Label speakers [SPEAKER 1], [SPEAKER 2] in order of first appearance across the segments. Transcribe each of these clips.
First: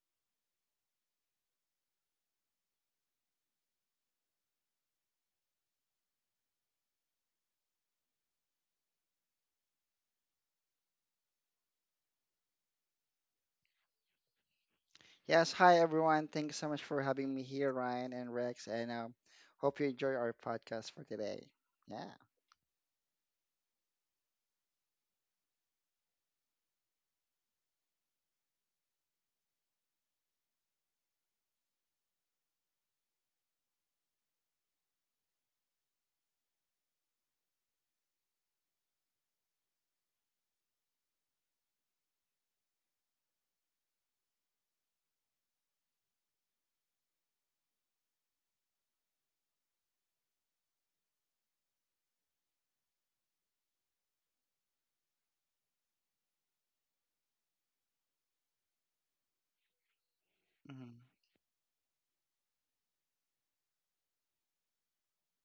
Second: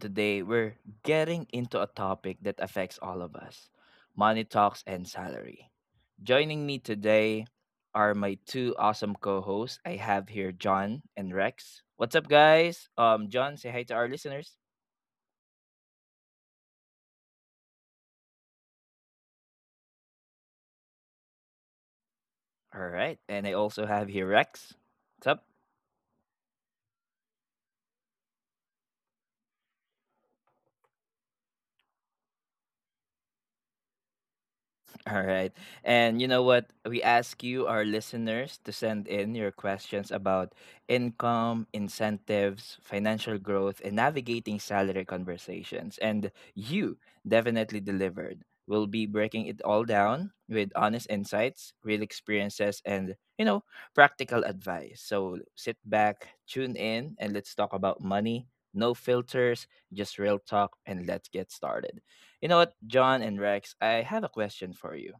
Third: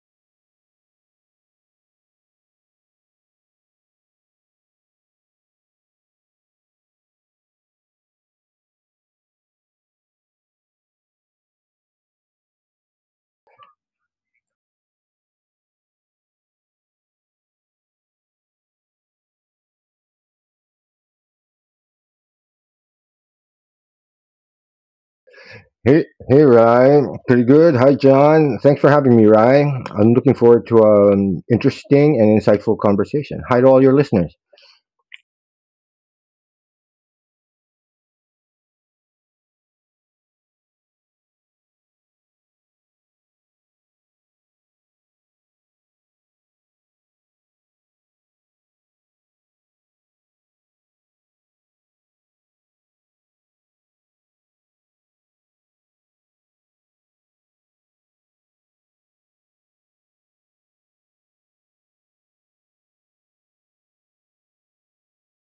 [SPEAKER 1] today we're getting into a topic that affects all of us, money talks and salary. Joining me today are my two awesome co hosts. I have here John and Rex. What's up, guys? John, say hi to our listeners.
[SPEAKER 2] Yes, hi everyone. Thanks so much for having me here, Ryan and Rex, and hope you enjoy our podcast for today. Yeah.
[SPEAKER 1] All right, and I also have here Rex. What's up?
[SPEAKER 3] Hey, hey, Ryan. Pretty good. Hi, John. Thanks for having me, Ryan. I'm looking forward to an interesting and insightful conversation. Hi to all your listeners.
[SPEAKER 1] All right. And you know what? We ask you, our listeners, to send in your questions about income, incentives, financial growth, and navigating salary conversations. And you definitely delivered. We'll be breaking it all down with honest insights, real experiences, and, practical advice. So sit back, tune in, and let's talk about money. No filters, just real
[SPEAKER 2] Mhm,
[SPEAKER 1] talk, and let's get started. You know what, John and Rex, I have a question for you.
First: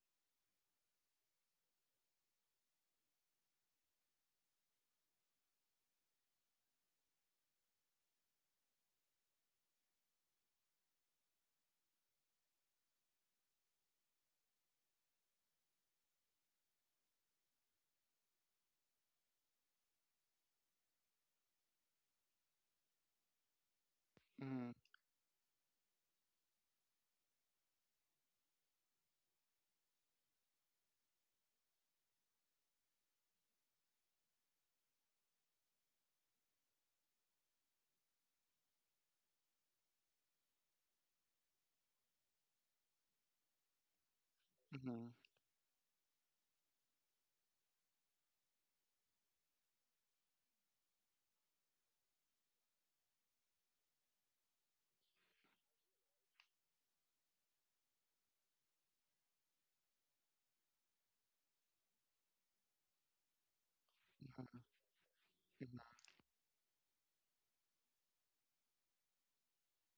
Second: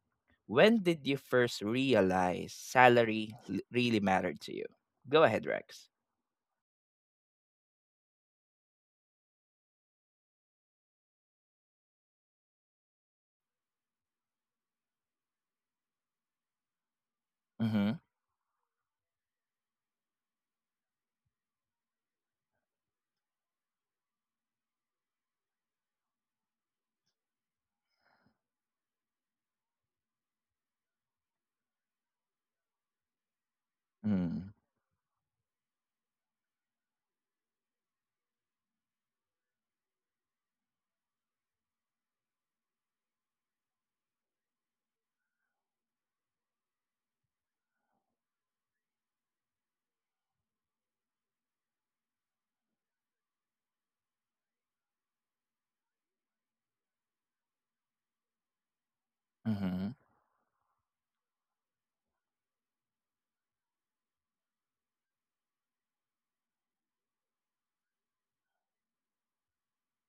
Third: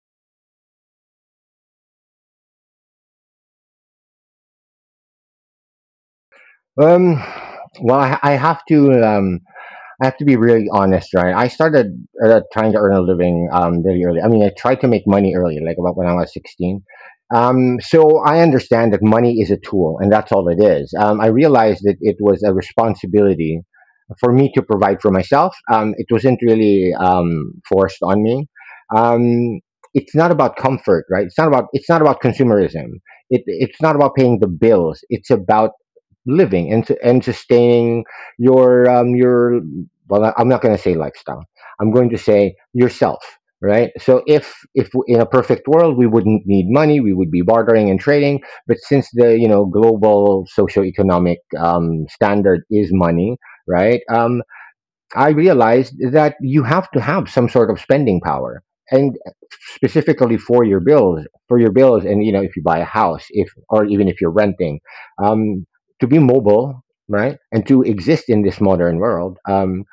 [SPEAKER 1] When did you first realize salary really mattered to you? Go ahead, Rex.
[SPEAKER 3] Um, well, I have to be really honest, right? I started trying to earn a living really early. I mean, I tried to make money early, like about when I was 16. Um,
[SPEAKER 1] Mm-hmm.
[SPEAKER 3] so I understand that money is a tool, and that's all it is. I realized that it was a responsibility for me to
[SPEAKER 2] mhm,
[SPEAKER 3] provide for myself. It wasn't really forced on me. Um, it's not about comfort, right? It's not about consumerism. It's not about paying
[SPEAKER 1] Mm-hmm.
[SPEAKER 3] the bills. It's about living and sustaining, your um, your I'm not going to say lifestyle. I'm going to say yourself, right? So if
[SPEAKER 2] mhm,
[SPEAKER 3] in a perfect world, we wouldn't need money. We would be bartering and trading. But since the, global socioeconomic standard is money, right? I realized that you have to have some sort of spending power, and
[SPEAKER 1] Mm-hmm.
[SPEAKER 3] specifically for your bills, and you know, if you buy a house, if or even if you're renting,
[SPEAKER 2] mhm,
[SPEAKER 3] um,
[SPEAKER 2] mhm,
[SPEAKER 3] to be mobile, right, and to exist in this modern world.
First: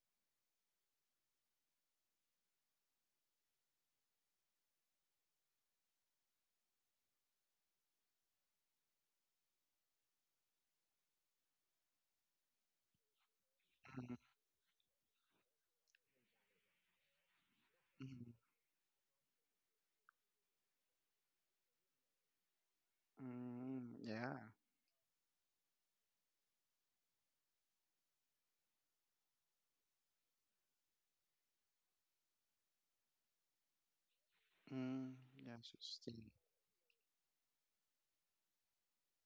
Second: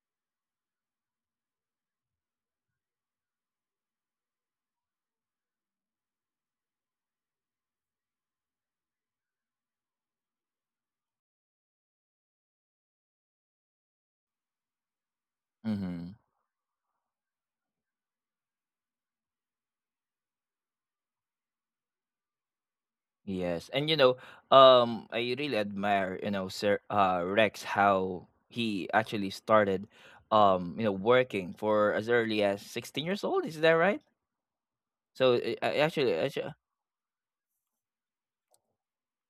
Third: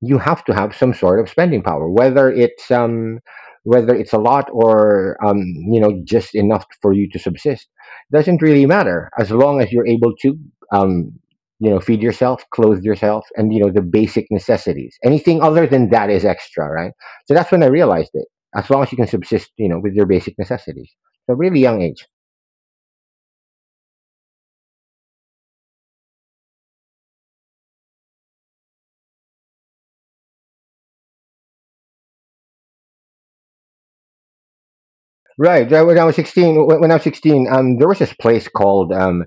[SPEAKER 3] You have to have some sort of spending power, whether it's a lot, or just enough for you to subsist. Doesn't really matter, as long as you're able to um, feed yourself, clothe yourself, and the
[SPEAKER 2] mhm,
[SPEAKER 3] basic necessities. Anything other than that
[SPEAKER 1] Mm-hmm.
[SPEAKER 3] is extra, right? So that's when I realized it.
[SPEAKER 2] mhm,
[SPEAKER 3] As long as you can subsist, with your basic necessities. So really young age.
[SPEAKER 1] Yes. And
[SPEAKER 2] mhm, yeah.
[SPEAKER 1] I really admire, Sir Rex, how he actually started working for as early as 16 years old, is that right?
[SPEAKER 2] Mm,
[SPEAKER 1] So
[SPEAKER 3] Right.
[SPEAKER 2] yes,
[SPEAKER 1] I
[SPEAKER 3] right, When
[SPEAKER 2] it's
[SPEAKER 3] I
[SPEAKER 1] actually,
[SPEAKER 3] was
[SPEAKER 2] tea.
[SPEAKER 1] actually,
[SPEAKER 3] 16, there was this place called. um,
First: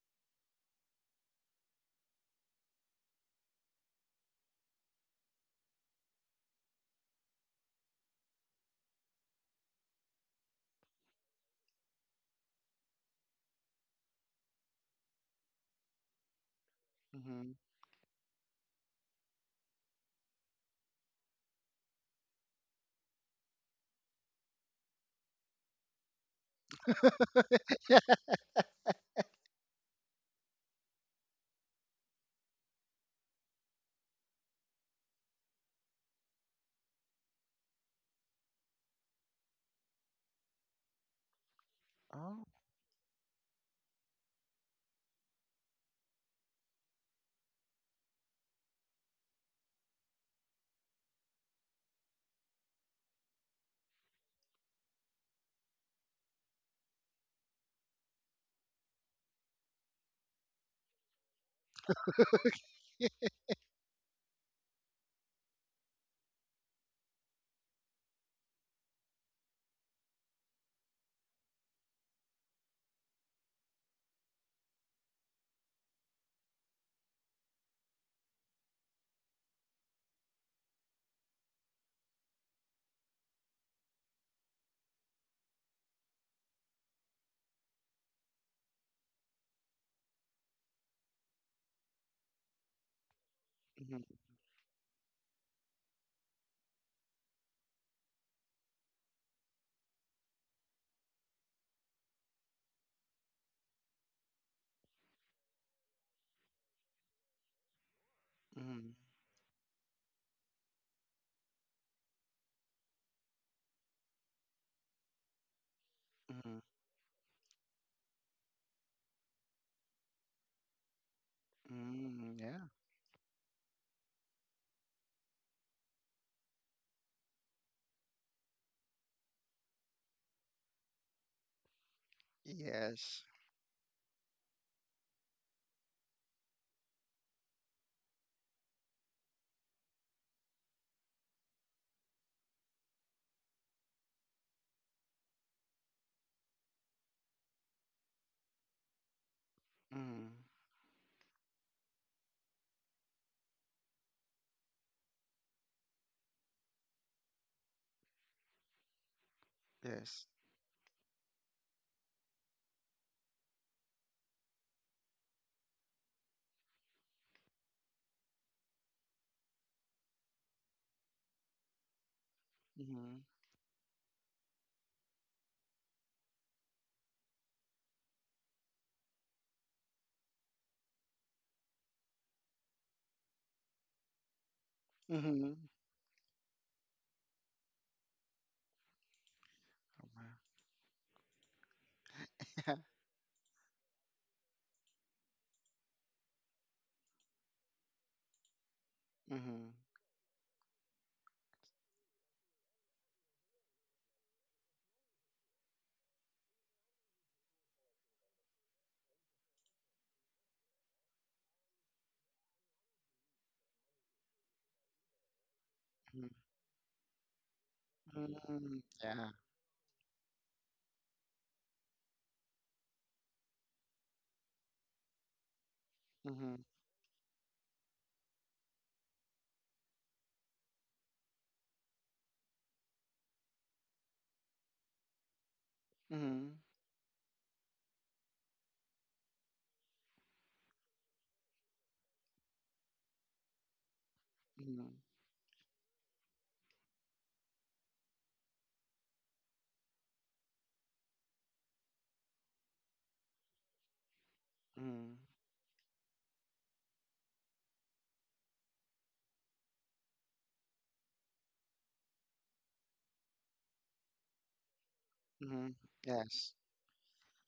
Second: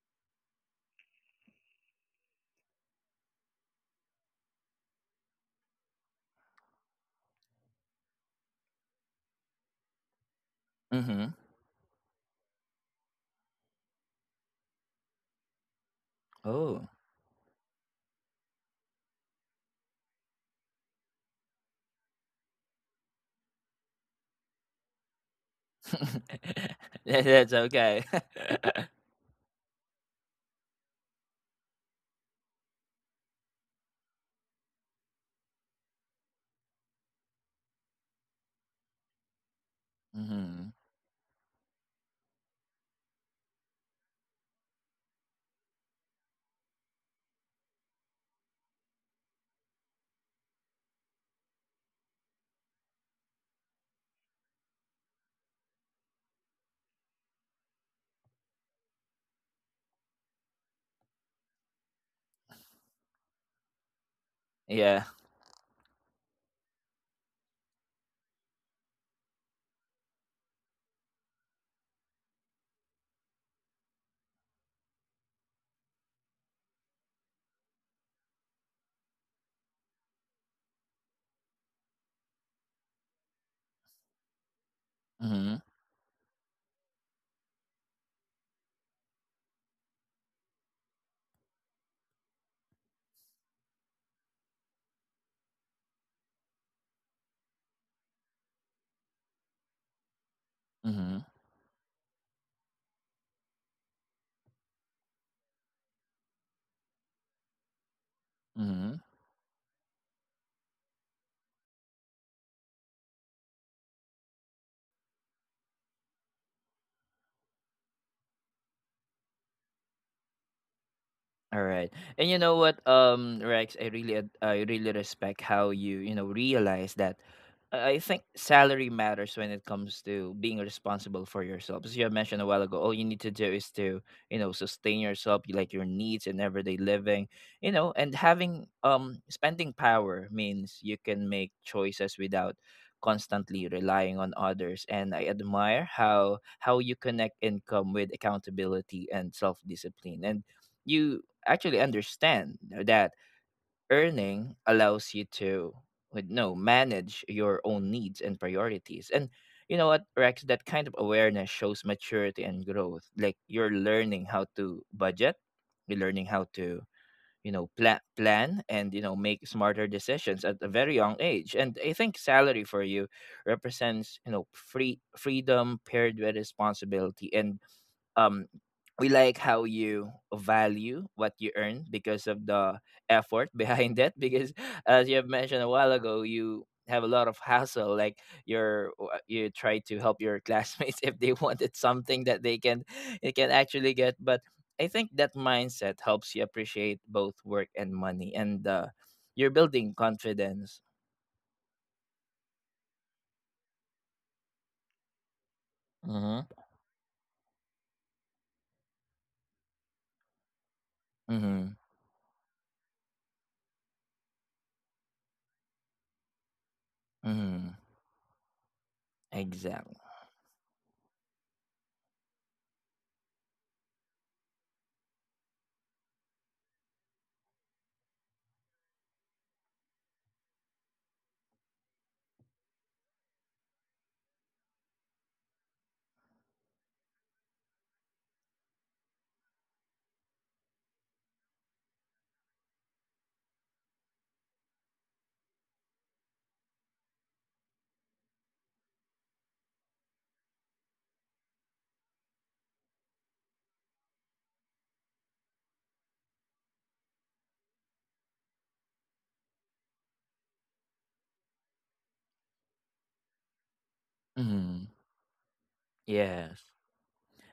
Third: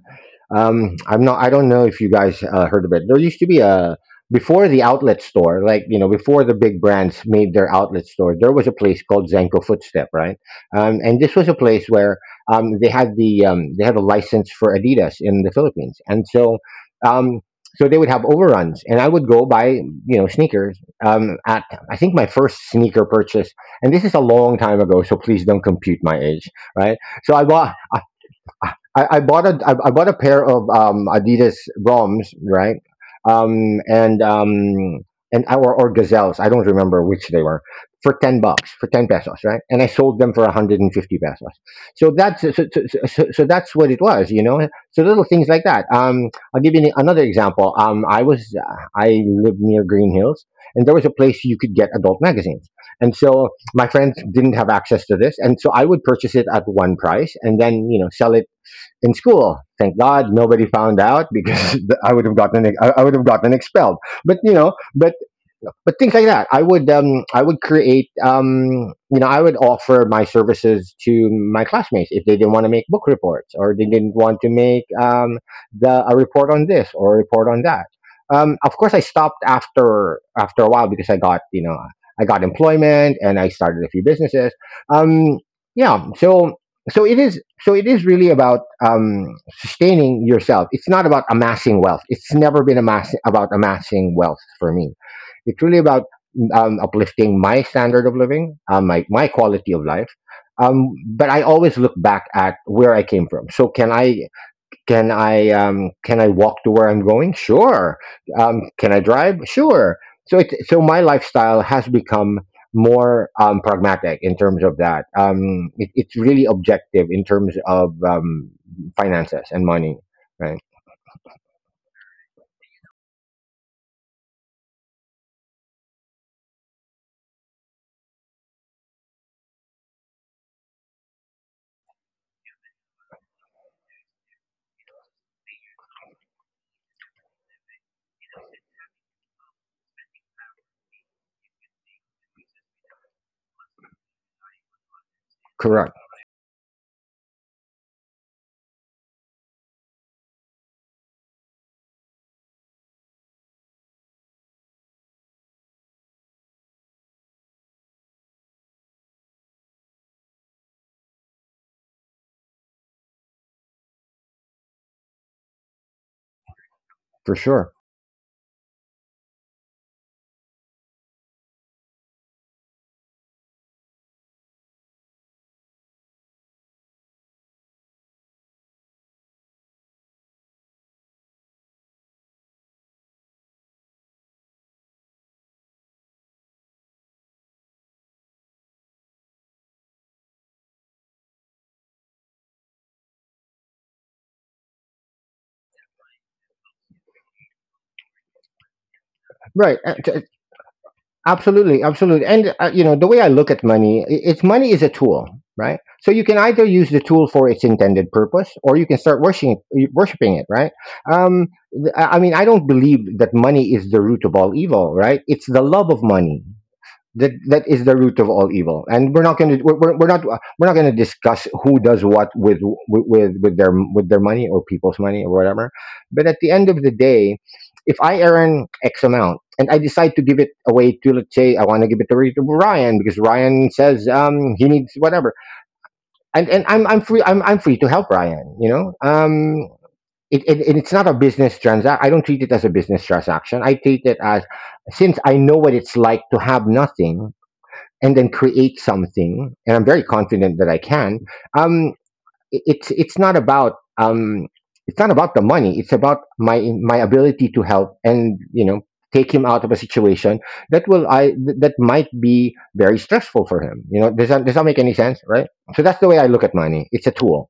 [SPEAKER 3] um, I'm not, I don't know if you guys heard of it. There used to be a, Before the outlet store, like, before the big brands made their outlet store, there was a place called Zenko Footstep, right? And
[SPEAKER 1] mm-hmm.
[SPEAKER 3] this was a place where, they had a license for Adidas in the Philippines. And so,
[SPEAKER 1] Oh,
[SPEAKER 3] um,
[SPEAKER 2] Mhm.
[SPEAKER 3] so they would have overruns, and I would go buy, sneakers. Um, at, I think my first sneaker purchase, and this is a long time ago, so please don't compute my age, right?
[SPEAKER 1] That-
[SPEAKER 3] so i
[SPEAKER 1] that's
[SPEAKER 3] bought
[SPEAKER 1] okay.
[SPEAKER 3] I bought a pair of Adidas Roms, right? Um, and um, or Gazelles. I don't remember which they were, for $10, for 10 pesos, right? And I sold them for one
[SPEAKER 1] Mm-hmm.
[SPEAKER 3] hundred and fifty pesos. So that's
[SPEAKER 2] Oh.
[SPEAKER 3] so, so, so, so so that's what it was, you know. So little things like that. I'll give you another example. I lived near Green Hills, and there was a place you could get adult magazines, and so my friends didn't have access to this, and so I would purchase it at one price, and then sell it in school. Thank God nobody found out, because I would have gotten expelled. But you know,
[SPEAKER 1] Yeah.
[SPEAKER 3] but things like that, I would create, I would offer my services to my classmates, if they didn't want to make book reports, or they didn't want to make the a report on this, or a report on that. Of course, I stopped after a while, because I got, I got employment, and I started a few businesses. um
[SPEAKER 1] Mm-hmm.
[SPEAKER 3] yeah so it is really about sustaining yourself. It's not about amassing wealth. It's never been about
[SPEAKER 2] Mhm,
[SPEAKER 3] amassing wealth for me. It's really about uplifting my standard of living, my quality of life. Um,
[SPEAKER 1] Mm-hmm.
[SPEAKER 3] but I always look back at where I came from. So can I? Can I walk to where I'm going? Sure. Can
[SPEAKER 2] mhm,
[SPEAKER 1] Mm-hmm.
[SPEAKER 3] I drive? Sure. So my lifestyle has become more pragmatic in terms of that. It's really
[SPEAKER 2] mhm,
[SPEAKER 3] objective in terms of finances and money, right?
[SPEAKER 1] All right. And you
[SPEAKER 2] mhm, yeah.
[SPEAKER 1] know
[SPEAKER 2] Mm-hmm.
[SPEAKER 1] what, Rex, I really respect how you, realize that. I think salary matters when it comes to being responsible for yourself. As you have mentioned a
[SPEAKER 2] Mm-hmm.
[SPEAKER 1] while
[SPEAKER 2] Mm-hmm.
[SPEAKER 1] ago, all you need
[SPEAKER 2] Yes.
[SPEAKER 1] to do is to, sustain yourself, you like your needs and everyday living, and having spending power means you can make choices without constantly relying on others. And I admire
[SPEAKER 3] Correct,
[SPEAKER 1] how you connect income with accountability and self discipline.
[SPEAKER 2] Mhm,
[SPEAKER 1] And you actually understand that earning allows you to with no manage your own needs and priorities. And you know what,
[SPEAKER 2] yes.
[SPEAKER 1] Rex, that kind of awareness shows maturity and growth, like you're learning how to budget, you're learning how to
[SPEAKER 3] for sure.
[SPEAKER 1] plan, and make smarter decisions at a very young age. And I think salary for you
[SPEAKER 2] Mhm,
[SPEAKER 1] represents freedom paired with responsibility. And um we like how you value what you earn because of the effort behind it, because as you have
[SPEAKER 2] mhm.
[SPEAKER 1] mentioned a while ago, you have a lot of hassle, like you're you try to
[SPEAKER 2] Oh,
[SPEAKER 1] help
[SPEAKER 2] wow.
[SPEAKER 1] your classmates if they wanted something that they
[SPEAKER 2] Yeah.
[SPEAKER 1] can they can actually get, but I think that mindset helps you appreciate both work and money. And you're
[SPEAKER 2] Mhm,
[SPEAKER 3] Right.
[SPEAKER 1] building confidence.
[SPEAKER 3] Absolutely, absolutely. And the way I look at money, I- it's money is a tool, right? So you can
[SPEAKER 1] Mm-hmm.
[SPEAKER 3] either use the tool for its intended purpose, or you can start worshiping it, worshiping it, right? Um,
[SPEAKER 1] Mm-hmm.
[SPEAKER 3] I mean, I don't believe that money is the root of all evil, right? It's the love of
[SPEAKER 2] mhm,
[SPEAKER 3] money, that
[SPEAKER 1] Mm-hmm.
[SPEAKER 3] is the root of all
[SPEAKER 2] mhm,
[SPEAKER 3] evil, and
[SPEAKER 2] yeah.
[SPEAKER 1] Exactly.
[SPEAKER 3] we're not going to discuss who does what with their money, or people's money, or whatever. But at the
[SPEAKER 2] Mhm,
[SPEAKER 3] end of the day, if I earn x amount, and I decide to give it away to let's say I want to give it to Ryan, because Ryan says he needs whatever. and
[SPEAKER 2] mhm,
[SPEAKER 3] and I'm free to help Ryan, you know. It's not a business transaction. I don't treat it as a business transaction. I treat it as,
[SPEAKER 2] mhm, mhm.
[SPEAKER 3] since I know what it's like to have nothing and then create something, and I'm very confident that I can. um i- it's it's not about um it's not about the money. It's about my ability to help, and take him out of a situation that will. That might be very stressful for him, you know. Does that does that make
[SPEAKER 1] Mm-hmm.
[SPEAKER 3] any sense, right?
[SPEAKER 2] Mm-hmm.
[SPEAKER 3] So that's the way I look at
[SPEAKER 2] Yes.
[SPEAKER 1] Yes.
[SPEAKER 3] money. It's a tool.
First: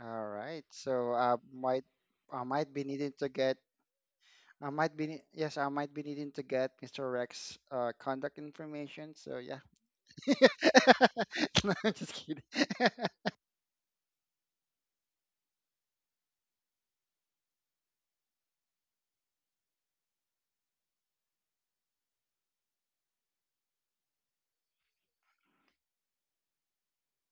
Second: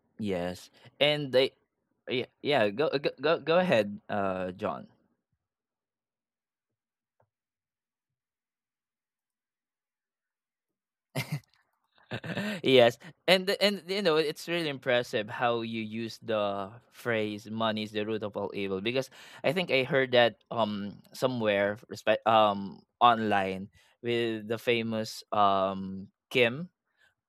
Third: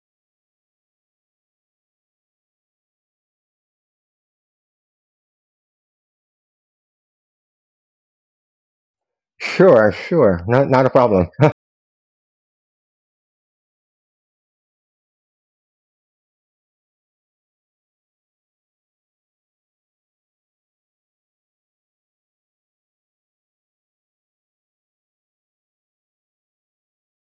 [SPEAKER 2] All right.
[SPEAKER 1] Yes,
[SPEAKER 2] So
[SPEAKER 1] and yeah,
[SPEAKER 2] I
[SPEAKER 1] yeah,
[SPEAKER 2] might be
[SPEAKER 1] go go
[SPEAKER 2] needing to
[SPEAKER 1] go,
[SPEAKER 2] get
[SPEAKER 1] go ahead
[SPEAKER 2] I
[SPEAKER 1] John.
[SPEAKER 2] might be nee- yes, I might be needing to get Mr. Rex contact information. So yeah.
[SPEAKER 3] Sure, sure, not a problem.
[SPEAKER 2] No, I'm just kidding.
[SPEAKER 1] Yes, and and you know it's really impressive how you use the phrase money is the root of all evil, because I think I heard that somewhere, respect, online, with the famous Kim,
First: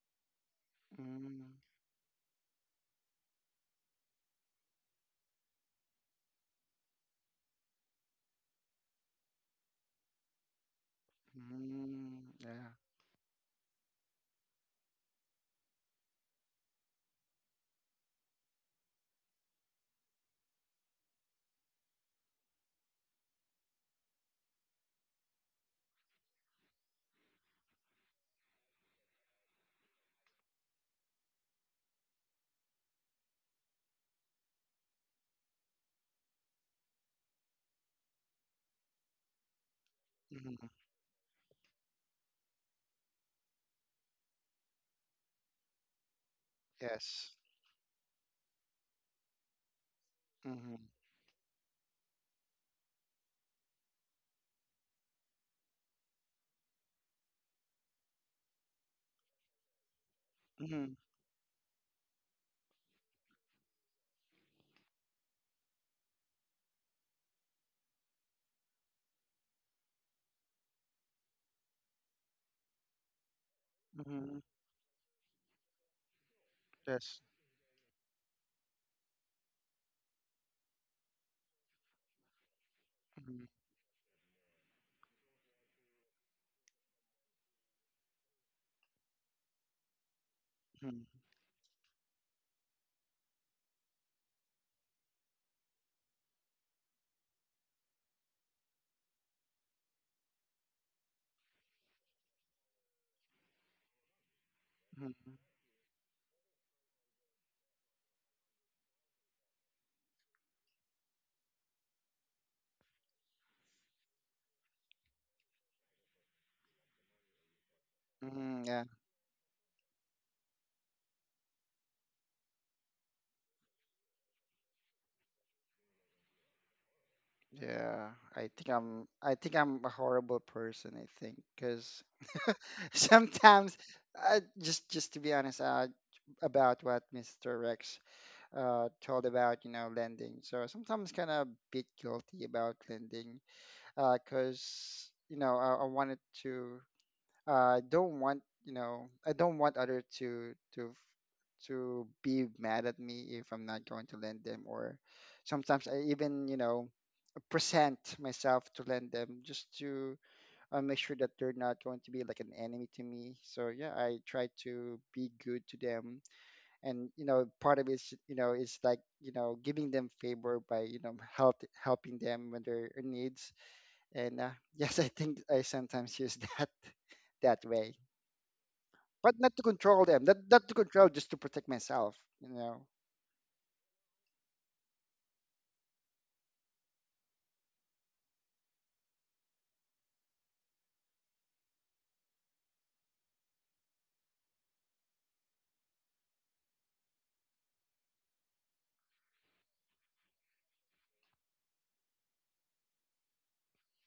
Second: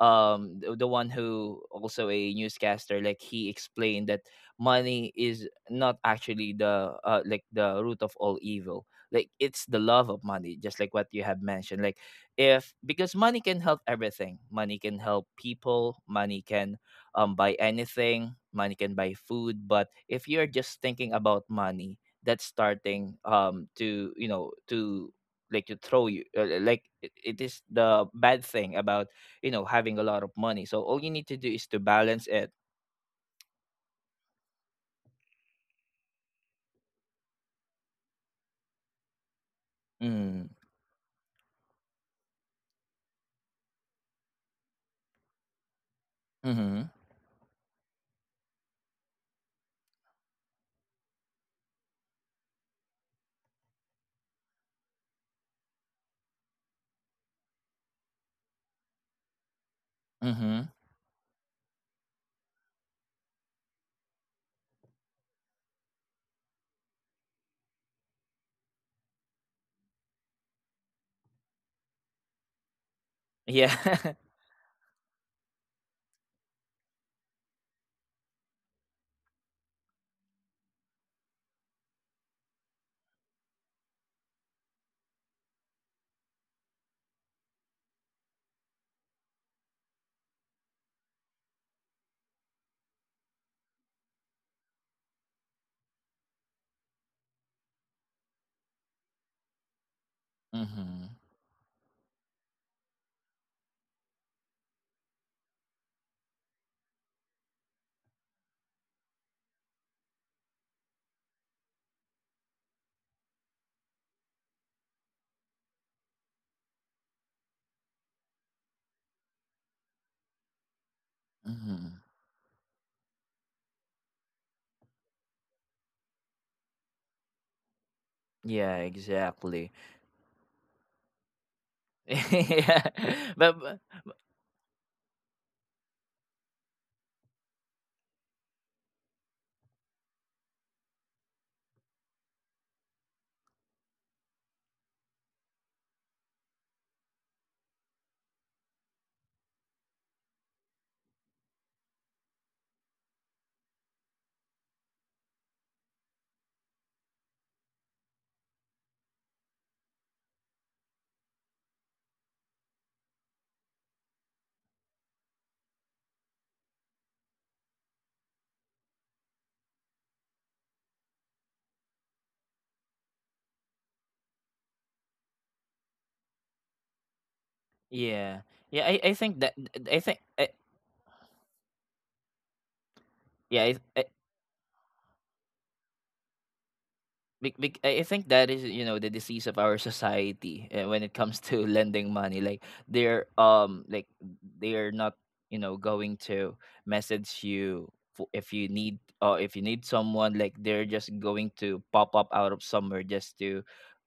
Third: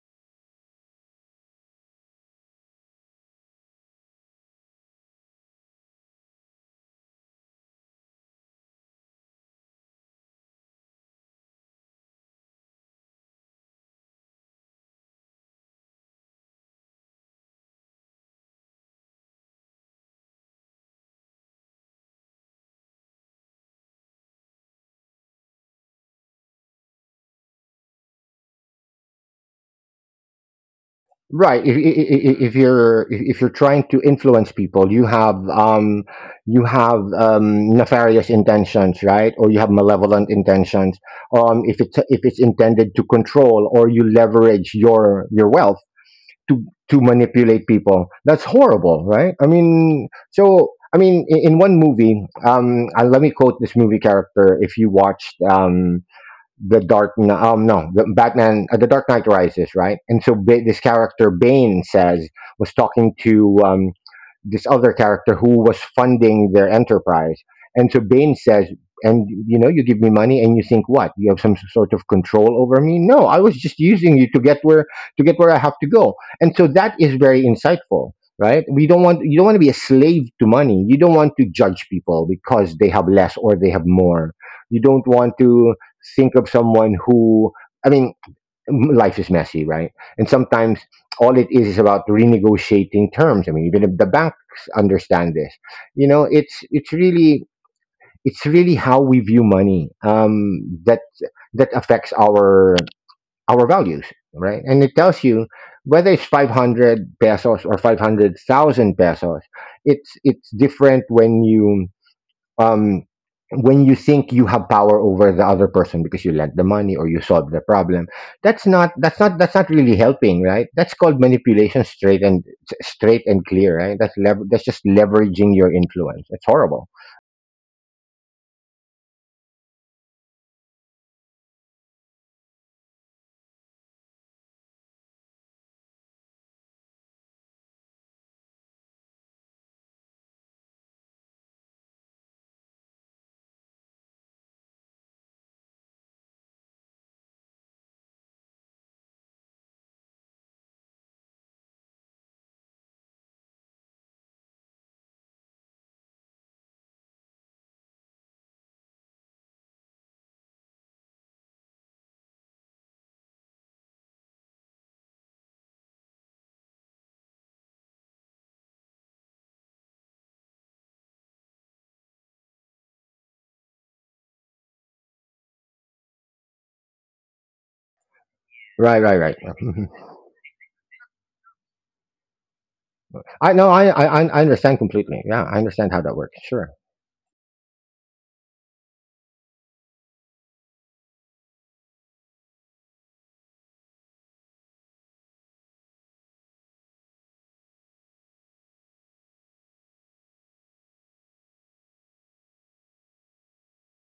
[SPEAKER 1] the one
[SPEAKER 2] Mm,
[SPEAKER 1] who also a newscaster, like he explained that money is not actually the like the root of all evil, like it's the love of money, just like what you have mentioned. Like,
[SPEAKER 2] mm, yeah.
[SPEAKER 1] if because money can help everything, money can help people, money can buy anything, money can buy food. But if you're just thinking about money, that's starting to to, like, to throw you like, it is the bad thing about, you know, having a lot of money. So all you need to do is
[SPEAKER 3] Right.
[SPEAKER 1] to
[SPEAKER 3] if,
[SPEAKER 1] balance
[SPEAKER 3] i- i-
[SPEAKER 1] it.
[SPEAKER 3] i- if you're if if you're trying to influence people, you have nefarious intentions, right? Or you have malevolent
[SPEAKER 1] Mm.
[SPEAKER 2] Hmm.
[SPEAKER 3] intentions. If it's intended to control, or you leverage your wealth to
[SPEAKER 1] Mm-hmm.
[SPEAKER 3] to
[SPEAKER 2] Yes.
[SPEAKER 3] manipulate people, that's horrible, right? I mean, so
[SPEAKER 2] Mm-hmm.
[SPEAKER 3] I mean, in, one movie, let me quote this movie character. If you watched the Dark Kn- no the Batman the Dark Knight Rises, right? And so
[SPEAKER 1] Mm-hmm.
[SPEAKER 3] this
[SPEAKER 2] Mm-hmm.
[SPEAKER 3] character Bane says, was talking to this other character who was funding their enterprise. And so Bane says, "And you know, you give me money and you think, what, you have some sort of control over me? No, I was just
[SPEAKER 1] Yeah.
[SPEAKER 3] using you
[SPEAKER 2] Mm-hmm.
[SPEAKER 3] to get where I have to go." And so that is
[SPEAKER 2] Yes.
[SPEAKER 3] very insightful, right? we don't want You don't want to be a slave to money. You don't want to judge people because they have less
[SPEAKER 2] Mm-hmm.
[SPEAKER 3] or they have more. You don't want to think of someone who, I mean, life is messy, right? And sometimes
[SPEAKER 2] Mm-hmm.
[SPEAKER 3] all it is about renegotiating terms. I mean, even if the banks understand this, you know it's it's really it's really how we view money, that
[SPEAKER 1] Mm-hmm.
[SPEAKER 3] that affects our values, right. And it tells you, whether it's 500 pesos or 500,000 pesos, it's different um, when you think you have power over the other person, because you lent the money, or you solve the problem.
[SPEAKER 2] Mm-hmm.
[SPEAKER 3] that's
[SPEAKER 2] Yeah.
[SPEAKER 3] not that's not that's not really helping, right? That's called manipulation,
[SPEAKER 1] Mm-hmm.
[SPEAKER 3] straight and clear, right? That's that's just leveraging your influence. It's horrible.
[SPEAKER 2] Yeah. I think
[SPEAKER 1] Yeah.
[SPEAKER 2] I'm I think
[SPEAKER 1] Exactly.
[SPEAKER 2] I'm a horrible person, I think, because
[SPEAKER 1] Yeah. But
[SPEAKER 2] sometimes just to be honest about what Mr. Rex told about lending, so sometimes kind of bit guilty about lending because I wanted to, don't want, I don't want other to be mad at me if I'm not going to lend them, or sometimes I even present myself to lend them just to, I make sure that they're not going to be like an enemy to me. So yeah, I try to be good to them, and you know, part of it is is like giving them favor by helping them when they're in needs. And yes, I think I sometimes use that that way,
[SPEAKER 1] yeah, yeah,
[SPEAKER 3] Right,
[SPEAKER 1] i,
[SPEAKER 3] right,
[SPEAKER 1] I
[SPEAKER 3] right.
[SPEAKER 2] but
[SPEAKER 1] think
[SPEAKER 2] not
[SPEAKER 1] that
[SPEAKER 2] to
[SPEAKER 3] Mhm.
[SPEAKER 2] control
[SPEAKER 1] i think
[SPEAKER 2] them. Not
[SPEAKER 1] I,
[SPEAKER 2] not to control, just to protect myself. You know.
[SPEAKER 3] i know
[SPEAKER 1] yeah,
[SPEAKER 3] I, I
[SPEAKER 1] I,
[SPEAKER 3] i I understand completely, yeah, I understand how that works. Sure,
[SPEAKER 1] Bec- bec- I think that is, you know, the disease of our society when it comes to lending money. Like they're not, you know, going to message you if you need someone, like they're just going to pop up out of somewhere just to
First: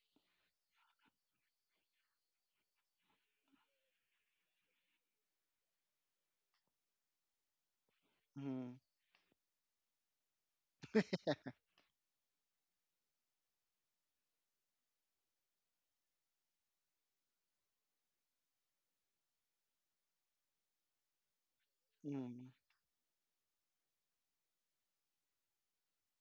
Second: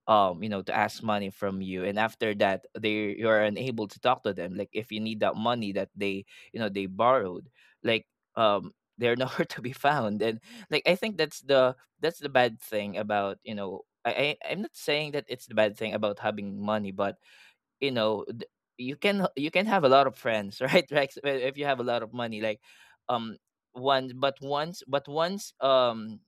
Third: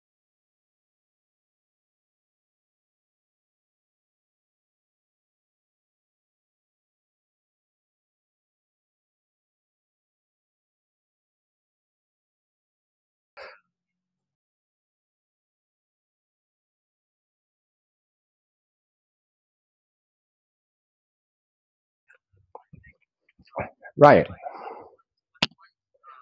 [SPEAKER 1] you know, to ask money from you. And after that, they, you're unable to talk to them, like if you need that money that they, you know, they borrowed. Like
[SPEAKER 2] Mm,
[SPEAKER 1] they're nowhere to be found. And, like, I think that's the bad thing about, you know, I, I'm not saying that it's the bad thing about having money, but you know you can, you can have a lot of friends right, Rex? Well, if you have a lot of money,
[SPEAKER 2] mm,
[SPEAKER 1] like um one,
[SPEAKER 3] right.
[SPEAKER 1] but once, but once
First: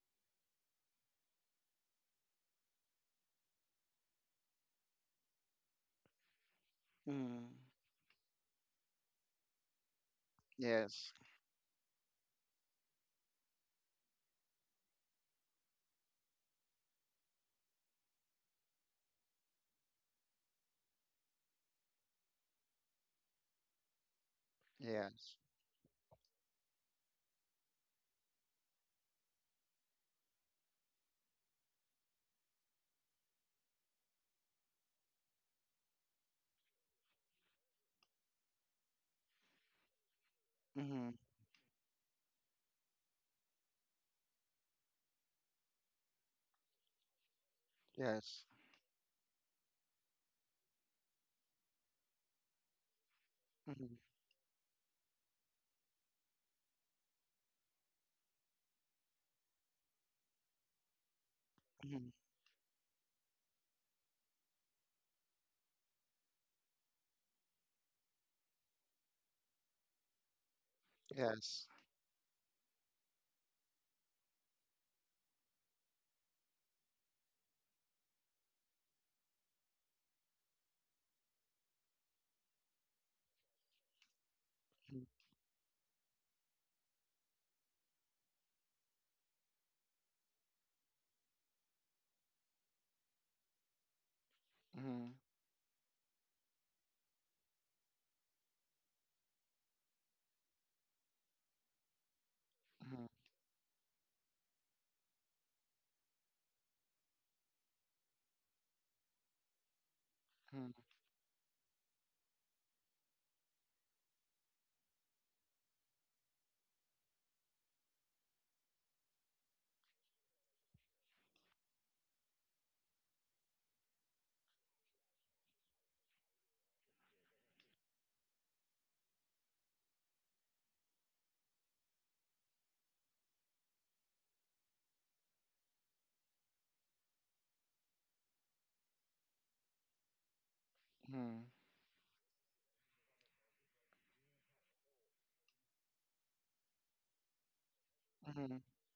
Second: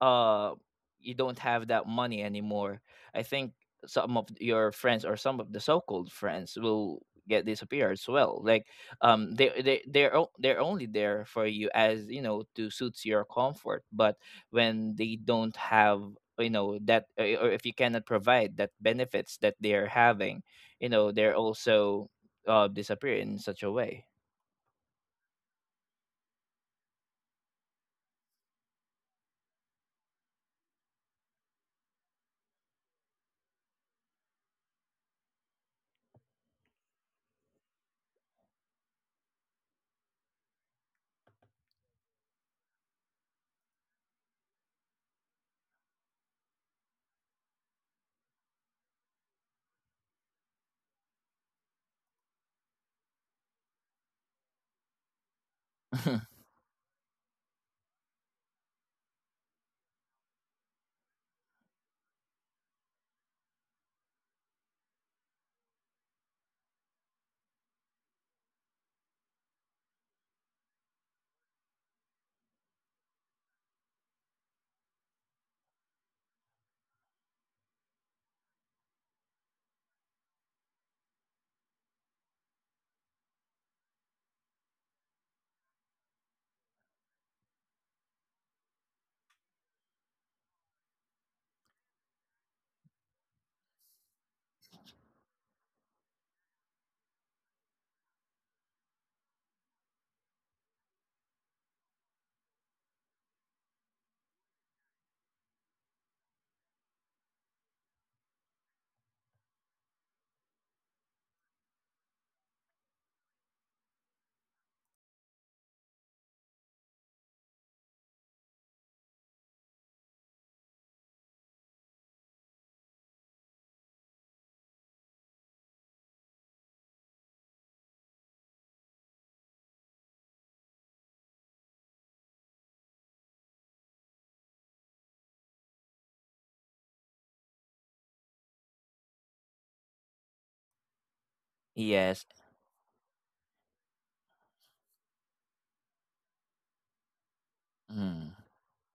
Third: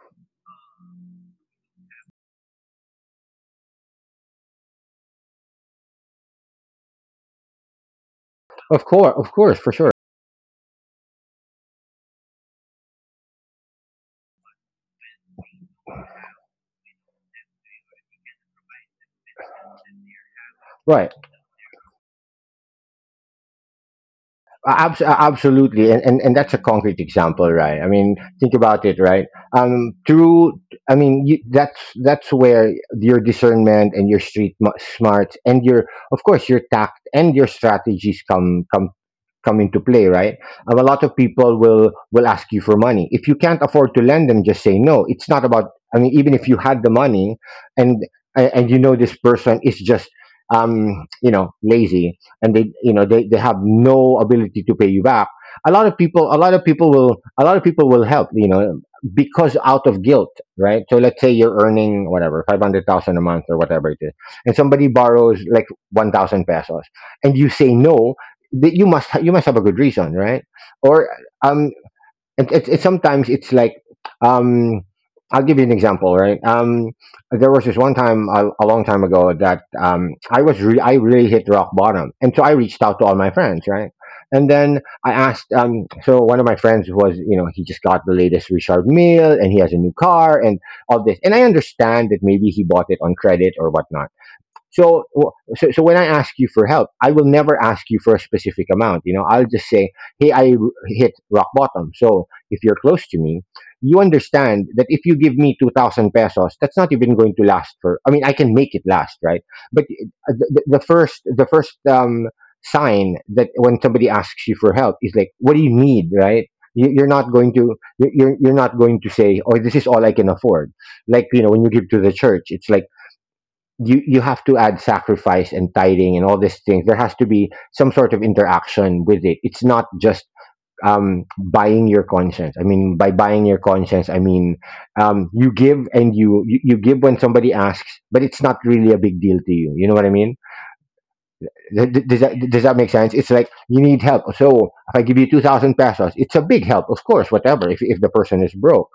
[SPEAKER 1] uh you don't have that money anymore, I think some of your friends or some of the so-called friends will get
[SPEAKER 2] mm.
[SPEAKER 1] disappear as well, like
[SPEAKER 3] Of course, of
[SPEAKER 1] they
[SPEAKER 3] course, for
[SPEAKER 1] they
[SPEAKER 3] sure.
[SPEAKER 1] they're o- they're only
[SPEAKER 2] Yes.
[SPEAKER 1] there for you, as you know, to suits your comfort. But when they don't have, you know, that or if you cannot provide that benefits that they're having, you know,
[SPEAKER 3] Right.
[SPEAKER 1] they're also disappear in such a way.
[SPEAKER 3] Uh, abs- a-
[SPEAKER 2] Yes.
[SPEAKER 3] absolutely and that's a concrete example, right? I mean, think about it, right? Through I mean, that's where your discernment and your street smarts and your, of course, your tact and your strategies come into play, right? A lot
[SPEAKER 2] Mm,
[SPEAKER 3] of people will ask you for money. If you can't afford to lend them, just say no. It's not about, I mean, even if you had the money, and
[SPEAKER 2] yes.
[SPEAKER 3] and you know this person is just, you know, lazy and they, you know, they have
[SPEAKER 2] Mm,
[SPEAKER 3] no ability to pay you back. A lot of people, a lot of people will a lot of people will help, you know, because out of guilt, right? So let's say you're
[SPEAKER 2] hmm,
[SPEAKER 3] earning whatever 500,000 a month or whatever it is, and somebody borrows like 1,000 pesos and you say no, that you must, have a good reason, right? Or
[SPEAKER 2] yes.
[SPEAKER 3] um it, it, it sometimes it's like, um I'll give you an example, right? There was this one time, a long time ago, that I was I really hit rock bottom, and so I reached out to all my friends, right? And then
[SPEAKER 2] Mm,
[SPEAKER 3] I asked, so one of my friends was, you know, he just got the latest Richard Mille and he has a new car and all this, and I understand that maybe he bought it on credit or whatnot. So,
[SPEAKER 2] mm,
[SPEAKER 3] so when I ask you for help, I will never ask you for a specific amount. You know, I'll just say, "Hey, hit rock bottom." So, if you're close to me, you understand that if you give me 2,000 pesos, that's not even going to last for. I mean, I can make it last, right? But
[SPEAKER 2] mm,
[SPEAKER 3] the first, sign that when somebody asks you for help is like, "What do you need?" Right? You're not going to, you're not going to say, "Oh, this is all I can afford." Like, you know, when you give to the church, it's like you have to add sacrifice and tithing and all these things. There has to be some sort of interaction with it. It's not just, buying your conscience. I mean, by buying your conscience, I mean, you give and you give when somebody asks, but it's not really a big deal to you. You know what I mean?
[SPEAKER 2] mhm.
[SPEAKER 1] Yes.
[SPEAKER 3] Does that make sense? It's like you need help, so if I give you 2,000 pesos, it's a big help, of course. Whatever, if the
[SPEAKER 1] Mm.
[SPEAKER 3] person is
[SPEAKER 2] Mhm.
[SPEAKER 3] broke,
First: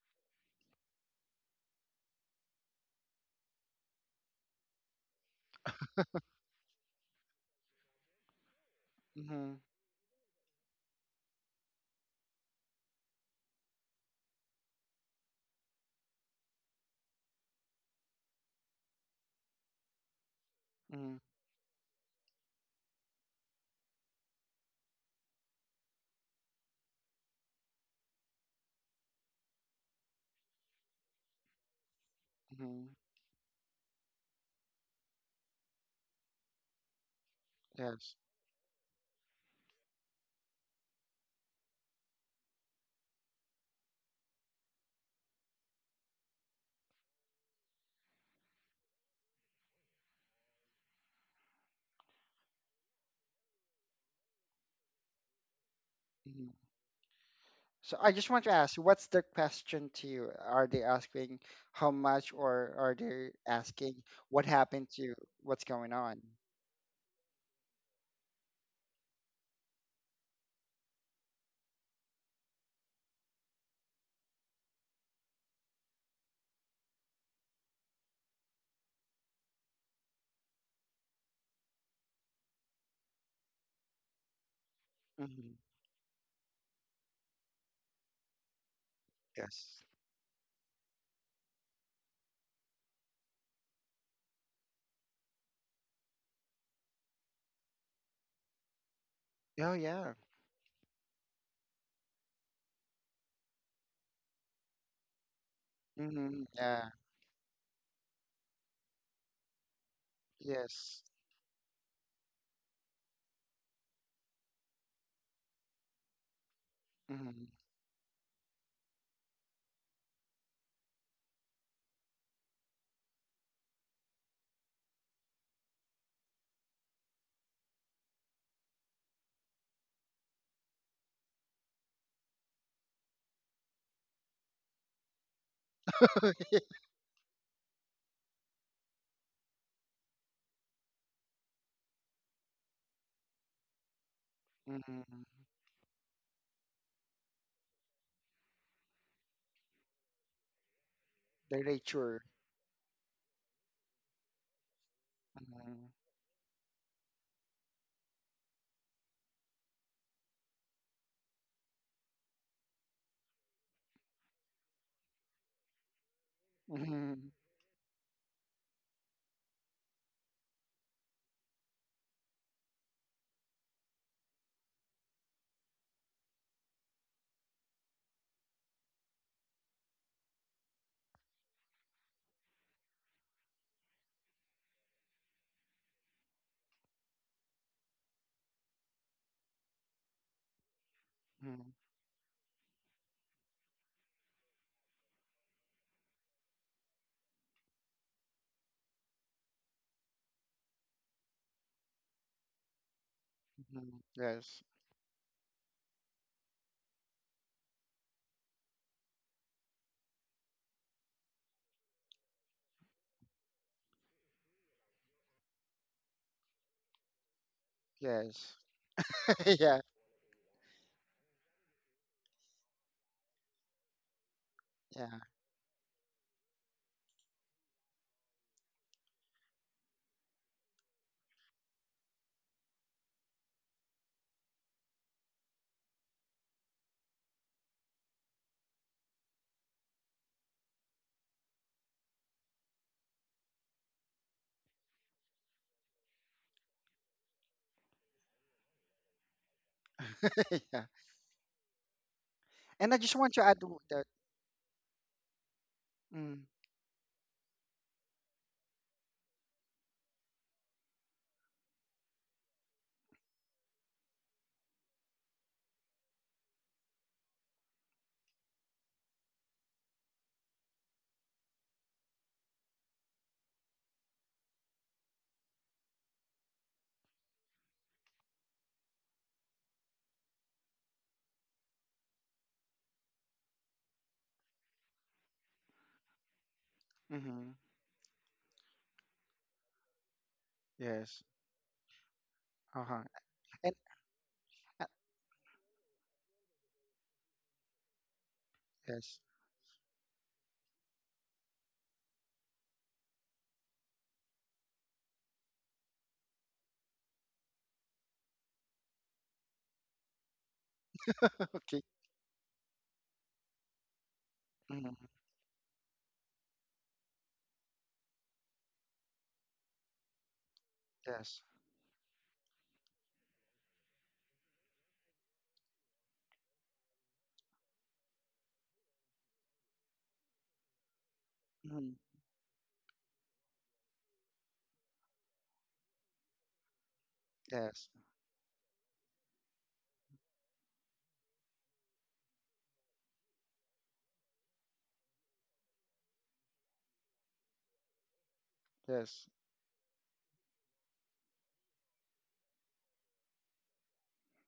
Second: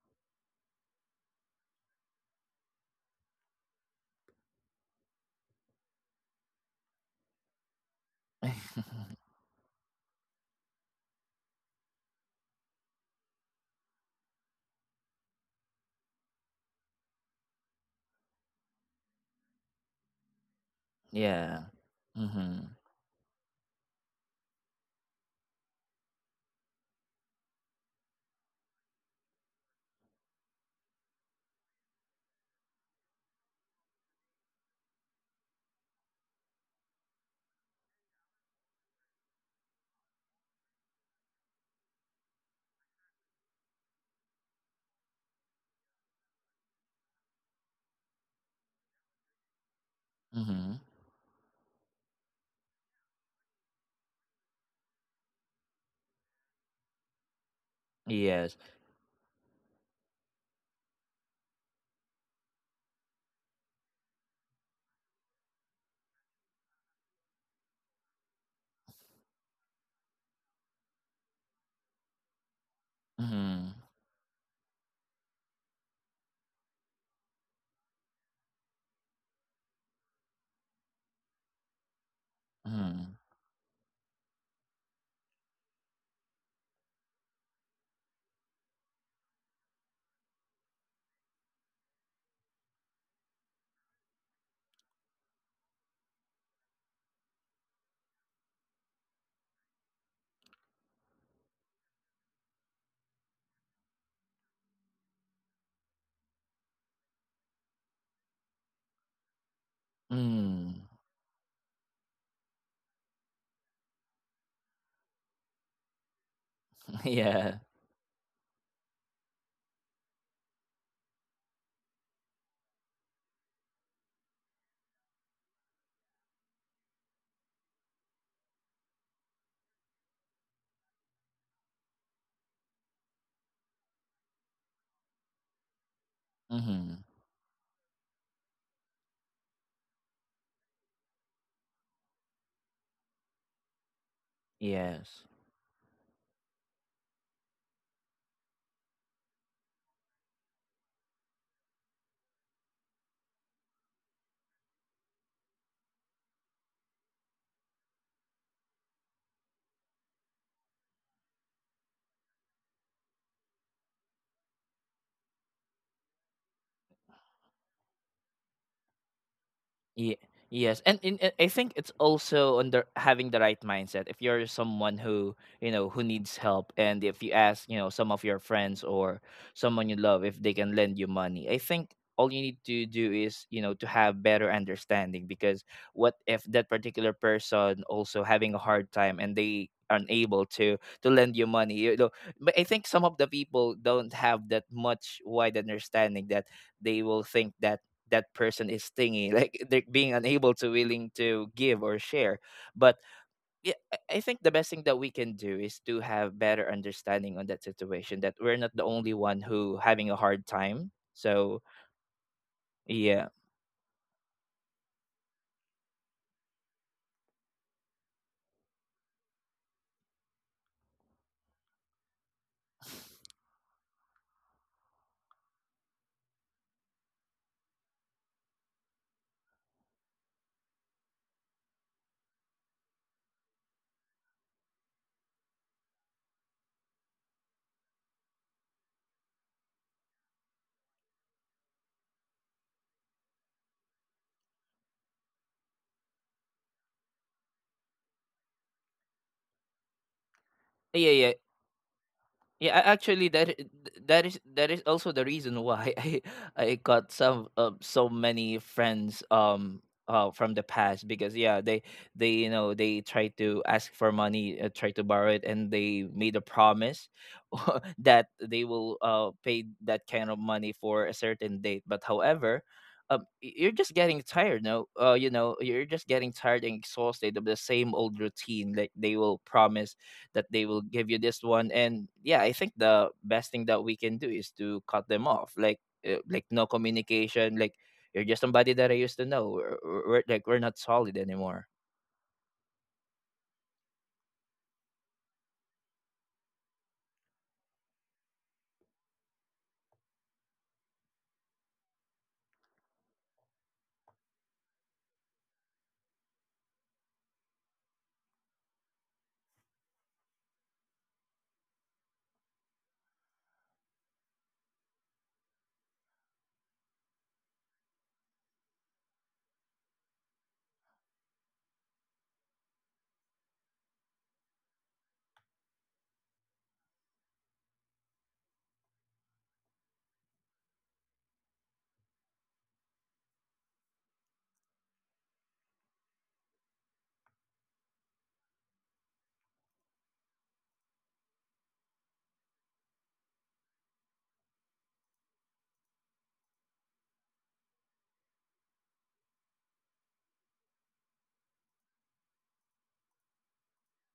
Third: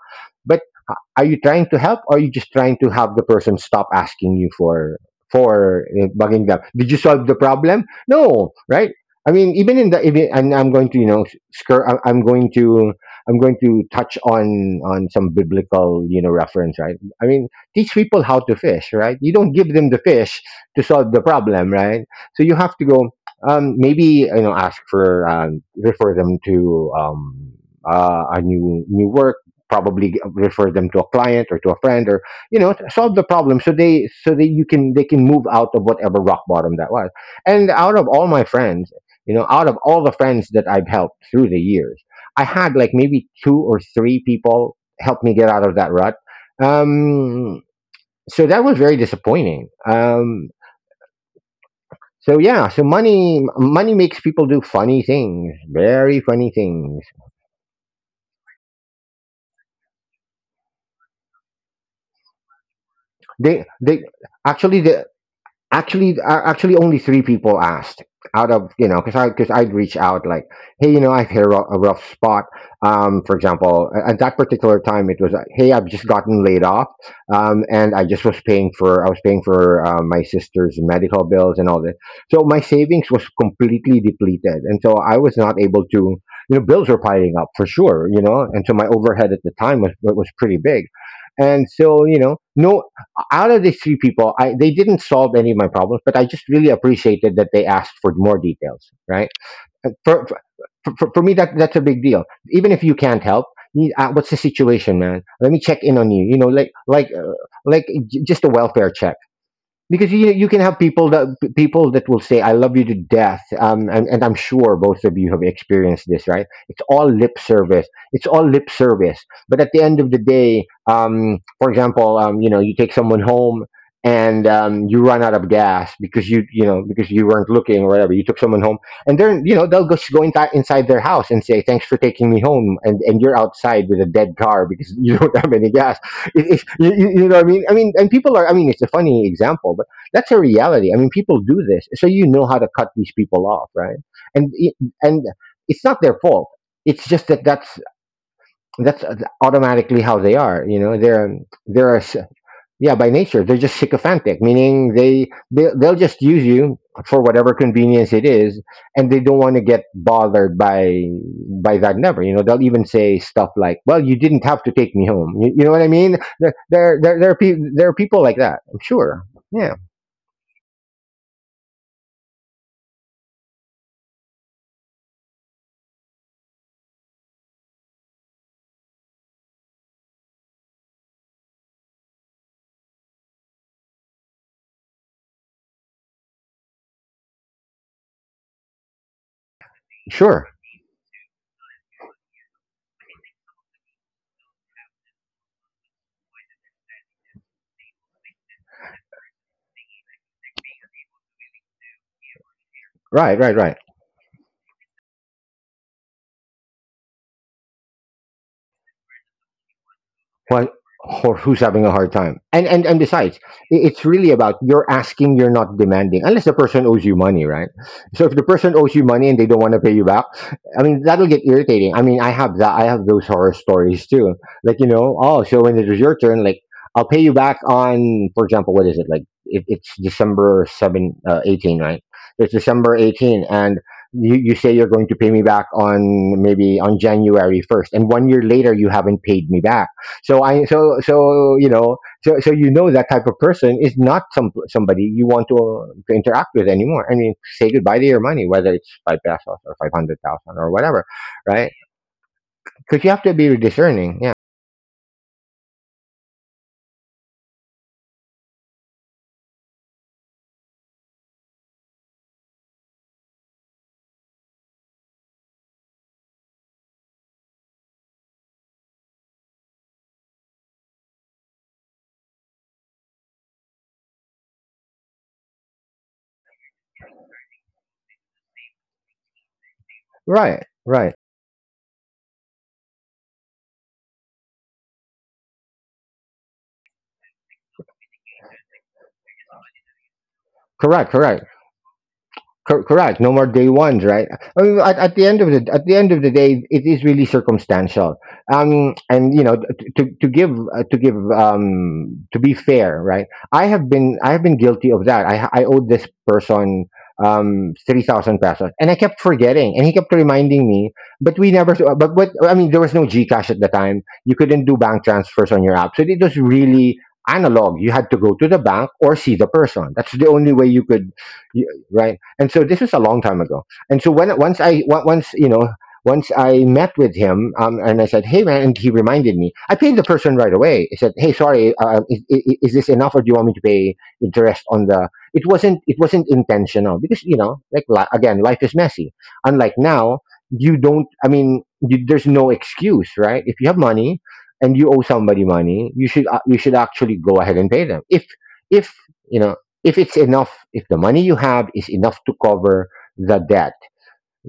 [SPEAKER 3] are you trying to help or are you just trying to have the person stop asking you for, bugging them? Did you solve the problem? No, right? I mean,
[SPEAKER 2] Mhm.
[SPEAKER 3] even in the even and I'm going to, you know, I'm going to, touch on some biblical, you know, reference, right? I mean, teach people how to fish, right? You don't give them the fish to solve
[SPEAKER 2] Mhm.
[SPEAKER 3] the
[SPEAKER 1] Yeah.
[SPEAKER 3] problem, right? So you
[SPEAKER 1] Hmm.
[SPEAKER 3] have to go, maybe, you know, ask for, refer them to, a new work, probably refer them to a client or to a friend, or you know,
[SPEAKER 2] Mhm.
[SPEAKER 3] solve the problem so they so that you can they can move out of whatever rock bottom that was. And out of
[SPEAKER 2] Yes.
[SPEAKER 3] all my friends, you know, out of all the friends that I've helped through the years, I had like maybe two or three people help me get out of that rut. um so that was very disappointing. So yeah, so money makes people do funny things, very funny
[SPEAKER 2] Mhm.
[SPEAKER 3] things.
[SPEAKER 2] So I just want to
[SPEAKER 1] Yes.
[SPEAKER 2] ask, what's the question to you? Are they asking how much, or are they
[SPEAKER 3] They
[SPEAKER 2] asking what
[SPEAKER 3] actually
[SPEAKER 2] happened to
[SPEAKER 3] the
[SPEAKER 2] you? What's going
[SPEAKER 3] Actually,
[SPEAKER 2] on?
[SPEAKER 3] actually only three people asked. Out of, you know, because I'd reach out like, hey, you know, I've hit a rough, spot. For
[SPEAKER 1] Mhm.
[SPEAKER 3] example, at that particular time it was, hey, I've just gotten laid off. And I was paying for, my sister's medical bills and all that. So my savings
[SPEAKER 1] Mhm.
[SPEAKER 3] was completely depleted and so I was
[SPEAKER 2] Mm-hmm.
[SPEAKER 3] not able to, you know, bills were piling up for sure, you know, and so my overhead at the time
[SPEAKER 2] Yes.
[SPEAKER 3] was, pretty big. And so, you know, no. Out of these three people, they didn't solve any of my problems, but I just really appreciated that they asked for more details, right?
[SPEAKER 2] Oh
[SPEAKER 3] Uh,
[SPEAKER 2] yeah.
[SPEAKER 3] For, for me, that's a big deal. Even if you can't help, what's the situation, man? Let me check in on you. You
[SPEAKER 2] Mm-hmm.
[SPEAKER 3] know,
[SPEAKER 2] Yeah.
[SPEAKER 3] like like just a welfare check. Because you can have
[SPEAKER 1] Mm.
[SPEAKER 2] Yes.
[SPEAKER 3] people that will say I love you to death, and, I'm sure both of you have experienced this, right? It's all lip
[SPEAKER 2] Mm-hmm.
[SPEAKER 1] Yeah.
[SPEAKER 3] service. It's all lip service. But at the end of the day, for example, you know, you take someone home and, you run out of gas because you know, because you weren't looking or whatever, you took someone home, and then, you know, they'll just go inside their house and say thanks for taking me home, and you're outside with a dead car because you don't have any gas.
[SPEAKER 1] Mhm.
[SPEAKER 3] You you know what I mean? I mean, and people are, I mean, it's a funny example, but that's a reality. I mean, people do this. So you know how to cut these people off, right? And, it- and
[SPEAKER 1] Yes.
[SPEAKER 2] Mm-hmm.
[SPEAKER 3] it's not their fault. It's just that that's automatically how they are. You know,
[SPEAKER 2] The
[SPEAKER 3] they're,
[SPEAKER 2] nature.
[SPEAKER 3] yeah, by nature they're just sycophantic, meaning
[SPEAKER 2] Mm-hmm.
[SPEAKER 3] they'll just use you for whatever convenience it is, and they don't want to get bothered by that, never, you know. They'll even say stuff like, well, you didn't have to take me home. You know what I mean?
[SPEAKER 2] Mm-hmm.
[SPEAKER 3] There are people like that, I'm sure. Yeah.
[SPEAKER 1] Ye- yes, and in, I think it's also under having the right mindset. If you're someone who, you know, who needs help, and if you ask, you know, some of your friends or someone you love if they can lend you money, I think all you need to do is, you know, to have better understanding, because what if that particular person also having a hard time and they
[SPEAKER 3] Sure.
[SPEAKER 1] unable to lend you money, you know? But I think some of the people don't have that much wide understanding, that they will think that that person is stingy like they're being unable to willing to give or share. But
[SPEAKER 3] Right, right, right.
[SPEAKER 1] yeah,
[SPEAKER 2] Mm-hmm.
[SPEAKER 1] I think the
[SPEAKER 2] Yes.
[SPEAKER 1] best thing that we can do is to have better understanding on that situation, that we're not the only one who having a hard
[SPEAKER 3] What,
[SPEAKER 1] time.
[SPEAKER 3] or who's
[SPEAKER 1] So
[SPEAKER 3] having a hard time? And
[SPEAKER 1] yeah,
[SPEAKER 3] besides, it's really about you're asking, you're not demanding, unless the person owes you money, right? So if the
[SPEAKER 2] Yes.
[SPEAKER 3] person owes you money and they don't want to
[SPEAKER 2] Yeah.
[SPEAKER 3] pay you back, I mean, that'll get irritating. I mean, I have those horror stories too. Like, you know,
[SPEAKER 2] Yeah.
[SPEAKER 3] oh so when it was your turn, like, I'll pay you back on, for example, what is it like, it's December 7 18, right? It's December 18 and you say you're going to pay me back on maybe on January 1st, and 1 year later you haven't paid me back. So I so so you know, you know, that type of person is not somebody you want to interact with anymore. I mean, say goodbye to your money, whether it's five pesos or 500,000 or
[SPEAKER 2] Yeah.
[SPEAKER 3] whatever,
[SPEAKER 1] yeah, yeah.
[SPEAKER 3] right?
[SPEAKER 1] Yeah,
[SPEAKER 2] And I
[SPEAKER 3] Because you
[SPEAKER 2] just
[SPEAKER 3] have to
[SPEAKER 2] want
[SPEAKER 1] actually,
[SPEAKER 2] to
[SPEAKER 3] be
[SPEAKER 2] add that.
[SPEAKER 3] discerning. Yeah,
[SPEAKER 1] that is, that is also the reason why I got some so many friends from the past, because yeah they, you know, they try to ask for money, try to borrow it, and they made a promise that they will pay that kind of money for a certain date. But however, you're just getting tired, no, you know, you're just getting tired and exhausted of the same old routine, like they will promise
[SPEAKER 3] right,
[SPEAKER 1] that they
[SPEAKER 3] right,
[SPEAKER 1] will give you this one. And yeah, I think the best thing that we can do is to cut them off, like no
[SPEAKER 2] Mm-hmm.
[SPEAKER 1] communication, like you're just somebody that I used to know. Like we're
[SPEAKER 3] correct,
[SPEAKER 1] not
[SPEAKER 2] Yes.
[SPEAKER 1] solid anymore.
[SPEAKER 2] Uh-huh.
[SPEAKER 3] Correct. No more day
[SPEAKER 2] And
[SPEAKER 3] ones, right? I mean,
[SPEAKER 2] uh,
[SPEAKER 3] at the end of the, at the end of the day, it is really circumstantial.
[SPEAKER 2] yes.
[SPEAKER 3] And you know, to give, to be fair, right? I have been guilty of that. I owed this person 3,000 pesos, and I kept forgetting, and he kept reminding me. But we never.
[SPEAKER 2] Okay.
[SPEAKER 3] But what I mean, there was no GCash at the time. You couldn't do
[SPEAKER 2] Mm,
[SPEAKER 3] bank transfers on your app, so it was really analog. You had to go to the bank or see the person. That's the only way you could,
[SPEAKER 2] yes.
[SPEAKER 3] y- right? And so this is a long time ago. And so when once, you know, once I met with him, and I said, hey man, and he reminded me, I paid the person right away. I said, hey sorry,
[SPEAKER 2] Mm,
[SPEAKER 3] is this enough or do you want me to pay interest on the, it wasn't, it wasn't intentional because, you know, like,
[SPEAKER 2] yes.
[SPEAKER 3] again, life is messy, unlike now. You don't, I mean, there's no excuse, right? If you have money and you owe somebody money, you should, you should actually go ahead and pay them, if
[SPEAKER 2] Yes.
[SPEAKER 3] you know, if it's enough, if the money you have is enough to cover the debt.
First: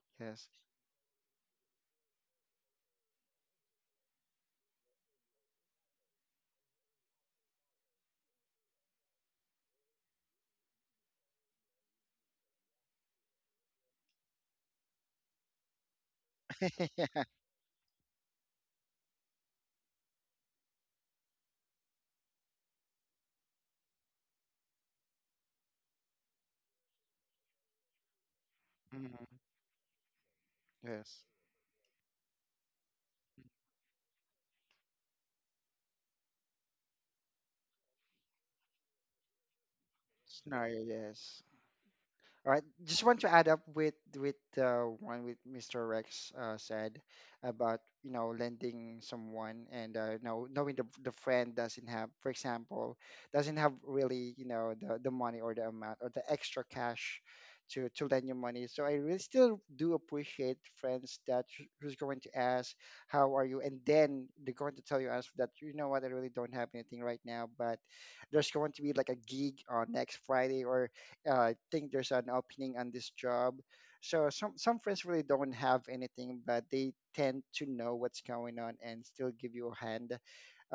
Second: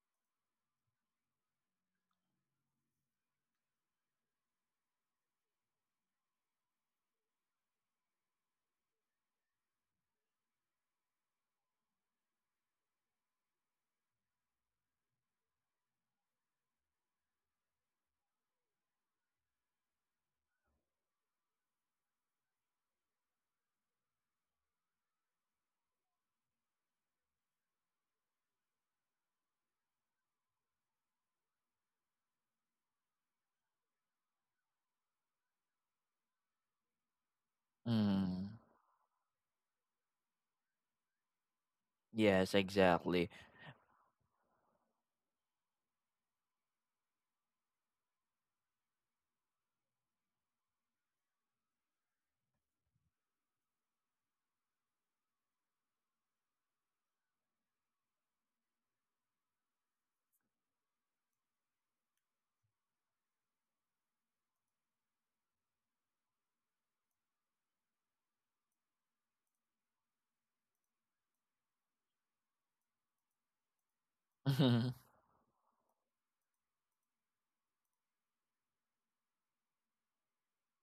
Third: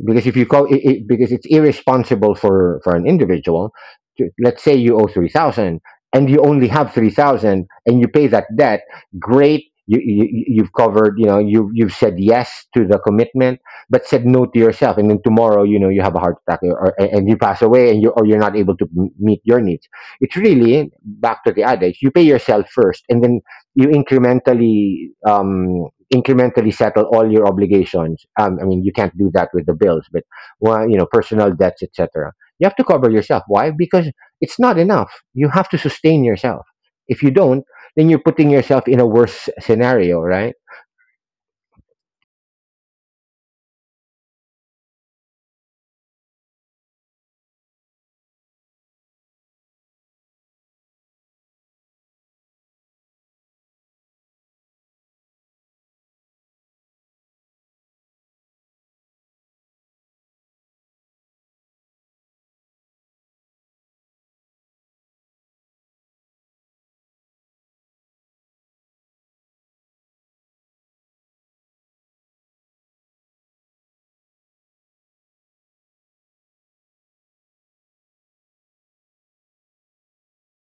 [SPEAKER 3] Because if you
[SPEAKER 2] Yes.
[SPEAKER 3] call it, because it's irresponsible for an individual to, let's say you owe 3,000 and you only have 3,000 and you pay that debt, great, you've covered, you know, you've said yes to the commitment but said no to yourself. And then tomorrow, you know, you have a heart attack, or, or-
[SPEAKER 2] Yeah.
[SPEAKER 3] and you pass away, and you or you're not able to meet your needs. It's really back to the adage, you pay yourself first, and then you incrementally, settle all your obligations. I mean, you
[SPEAKER 2] Mm,
[SPEAKER 3] can't do that with the bills, but well, you know,
[SPEAKER 2] yes.
[SPEAKER 3] personal debts, etc. You have to cover yourself. Why? Because it's not enough. You have to sustain yourself. If you don't, then you're
[SPEAKER 1] Mm.
[SPEAKER 3] putting yourself in a worse scenario, right?
[SPEAKER 2] Scenario, yes.
[SPEAKER 1] Yes,
[SPEAKER 2] All right. Just want
[SPEAKER 1] exactly.
[SPEAKER 2] to add up with one with Mr. Rex said about lending someone and know, knowing the friend doesn't have, for example, doesn't have really the money or the amount or the extra cash to lend you money. So I really still do appreciate friends that who's going to ask how are you, and then they're going to tell you as that you know what, I really don't have anything right now, but there's going to be like a gig on next Friday, or I think there's an opening on this job. So some friends really don't have anything, but they tend to know what's going on and still give you a hand,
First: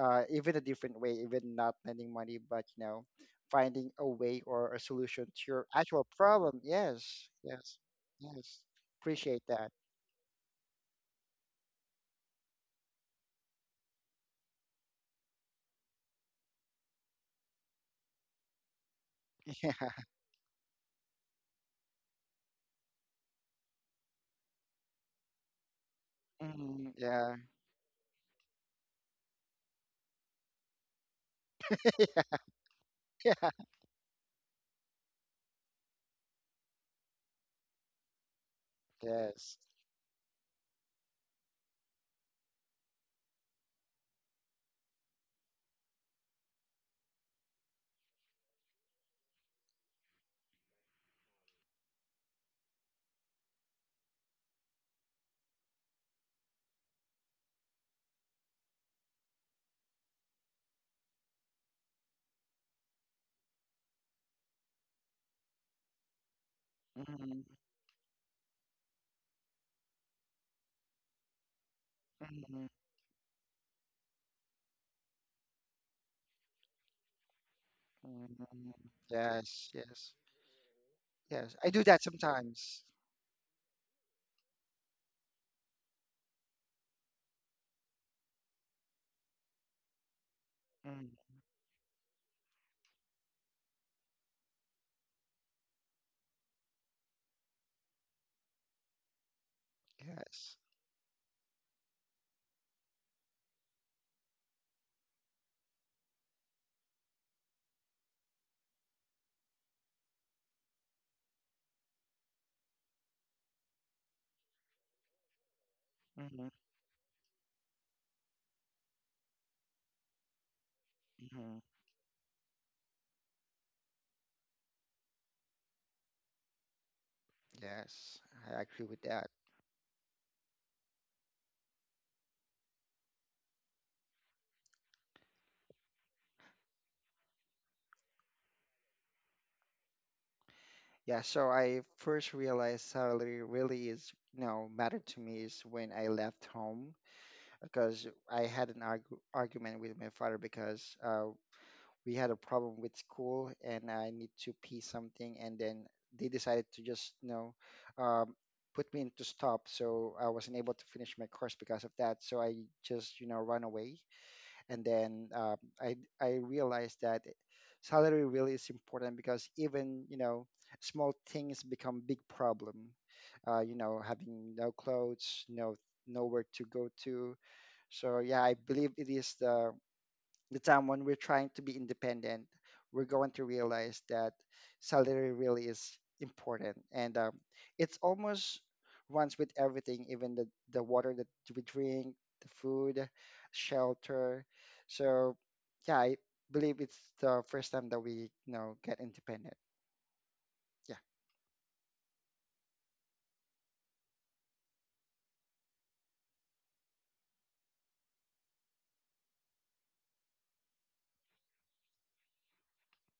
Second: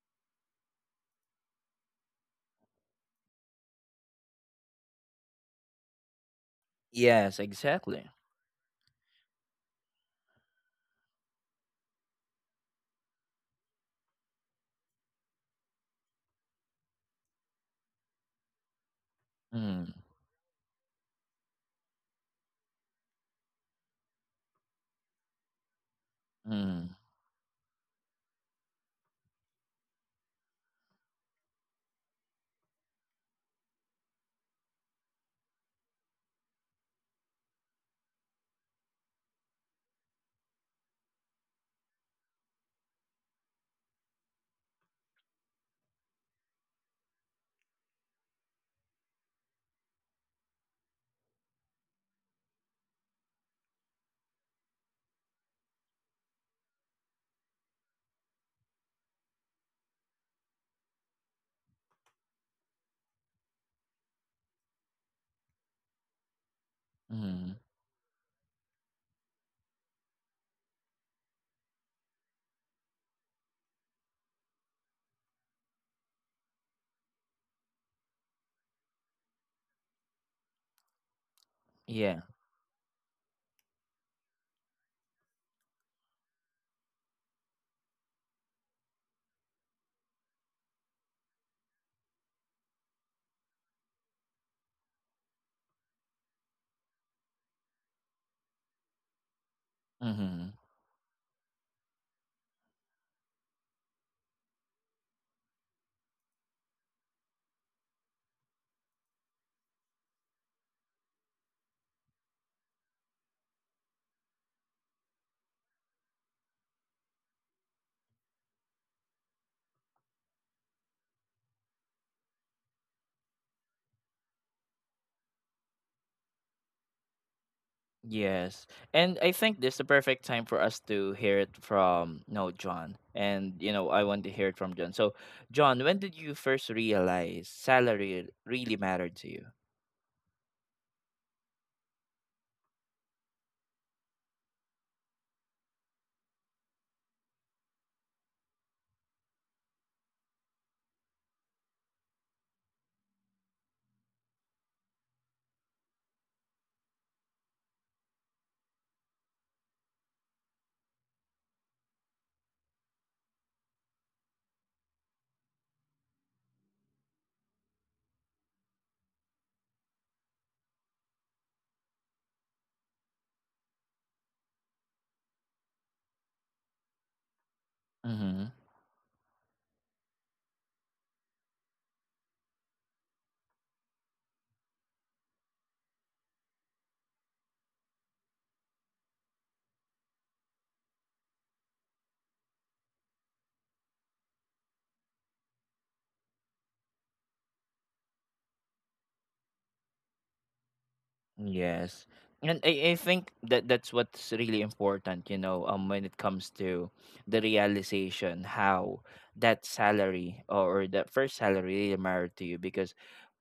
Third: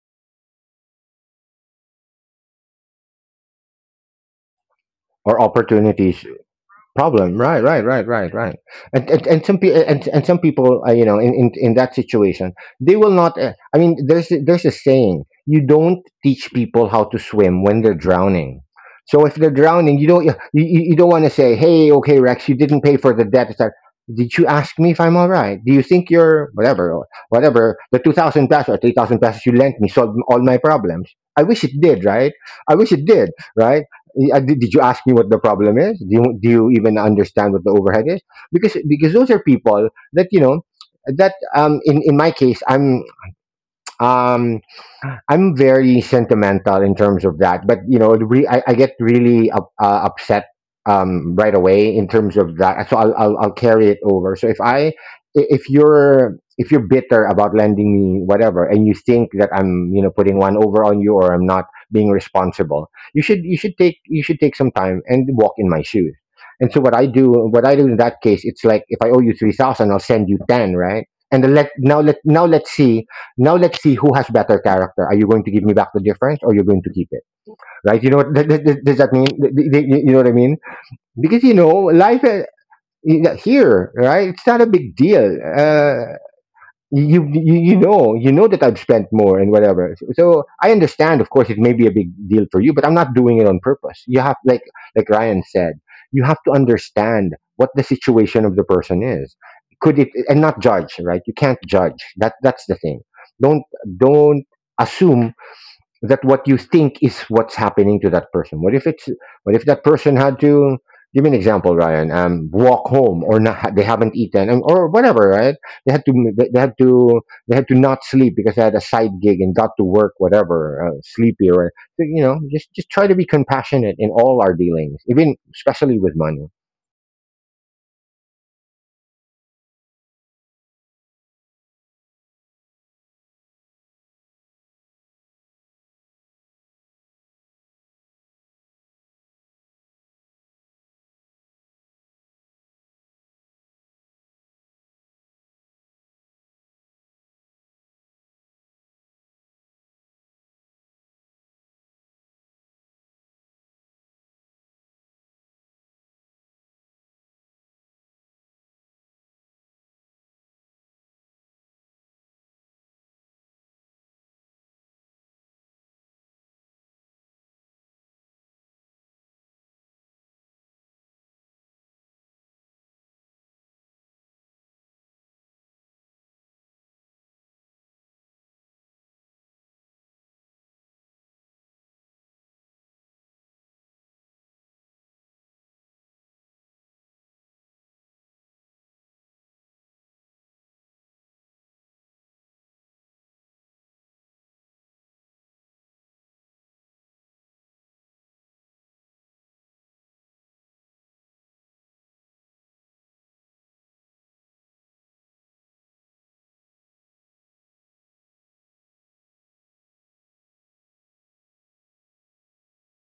[SPEAKER 2] even a different way, even not lending money, but you know, finding a way or a solution
[SPEAKER 3] Or
[SPEAKER 2] to your actual
[SPEAKER 3] opportunities
[SPEAKER 2] problem. Yes,
[SPEAKER 3] problem.
[SPEAKER 1] Yes,
[SPEAKER 3] right
[SPEAKER 2] yes,
[SPEAKER 3] right right
[SPEAKER 1] exactly.
[SPEAKER 3] right right
[SPEAKER 2] yes.
[SPEAKER 3] and and,
[SPEAKER 2] Appreciate
[SPEAKER 3] and some
[SPEAKER 2] that.
[SPEAKER 3] people and some people, you know, in that situation they will not, I mean, there's there's a saying, you don't teach people how to swim when they're drowning. So if they're
[SPEAKER 2] Yeah,
[SPEAKER 1] Mm.
[SPEAKER 3] drowning, you don't you, you don't want to say, hey, okay, Rex, you didn't pay for the debt. It's like, did you ask me if I'm all right? Do you think you're
[SPEAKER 1] Mm.
[SPEAKER 3] whatever,
[SPEAKER 2] mhm,
[SPEAKER 3] or
[SPEAKER 2] yeah,
[SPEAKER 3] whatever the 2000 pesos or 3000 pesos you lent me solved all my problems? I wish it did, right? I wish it did.
[SPEAKER 2] yeah.
[SPEAKER 3] Right. Yeah, did you ask me what the problem is? Do you even understand what the overhead is? Because those are
[SPEAKER 2] Yes.
[SPEAKER 3] people that, you know, that, in my case I'm, um I'm very sentimental in terms of that, but you know, I get really up, upset right away in terms of that. So I'll carry it over. So if I, if you're, if you're bitter about lending me whatever, and you think that I'm, you know, putting one over on you, or I'm not being responsible, you should take, you should take some time and walk in my shoes. And so
[SPEAKER 2] Mhm.
[SPEAKER 1] Mm.
[SPEAKER 3] what I do in that case, it's like if I owe you 3,000, I'll send you ten, right? And then let now
[SPEAKER 2] Mhm.
[SPEAKER 3] let's see, now let's see who has better character. Are you going to give me back the difference, or you're going to keep it? Right? You know what?
[SPEAKER 2] Mhm.
[SPEAKER 3] Does that mean?
[SPEAKER 2] Yes,
[SPEAKER 3] You
[SPEAKER 2] yes,
[SPEAKER 3] know what I mean? Because, you
[SPEAKER 2] yes.
[SPEAKER 3] know,
[SPEAKER 2] I do that
[SPEAKER 1] Yeah.
[SPEAKER 3] life,
[SPEAKER 2] sometimes.
[SPEAKER 3] here, right? It's not a big deal. You know, you know that I've spent more and whatever. So, so I
[SPEAKER 2] Mm.
[SPEAKER 3] understand, of course, it may be a big deal for you, but I'm not doing it on purpose. You have, like Ryan said, you have to understand what the situation of the person is. Could it and
[SPEAKER 2] Yes.
[SPEAKER 3] not judge, right? You can't judge. That, that's the thing. Don't don't assume that what you think is what's happening to that person. What if it's, what if that person had to, give me an example, Ryan, walk home, or not. They haven't eaten, or whatever, right? they had to
[SPEAKER 2] Hmm,
[SPEAKER 3] they had to they had to not sleep because they had a side gig and got to work whatever, sleepy
[SPEAKER 2] hmm,
[SPEAKER 3] or, so, you know, just try to be compassionate in all our dealings, even especially with money.
[SPEAKER 2] yes,
[SPEAKER 1] Yes.
[SPEAKER 2] I agree with
[SPEAKER 1] And I
[SPEAKER 2] that.
[SPEAKER 1] think this is the perfect time for us to hear it from, no, John. And you know, I want to hear it from John. So, John, when did you first realize salary really mattered to you?
[SPEAKER 2] Yeah, so I first realized salary really is, you know, mattered to me is when I left home because I had an argument with my father because we had a problem with school and I need to pay something, and then they decided to just, you know, um, put me into stop. So I wasn't able to finish my course because of that. So I just, you know, run away and then I , I realized that salary really is important because even, you know, small things become big problem. You know, having no clothes, no nowhere to go to. So
[SPEAKER 1] Mhm.
[SPEAKER 2] yeah, I believe it is the time when we're trying to be independent, we're going to realize that salary really is important, and it's almost runs with everything, even the water that we drink, the food, shelter. So, yeah, I believe it's the first time that we you know get independent. Yeah,
[SPEAKER 1] Yes. And I think that that's what's really important, you know, when it comes to the realization how that salary or that first salary really mattered to you, because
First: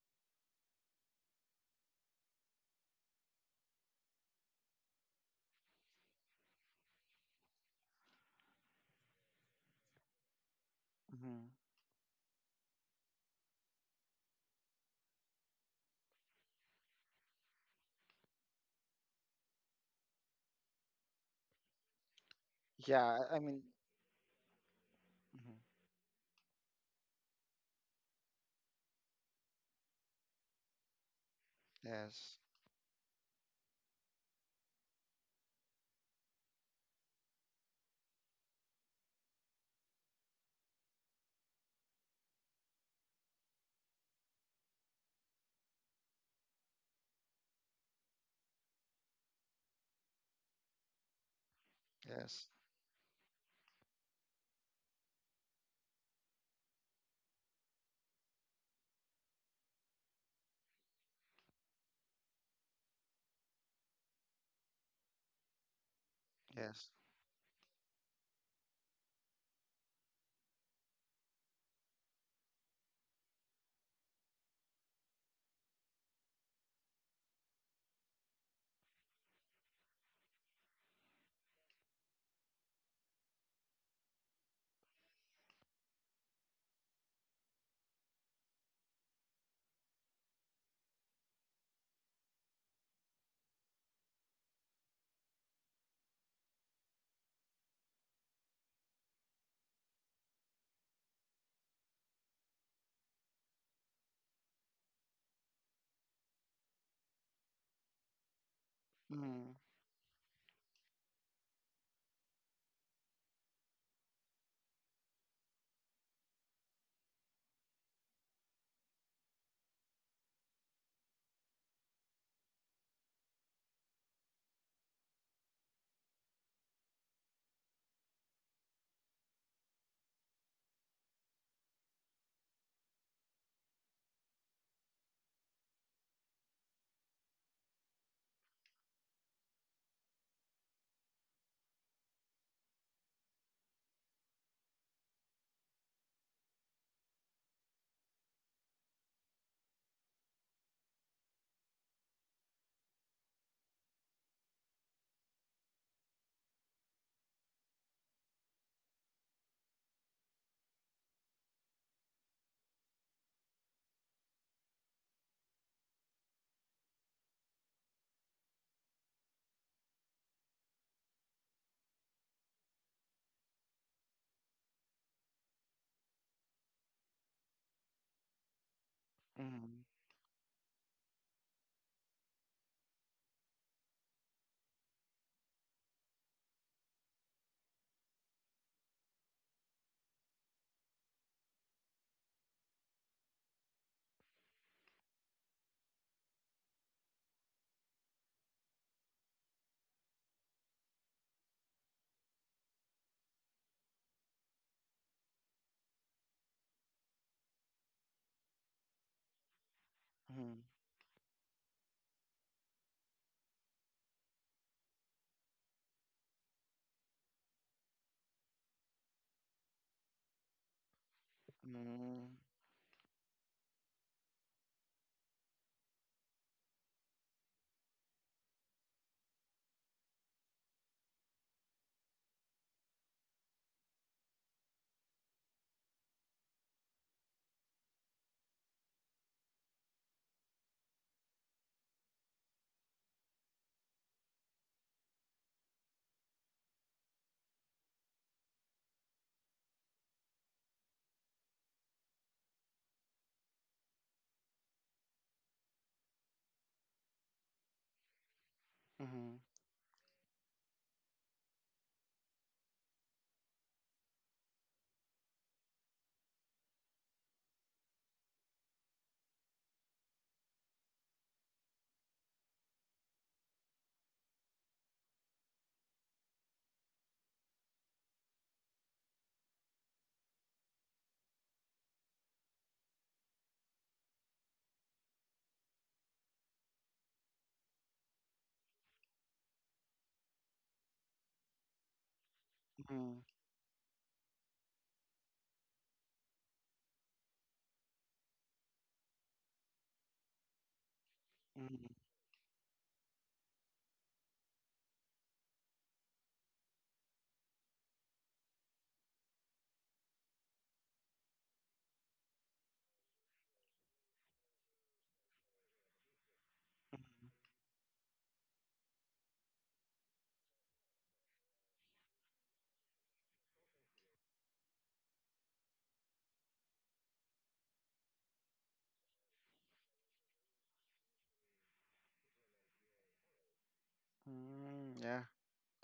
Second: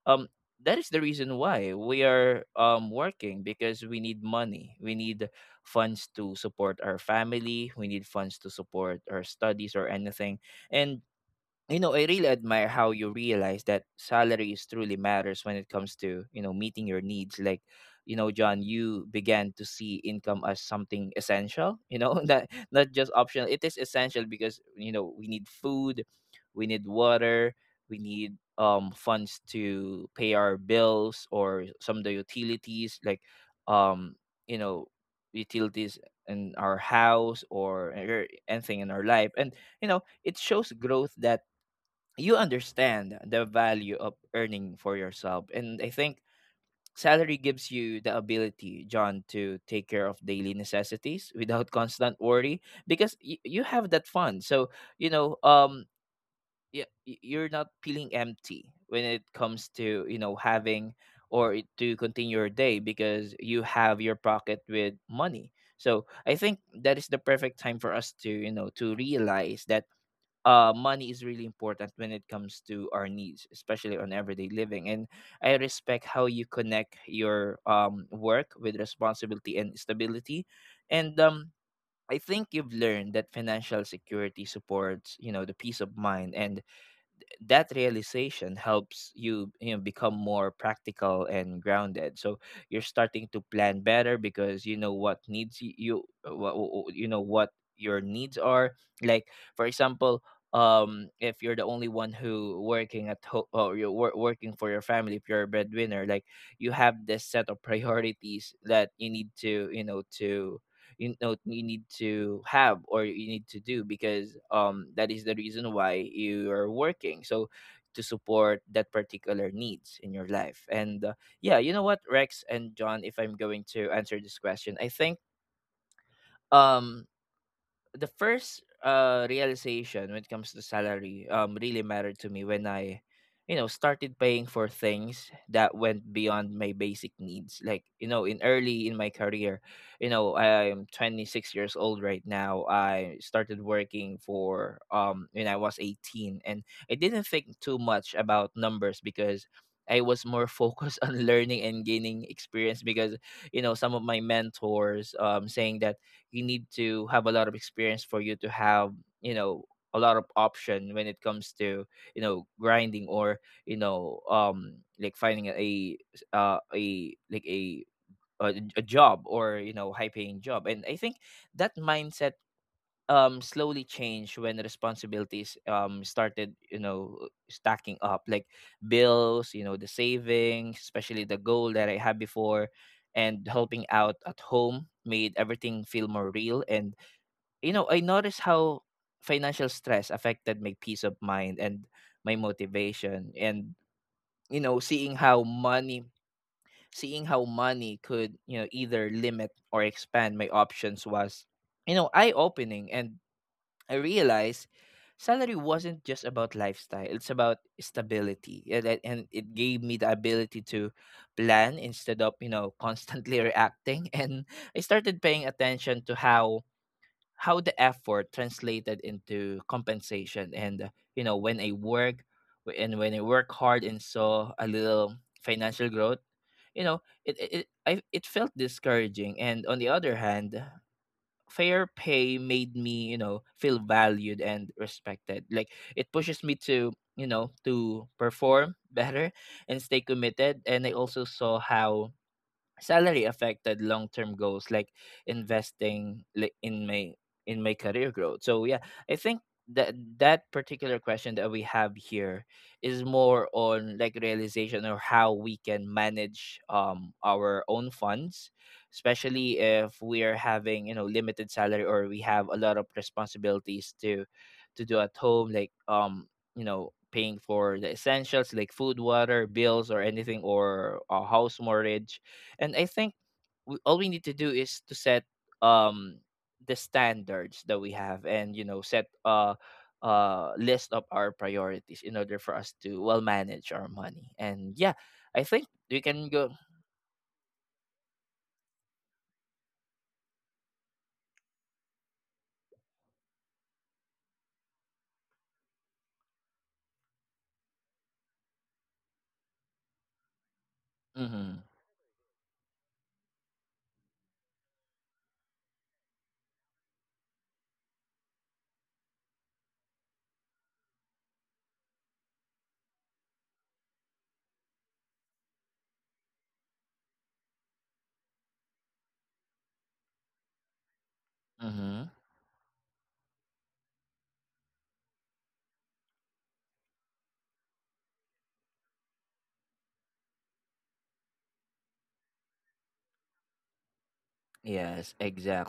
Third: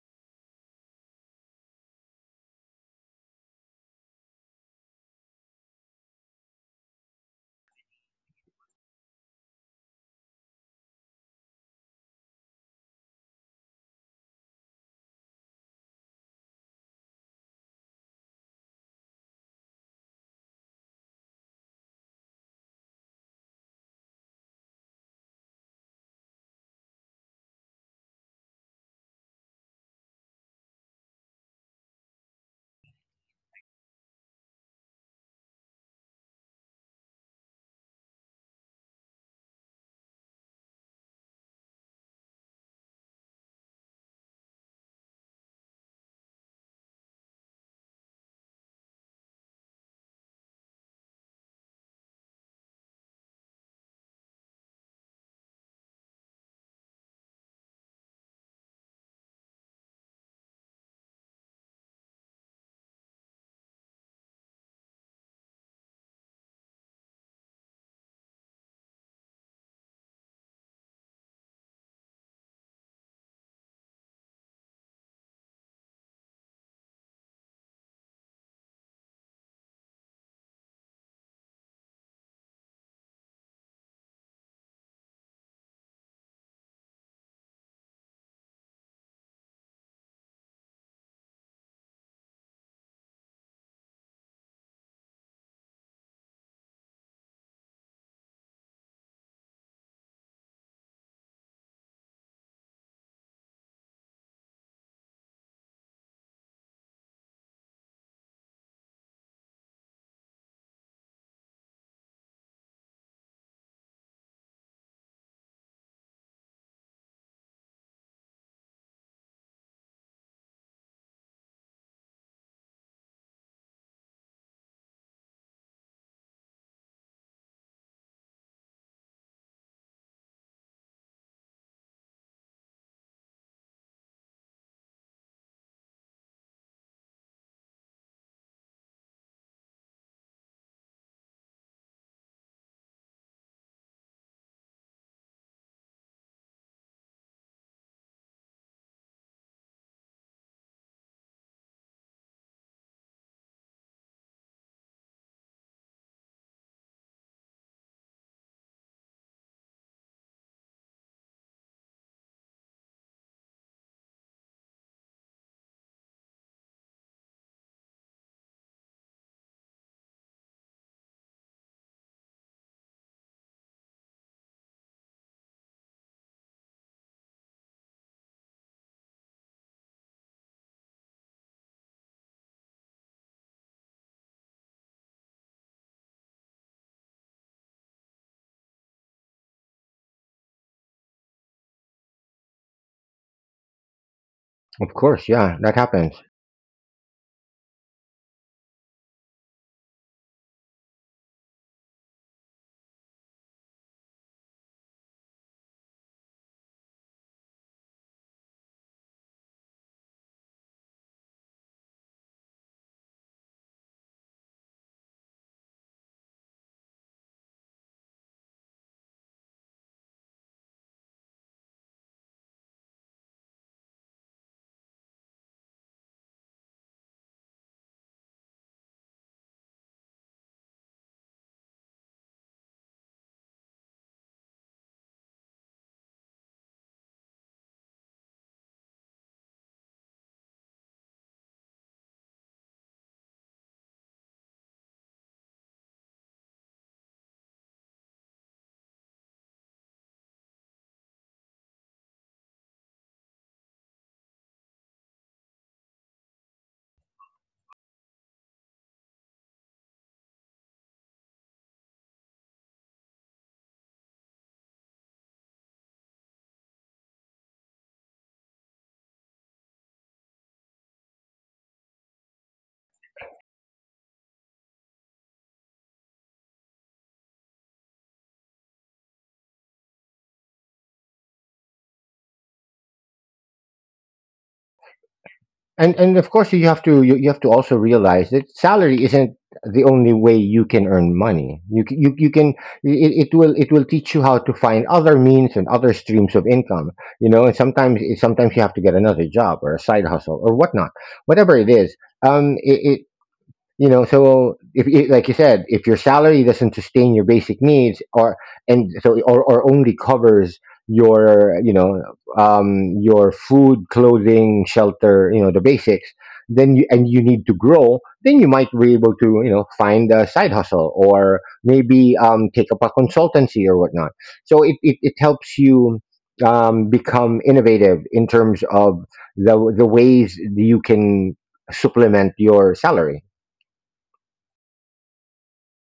[SPEAKER 1] um that is the reason why we are working, because we need money, we need funds to support our family, we need funds to support our studies or anything. And,
[SPEAKER 2] hmm,
[SPEAKER 1] you know, I really admire how you realize that salary is truly matters when it comes to, you know, meeting your needs. Like, you know, John, you began to see income as something essential, you know, that not just
[SPEAKER 2] yeah. I
[SPEAKER 1] optional.
[SPEAKER 2] mean,
[SPEAKER 1] It is essential because, you know, we need
[SPEAKER 2] mhm,
[SPEAKER 1] food, we need water, we need funds to pay our bills or some of the
[SPEAKER 2] yes,
[SPEAKER 1] utilities, like um, you know, utilities in our house or anything in our life. And you know, it shows growth that you understand the value of earning for yourself. And I think salary gives you the ability, John, to take care of daily necessities without constant
[SPEAKER 2] yes,
[SPEAKER 1] worry because you have that fund. So, you know, you're not feeling empty when it comes to, you know, having to continue your day because you have your pocket with money. So I think
[SPEAKER 2] yes.
[SPEAKER 1] that is the perfect time for us to, you know, to realize that money is really important when it comes to our needs, especially on everyday living. And I respect how you connect your work with responsibility and stability. And I think you've learned that financial security supports, you know, the peace of mind, and that realization helps you, you know, become more practical and grounded. So you're starting to plan better because you know what needs you know what your needs are, like, for example, if you're the only one who working at home, or you're working for your family, if you're a breadwinner, like you have this set of priorities that you need
[SPEAKER 2] Mm-hmm.
[SPEAKER 1] to, you need to have or you need to do, because that is the reason why you are working. So to support that particular needs in your life. And yeah, you know what, Rex and John, if I'm going to answer this question, I think um the first realization when it comes to salary really mattered to me when I, you know, started paying for things that went beyond my basic needs. Like, you know, in early in my career, you know, I'm 26 years old right now. I started working for when I was 18, and I didn't think too much about numbers because I was more focused on learning and gaining experience. Because you know some of my mentors saying that you need to have a lot of experience for you to have, you know, a lot of option when it comes to, you know, grinding, or, you know, like finding a like a a job, or, you know, high paying job. And I think that mindset slowly changed when responsibilities started, you know, stacking up, like bills, you know,
[SPEAKER 2] Mm-hmm.
[SPEAKER 1] the savings, especially the goal that I had before, and helping out at home made everything feel more real. And, you know, I noticed how financial stress affected my peace of mind and my motivation. And, you know,
[SPEAKER 3] Of course, yeah, that happens.
[SPEAKER 1] seeing how money could, you know, either limit or expand my options was, you know, eye opening. And I realized salary wasn't just about lifestyle, it's about stability. And it gave me the ability to plan instead of, you know, constantly reacting. And I started paying attention to how the effort translated into compensation. And you know, when I work,
[SPEAKER 2] Mm-hmm.
[SPEAKER 1] w- and when I work hard and saw a little financial growth, you know, it felt discouraging. And on the other hand, fair pay made me, you know, feel valued and respected. Like, it pushes me to, you know, to perform better and stay committed. And I also saw how salary affected long-term goals, like investing in my career growth. So yeah, I think that that particular question that we have here is more on like realization, or how we can manage our own funds,
[SPEAKER 2] Mm-hmm.
[SPEAKER 1] especially if we are having, you know, limited salary, or we have a lot of responsibilities to do at home, like you know, paying for the essentials, like food, water, bills, or anything, or a house mortgage. And I think all we need to do is to set um the standards that we have, and, you know, set a list of our priorities in order for us to well manage our money. And yeah, I think
[SPEAKER 3] and
[SPEAKER 1] we
[SPEAKER 3] and
[SPEAKER 1] can
[SPEAKER 3] of course
[SPEAKER 1] go.
[SPEAKER 3] you have to, you have to also realize that salary isn't the only way you can earn money. You, you, you can,
[SPEAKER 2] Mm-hmm.
[SPEAKER 3] it will, it will teach you how to find other means and other streams of income, you know. And sometimes you have to get another job or a side hustle or whatnot, whatever
[SPEAKER 1] Mm-hmm,
[SPEAKER 3] it
[SPEAKER 2] Mm-hmm. Mm-hmm.
[SPEAKER 3] is. um it, you know, so if, like you said, if your salary doesn't sustain your basic needs, or and so, or only covers your, you know, your food, clothing, shelter, you know, the basics, then you, and you need to grow, then you might be able to, you know, find a side hustle, or maybe
[SPEAKER 1] mm-hmm.
[SPEAKER 3] take up a consultancy or whatnot. So it helps you become innovative in terms of the ways you can supplement your salary.
[SPEAKER 2] Mm, yeah,
[SPEAKER 1] Yes,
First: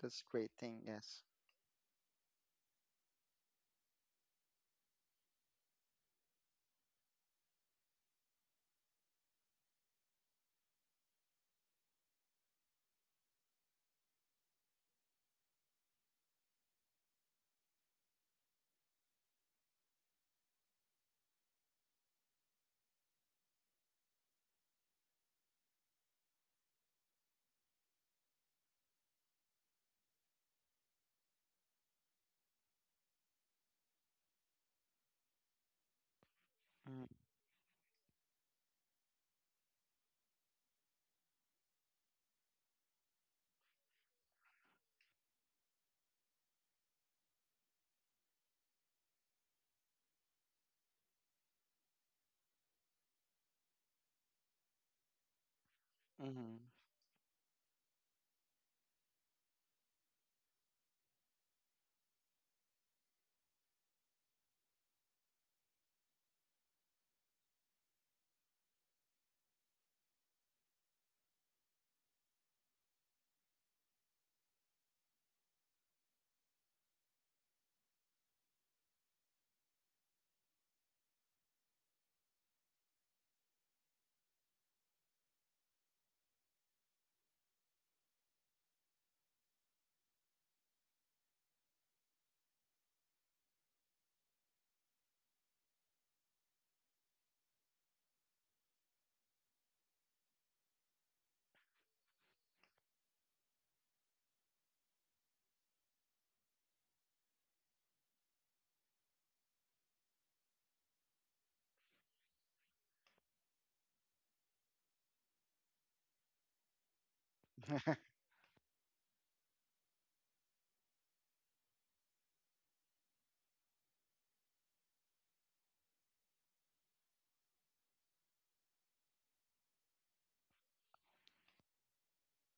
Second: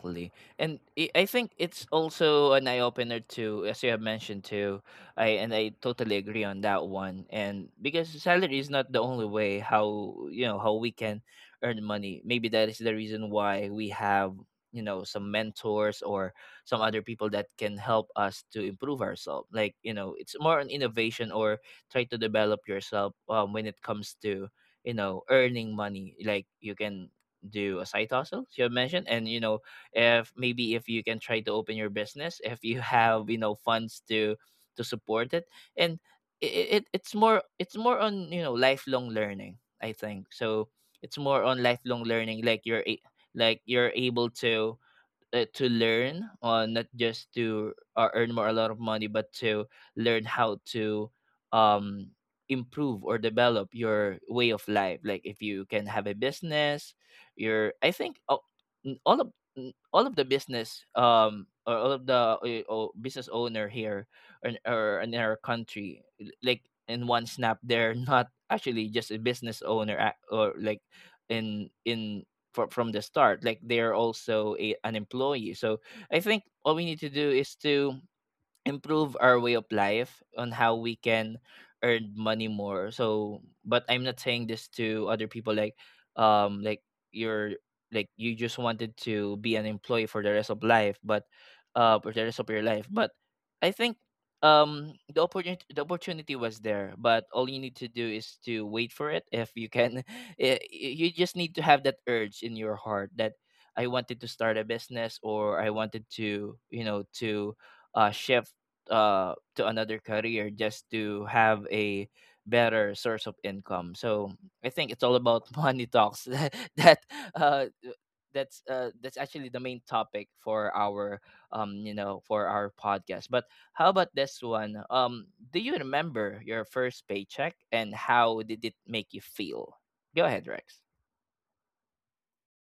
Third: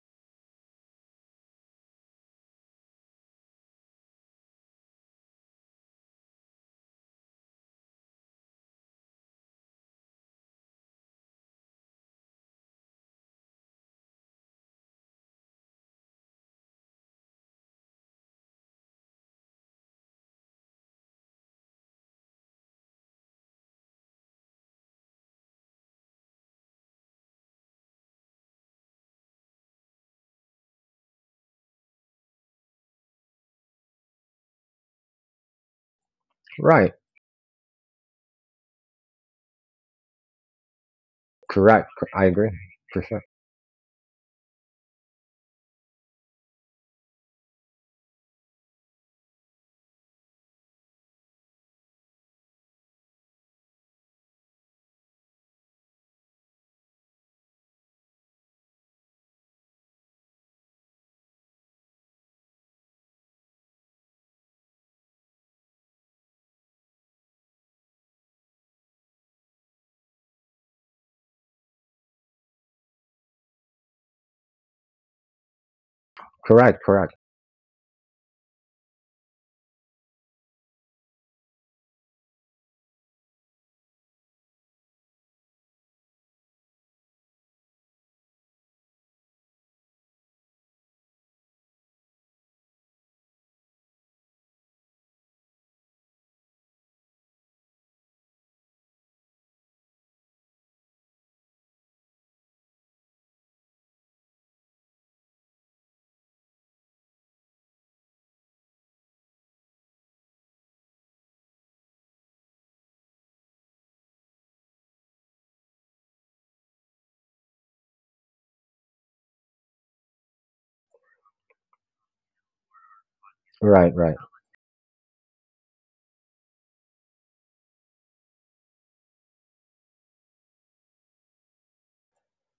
[SPEAKER 2] that's great
[SPEAKER 1] And
[SPEAKER 2] thing. Yes.
[SPEAKER 1] I think it's also an eye opener too, as you have mentioned too, I totally agree on that one. And because salary is not the only way how, you know, how we can earn money. Maybe that is the reason why we have, you know, some mentors or some other people that can help us to improve ourselves. Like, you know, it's more an innovation, or try to develop yourself, when it comes to, you know, earning money. Like you can do a side hustle, as you have mentioned, and, you know, if, maybe if you can try to open your business, if you have, you know, funds to support it. And it
[SPEAKER 3] Right.
[SPEAKER 2] Mm,
[SPEAKER 1] it's more, it's more on, you know, lifelong learning, I think. So it's more on
[SPEAKER 3] Correct.
[SPEAKER 1] lifelong
[SPEAKER 3] I
[SPEAKER 1] learning.
[SPEAKER 3] agree.
[SPEAKER 1] Like
[SPEAKER 3] Percent.
[SPEAKER 1] like you're able to learn not just to earn more a lot of money, but to learn how to um improve or develop your way of life. Like if you can have a
[SPEAKER 2] hmm.
[SPEAKER 1] business, your, I think, oh, n- all of all of the business or all of the business owner here or in our country, like in one snap, they're not actually just a business owner, or, like, in from the start, like, they're also an employee. So I think all we
[SPEAKER 3] Correct.
[SPEAKER 1] need to
[SPEAKER 3] Correct.
[SPEAKER 1] do is to improve our way of life on how we can earn money more. So but I'm not saying this to other people, like um like you're, like, you just wanted to be an employee for the rest of life, but for the rest of your life. But I think the opportunity was there, but all you need to do is to wait for it. If you can, eh, you just need to have that urge in your heart that I wanted to start a business, or I wanted to, you know, to shift to another career, just to have a better source of income. So I think it's all about money talks. that uh, that's actually the main topic for our you know, for our podcast. But how
[SPEAKER 3] Right.
[SPEAKER 1] about
[SPEAKER 3] Right.
[SPEAKER 1] this one? Do you remember your first paycheck, and how did it make you feel? Go ahead, Rex.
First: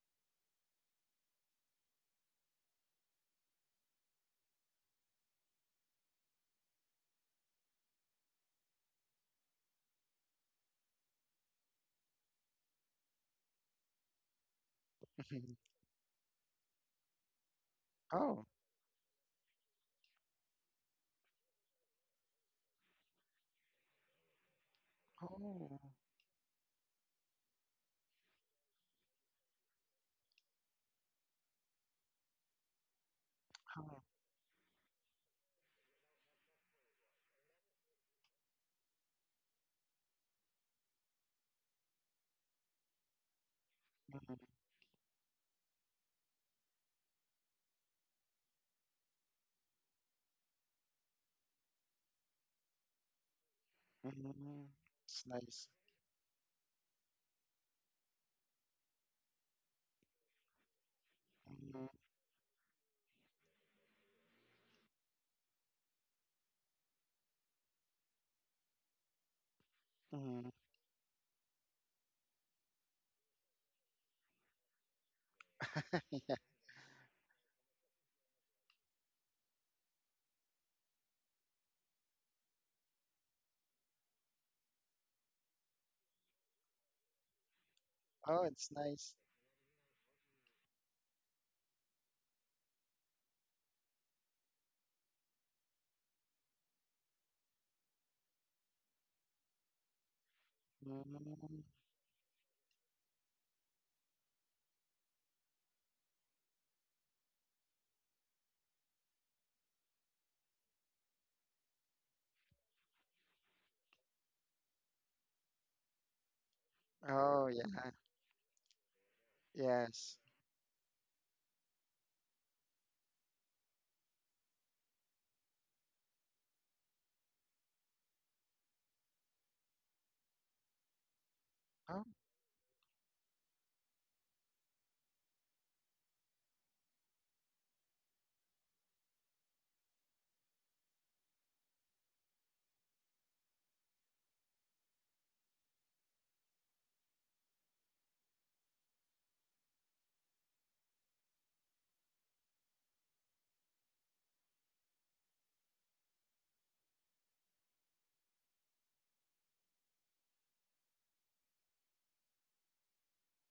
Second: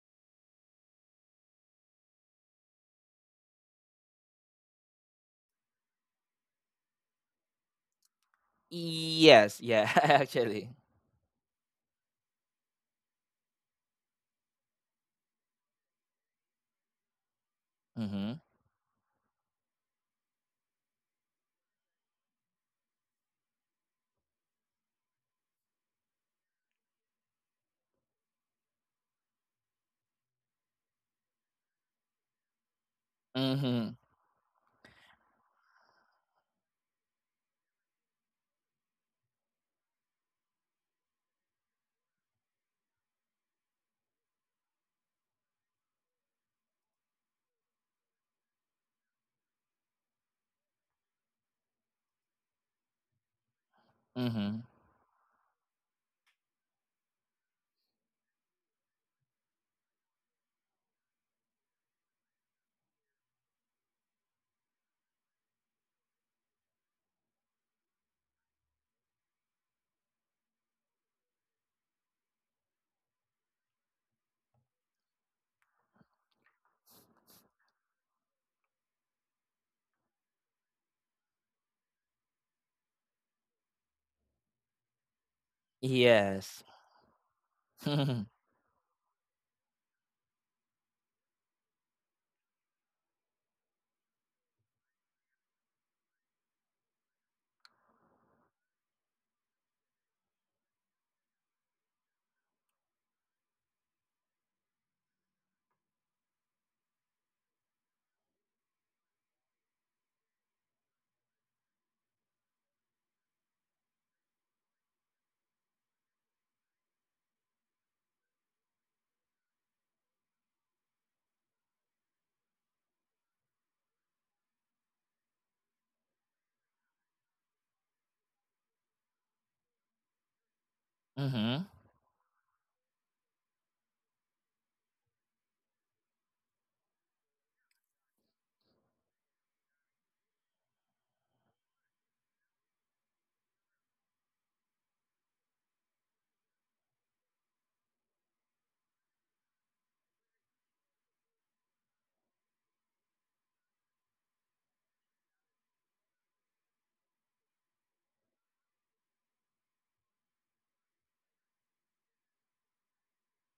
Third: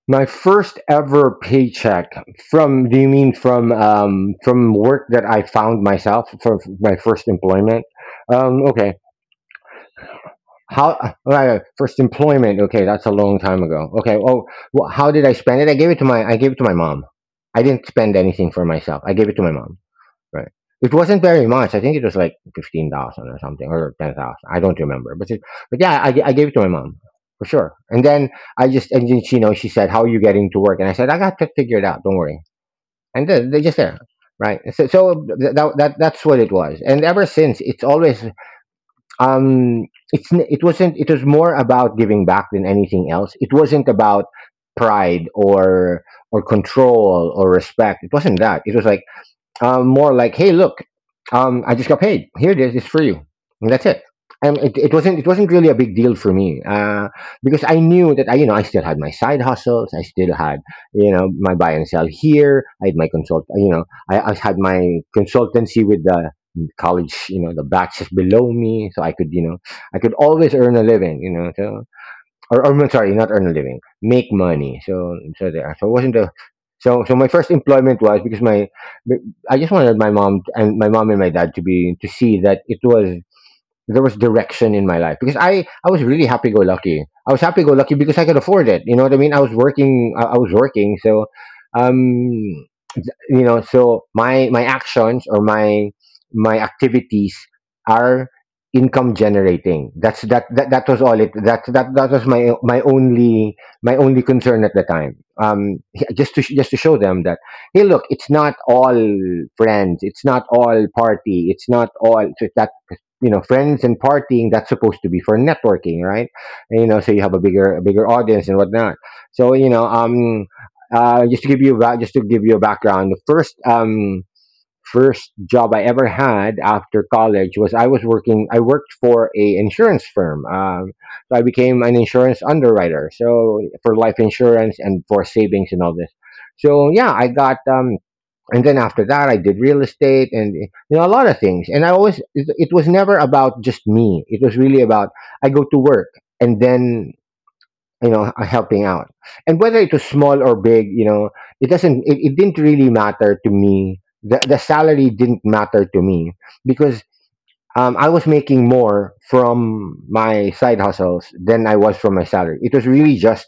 [SPEAKER 3] My first ever paycheck from. Do you mean from, from work that I found myself, for my first employment? Okay.
[SPEAKER 1] Yes, yeah, actually.
[SPEAKER 3] How, right, first employment? Okay, that's a long time ago. Okay. Oh, well, how did I spend it? I gave it to my. I gave it to my mom. I didn't spend
[SPEAKER 1] Mm-hmm.
[SPEAKER 2] Oh,
[SPEAKER 3] anything for myself. I gave it to my mom. Right. It wasn't very much. I think it was like 15,000 or something, or 10,000. I don't remember. But it,
[SPEAKER 2] oh,
[SPEAKER 3] but yeah, I gave it to my mom for sure. And then and then she, you know, she said, how are you getting to work? And I said, I got to figure it out. Don't worry. And then they just
[SPEAKER 1] Mm-hmm.
[SPEAKER 2] oh.
[SPEAKER 3] there. Right. So, so that, that's what it was. And ever since it's always, um, it's, it wasn't, it was more about giving back than anything else. It wasn't about
[SPEAKER 2] Hmm,
[SPEAKER 3] pride, or control or respect. It wasn't that. It was like, more like, "Hey, look, I just got paid. Here it is. It's for you." And that's it. And
[SPEAKER 1] Mm-hmm.
[SPEAKER 2] hmm. It's
[SPEAKER 3] it wasn't
[SPEAKER 2] nice.
[SPEAKER 3] really a big deal for me, because I knew that I, you know, I still had my side hustles. I still had, you know, my buy and
[SPEAKER 2] Hmm,
[SPEAKER 3] sell here. I had my consult. You know, I had my consultancy with the college. You know, the batches below me, so I could, you know, I could
[SPEAKER 2] hmm.
[SPEAKER 3] always earn a living. You know, so, or I'm sorry, not earn a living, make money. So so there. So it wasn't a,
[SPEAKER 2] Yeah.
[SPEAKER 3] so so my first employment was because my, I just wanted my mom, and my dad to be, to see that it was, there was direction in my life, because I was really happy
[SPEAKER 1] Yes.
[SPEAKER 3] go lucky. I was happy go lucky because I could
[SPEAKER 2] Oh, it's
[SPEAKER 3] afford it. You know
[SPEAKER 2] nice.
[SPEAKER 3] what I mean? I was working, so um you know, so my actions or my activities are income generating. That's that was all it,
[SPEAKER 2] Hmm.
[SPEAKER 3] that was my, my only, my only concern at the time, um just to just to show them that, hey, look, it's not all friends, it's not all party, it's not all, so that, you know, friends and partying, that's supposed to be for networking, right? And you know, so you have a
[SPEAKER 2] Oh,
[SPEAKER 3] bigger, a
[SPEAKER 2] yeah.
[SPEAKER 3] bigger audience and whatnot. So, you know,
[SPEAKER 2] Yes.
[SPEAKER 3] just to give you a just to give you a background, the first first job I ever had after college was, I was working. I worked for a insurance firm. So I
[SPEAKER 1] mm-hmm.
[SPEAKER 3] became an
[SPEAKER 2] Oh,
[SPEAKER 3] insurance underwriter. So for life insurance and for savings and all this. So yeah, I got And then after that, I did real estate and you know a lot of things. And I always, it was never about just me. It was really about, I go to work, and then, you know, helping out, and whether it was small or big, you know, it it didn't really matter to me. The salary didn't matter to me, because, I was making more from my side hustles than I was from my salary. It was really just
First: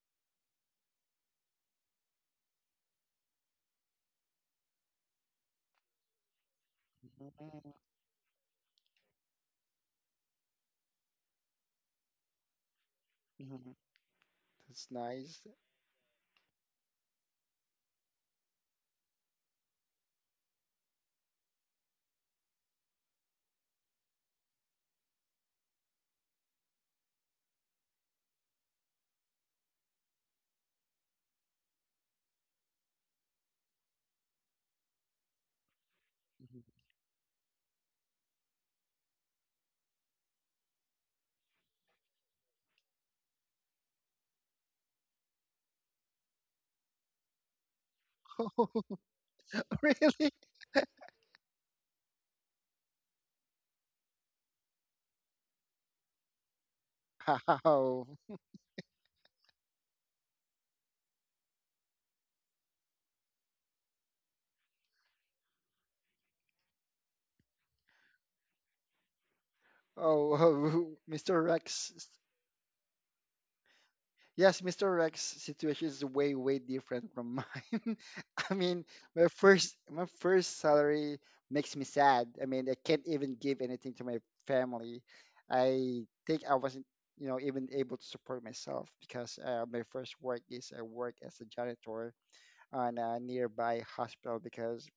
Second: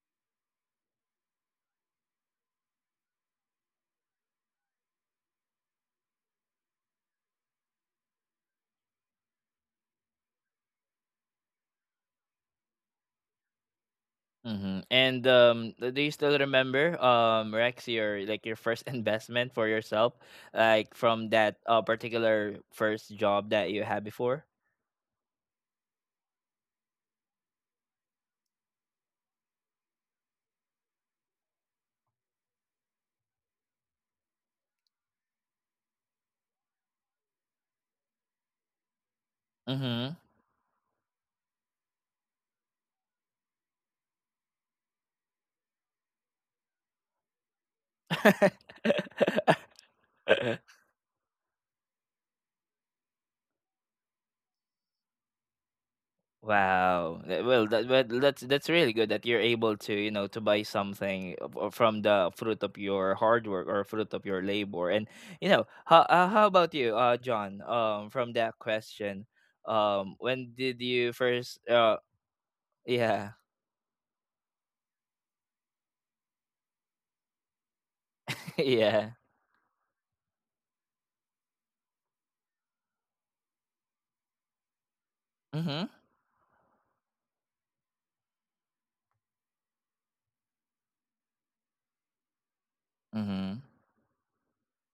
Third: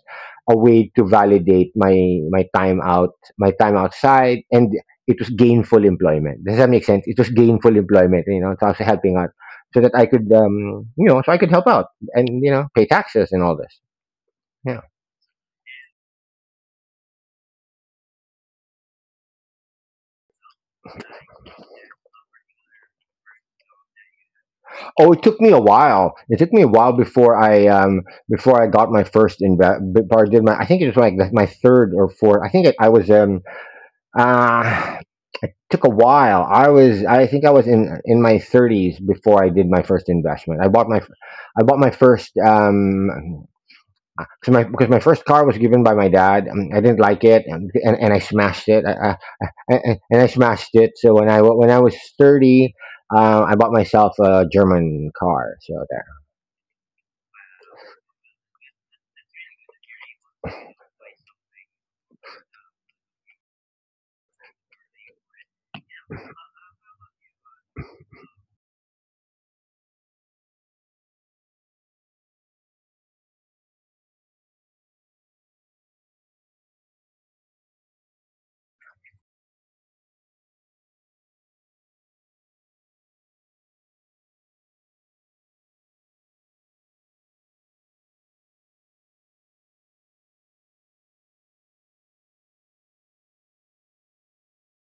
[SPEAKER 3] a way to validate my, my time out my time outside, and it was gainful employment. Does that make sense? It was gainful
[SPEAKER 2] hmm,
[SPEAKER 3] employment, you know, so I was helping out so that I could, you know, so I could help out, and you know, pay taxes and all
[SPEAKER 2] hmm.
[SPEAKER 3] this.
[SPEAKER 1] Mm-hmm.
[SPEAKER 3] Yeah.
[SPEAKER 2] That's
[SPEAKER 1] And
[SPEAKER 2] nice.
[SPEAKER 1] do you still remember, Rex, your, like, your first investment for yourself, like from that particular first job that you had before?
[SPEAKER 3] Oh, it took me a while. It took me a while before I, before I got my first invest. Before I did my, I think it was like my third or fourth. I think it, I was, uh took a while.
[SPEAKER 2] Mhm.
[SPEAKER 3] I think I was in my thirties before I did my first
[SPEAKER 1] Mm-hmm.
[SPEAKER 3] investment. I bought my I bought my first Cause my, because my first car was given by my dad. I didn't like it, and and I smashed it.
[SPEAKER 2] Oh,
[SPEAKER 3] I, and I
[SPEAKER 2] really?
[SPEAKER 3] smashed it. So when I, when I was 30, I bought myself a German car. So there.
[SPEAKER 1] Wow.
[SPEAKER 2] Wow.
[SPEAKER 1] Well, that,
[SPEAKER 2] Oh,
[SPEAKER 1] well, that's really good that you're able to, you know, to buy something from the fruit of your hard work, or fruit of your labor. And, you know, how, how about you, John? From that question, when did you
[SPEAKER 2] Mr.
[SPEAKER 1] first
[SPEAKER 2] Rex.
[SPEAKER 1] yeah.
[SPEAKER 2] Yes, Mr. Rex' situation is way, way different from mine. I mean,
[SPEAKER 1] Yeah.
[SPEAKER 2] my first salary makes me sad. I mean, I can't even give anything to my family.
[SPEAKER 1] Mhm.
[SPEAKER 2] I think I wasn't, you know, even able to support myself because my first work is I work as a janitor on a
[SPEAKER 1] Mhm.
[SPEAKER 2] nearby hospital because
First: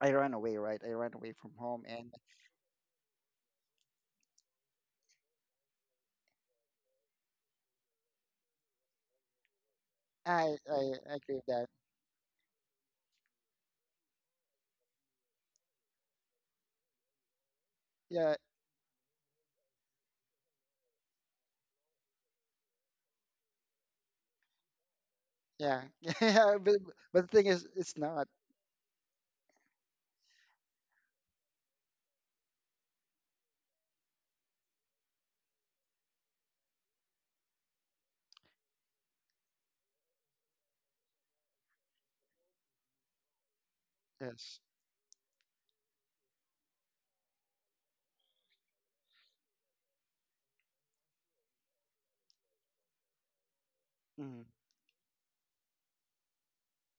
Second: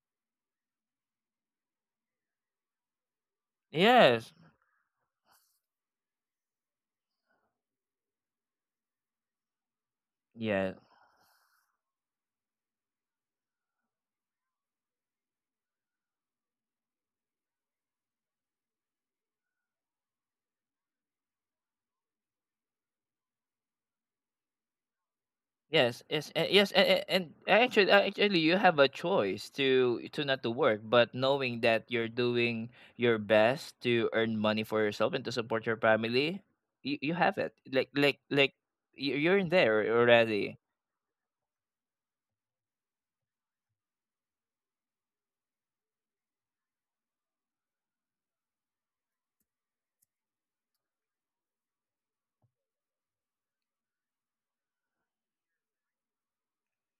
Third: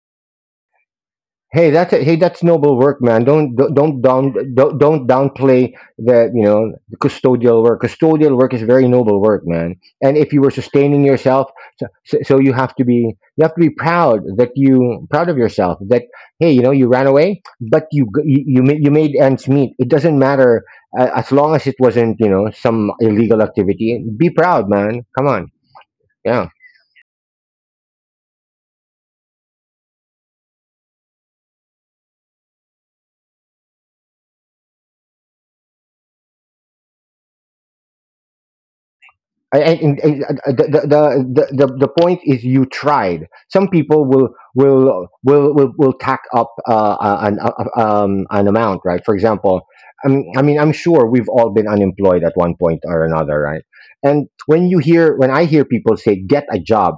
[SPEAKER 2] I ran away, right? I ran away from
[SPEAKER 3] Hey,
[SPEAKER 2] home,
[SPEAKER 3] that's a,
[SPEAKER 2] and
[SPEAKER 3] hey, that's noble work, man. Don't
[SPEAKER 1] Yes.
[SPEAKER 3] down, don't downplay, the you know, the custodial work. Custodial work is very noble work, man. And if you were
[SPEAKER 2] I
[SPEAKER 1] Yeah.
[SPEAKER 2] I,
[SPEAKER 3] sustaining
[SPEAKER 2] I agree with
[SPEAKER 3] yourself,
[SPEAKER 2] that.
[SPEAKER 3] so, so you have to be, you have to be proud that you, proud of yourself that, hey, you know, you ran away, but you,
[SPEAKER 2] Yeah,
[SPEAKER 3] you, you made ends meet. It doesn't matter, as long as it wasn't, you know, some illegal activity. Be proud, man. Come on,
[SPEAKER 2] yeah,
[SPEAKER 1] Yes. Yes. And,
[SPEAKER 3] yeah.
[SPEAKER 2] yeah.
[SPEAKER 1] yes. And
[SPEAKER 2] But the thing is,
[SPEAKER 1] actually,
[SPEAKER 2] it's not.
[SPEAKER 1] actually, you have a choice to not to work, but knowing that you're doing your best to earn money for yourself and to support your family, you have it. Like you- you're in
[SPEAKER 3] I-
[SPEAKER 1] there
[SPEAKER 3] and,
[SPEAKER 1] already.
[SPEAKER 3] the point is you tried. Some people will
[SPEAKER 2] Yes.
[SPEAKER 3] will will will, will tack up an amount, right? For example, I mean, I'm sure we've all been unemployed at one point or another, right? And
[SPEAKER 2] Mhm.
[SPEAKER 3] when you hear when I hear people say, "Get a job,"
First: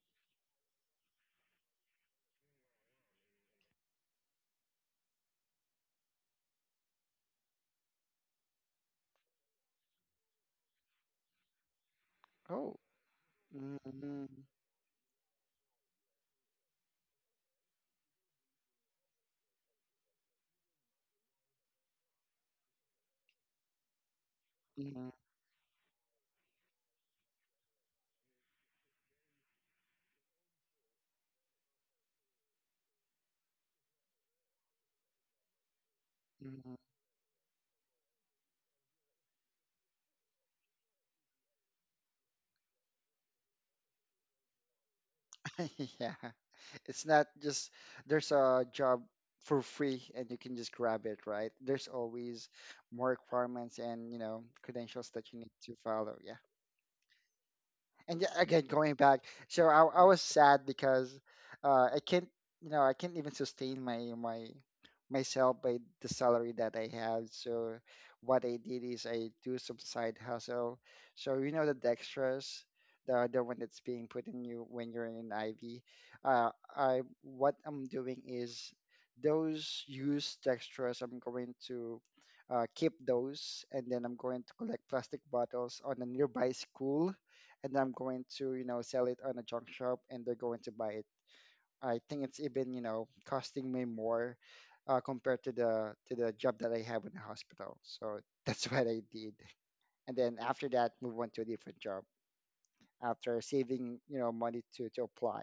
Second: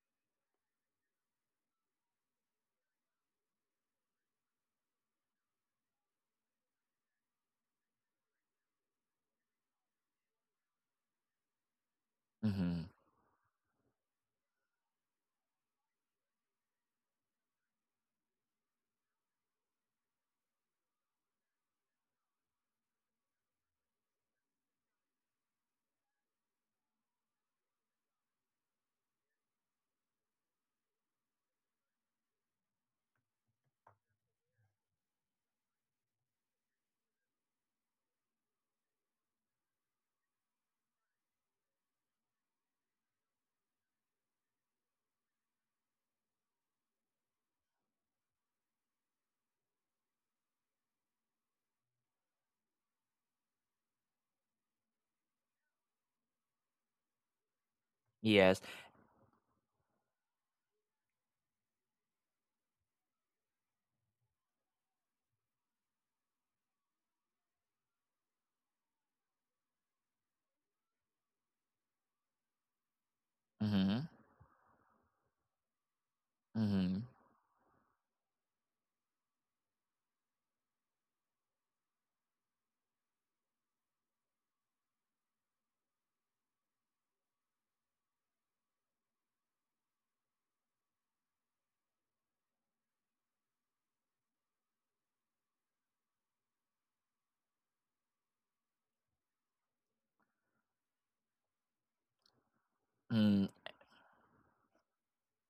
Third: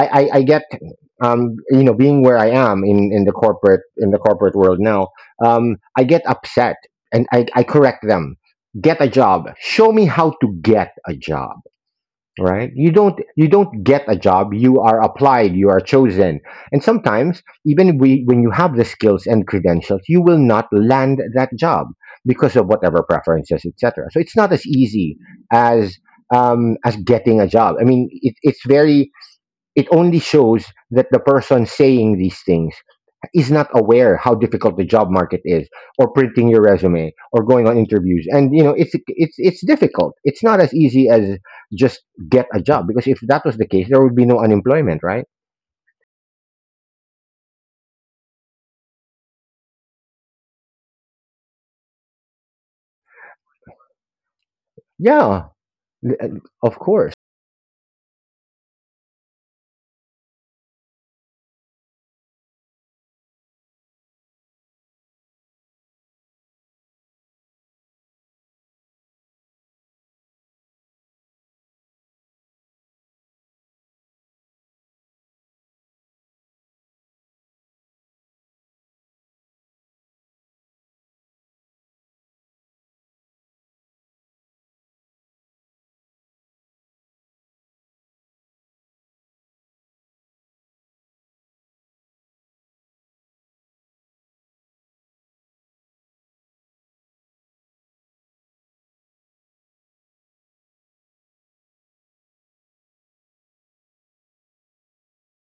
[SPEAKER 3] I get um, you know, being where I am in the corporate world now, um, I get upset. And I correct them. "Get a job"? Show me how to get a job, right?
[SPEAKER 2] Oh.
[SPEAKER 1] Mhm.
[SPEAKER 3] You don't get a
[SPEAKER 2] Mm-hmm.
[SPEAKER 3] job. You are applied, you are chosen. And sometimes even, when you have the skills and credentials, you will not land that job, because of whatever preferences, etc. So it's not as
[SPEAKER 2] Mm-hmm,
[SPEAKER 3] easy as as getting a job. I mean, it, it's very it only shows that the person saying these things is not aware how difficult the job market is, or printing your
[SPEAKER 2] mm-hmm.
[SPEAKER 3] resume, or going on interviews. And you know it's difficult. It's not as easy as just "get a job," because if that was the case, there would be no unemployment, right?
[SPEAKER 2] Yeah. It's not just there's a job for free and you can just grab it, right? There's always more requirements and, you know, credentials that you
[SPEAKER 3] Yeah,
[SPEAKER 2] need to
[SPEAKER 3] th-
[SPEAKER 2] follow. Yeah,
[SPEAKER 3] of course.
[SPEAKER 2] and yeah,
[SPEAKER 1] Yes.
[SPEAKER 2] again going back, so I was sad because uh i can't I can't even sustain my my myself by the salary that I have. So what I did is I do some side hustle. So you know, the dextrose, the one that's
[SPEAKER 1] Mhm.
[SPEAKER 2] being put in you when you're in IV. Uh, I
[SPEAKER 1] Mhm.
[SPEAKER 2] what I'm doing is those used dextrose. I'm going to keep those, and then I'm going to collect plastic bottles on a nearby school, and I'm going to, you know, sell it on a junk shop, and they're going to buy it. I think it's even, you know, costing me more compared to the job that I have in the hospital. So that's what I did. And then after that, move on to a different job
[SPEAKER 1] Mm.
[SPEAKER 2] after saving, you know, money to apply.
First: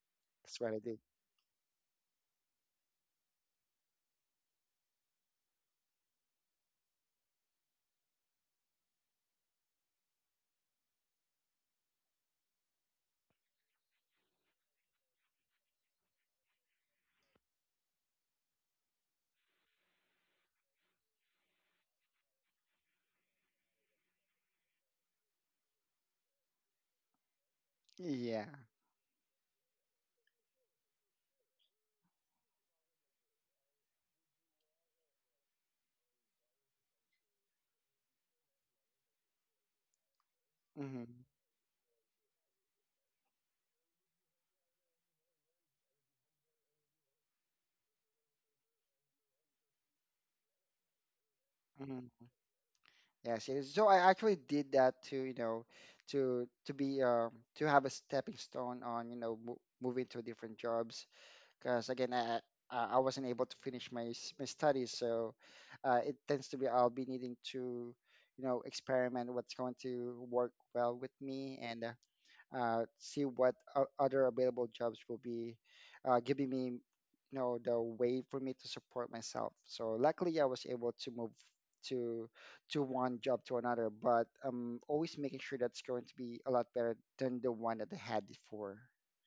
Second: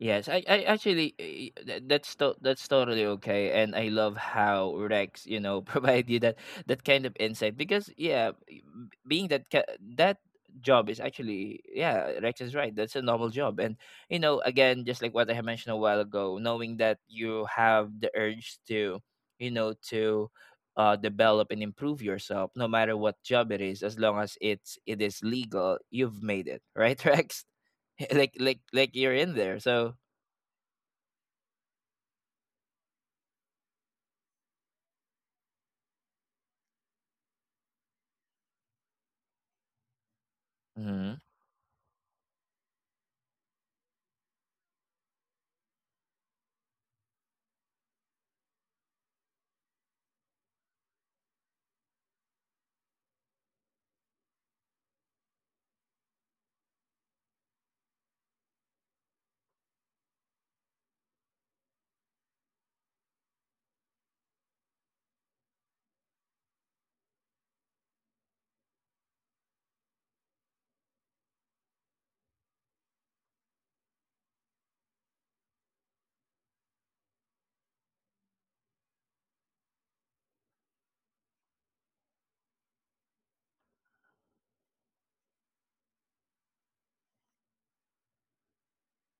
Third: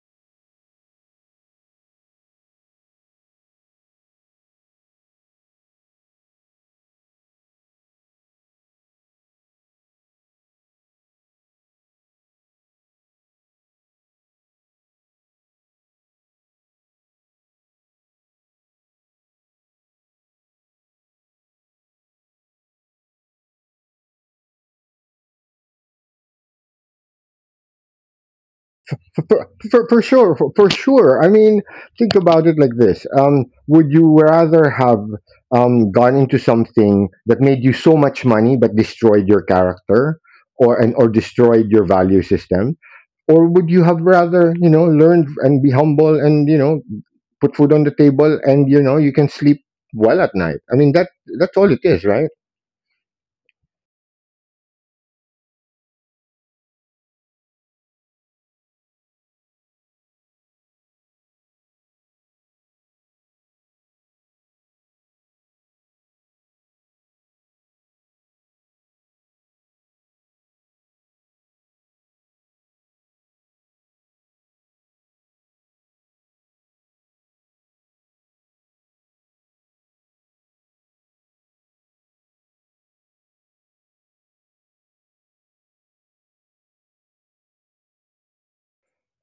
[SPEAKER 1] Yes,
[SPEAKER 2] That's
[SPEAKER 1] I
[SPEAKER 2] what I did.
[SPEAKER 1] actually, eh, eh, that's to, that's totally okay, and I love how Rex, you know, provide you that that kind of insight. Because yeah, eh, being that that job is actually, yeah, Rex is right. That's a noble job. And, you know, again, just like what I had mentioned a while ago, knowing that you have the urge to, you know, to develop and improve yourself, no matter what job it is, as long as it is legal, you've made it, right, Rex? like
[SPEAKER 2] Yeah.
[SPEAKER 1] like like you're in
[SPEAKER 3] for,
[SPEAKER 1] there,
[SPEAKER 3] for,
[SPEAKER 1] so.
[SPEAKER 3] for sure for, for sure I mean, think about it like this: would you rather have gone into something that made you so much money but destroyed your character, or
[SPEAKER 1] Mm-hmm.
[SPEAKER 2] Hmm,
[SPEAKER 3] destroyed your value system? Or would you have rather, you know, learn and be humble, and, you know, put food on the table, and you know you can sleep well at night? I mean, that's all it
[SPEAKER 2] hmm,
[SPEAKER 3] is, right?
[SPEAKER 2] yes, it is. So I actually did that to, you know, to be to have a stepping stone on, you know, mo moving to different jobs. Because again, I, I wasn't able to finish my studies, so it tends to be I'll be needing to you know experiment what's going to work well with me, and see what other available jobs will be giving me, you know, the way for me to support myself. So luckily I was able to move to to one job to another, but I'm always making sure that's going to be a lot better than the one that I had before.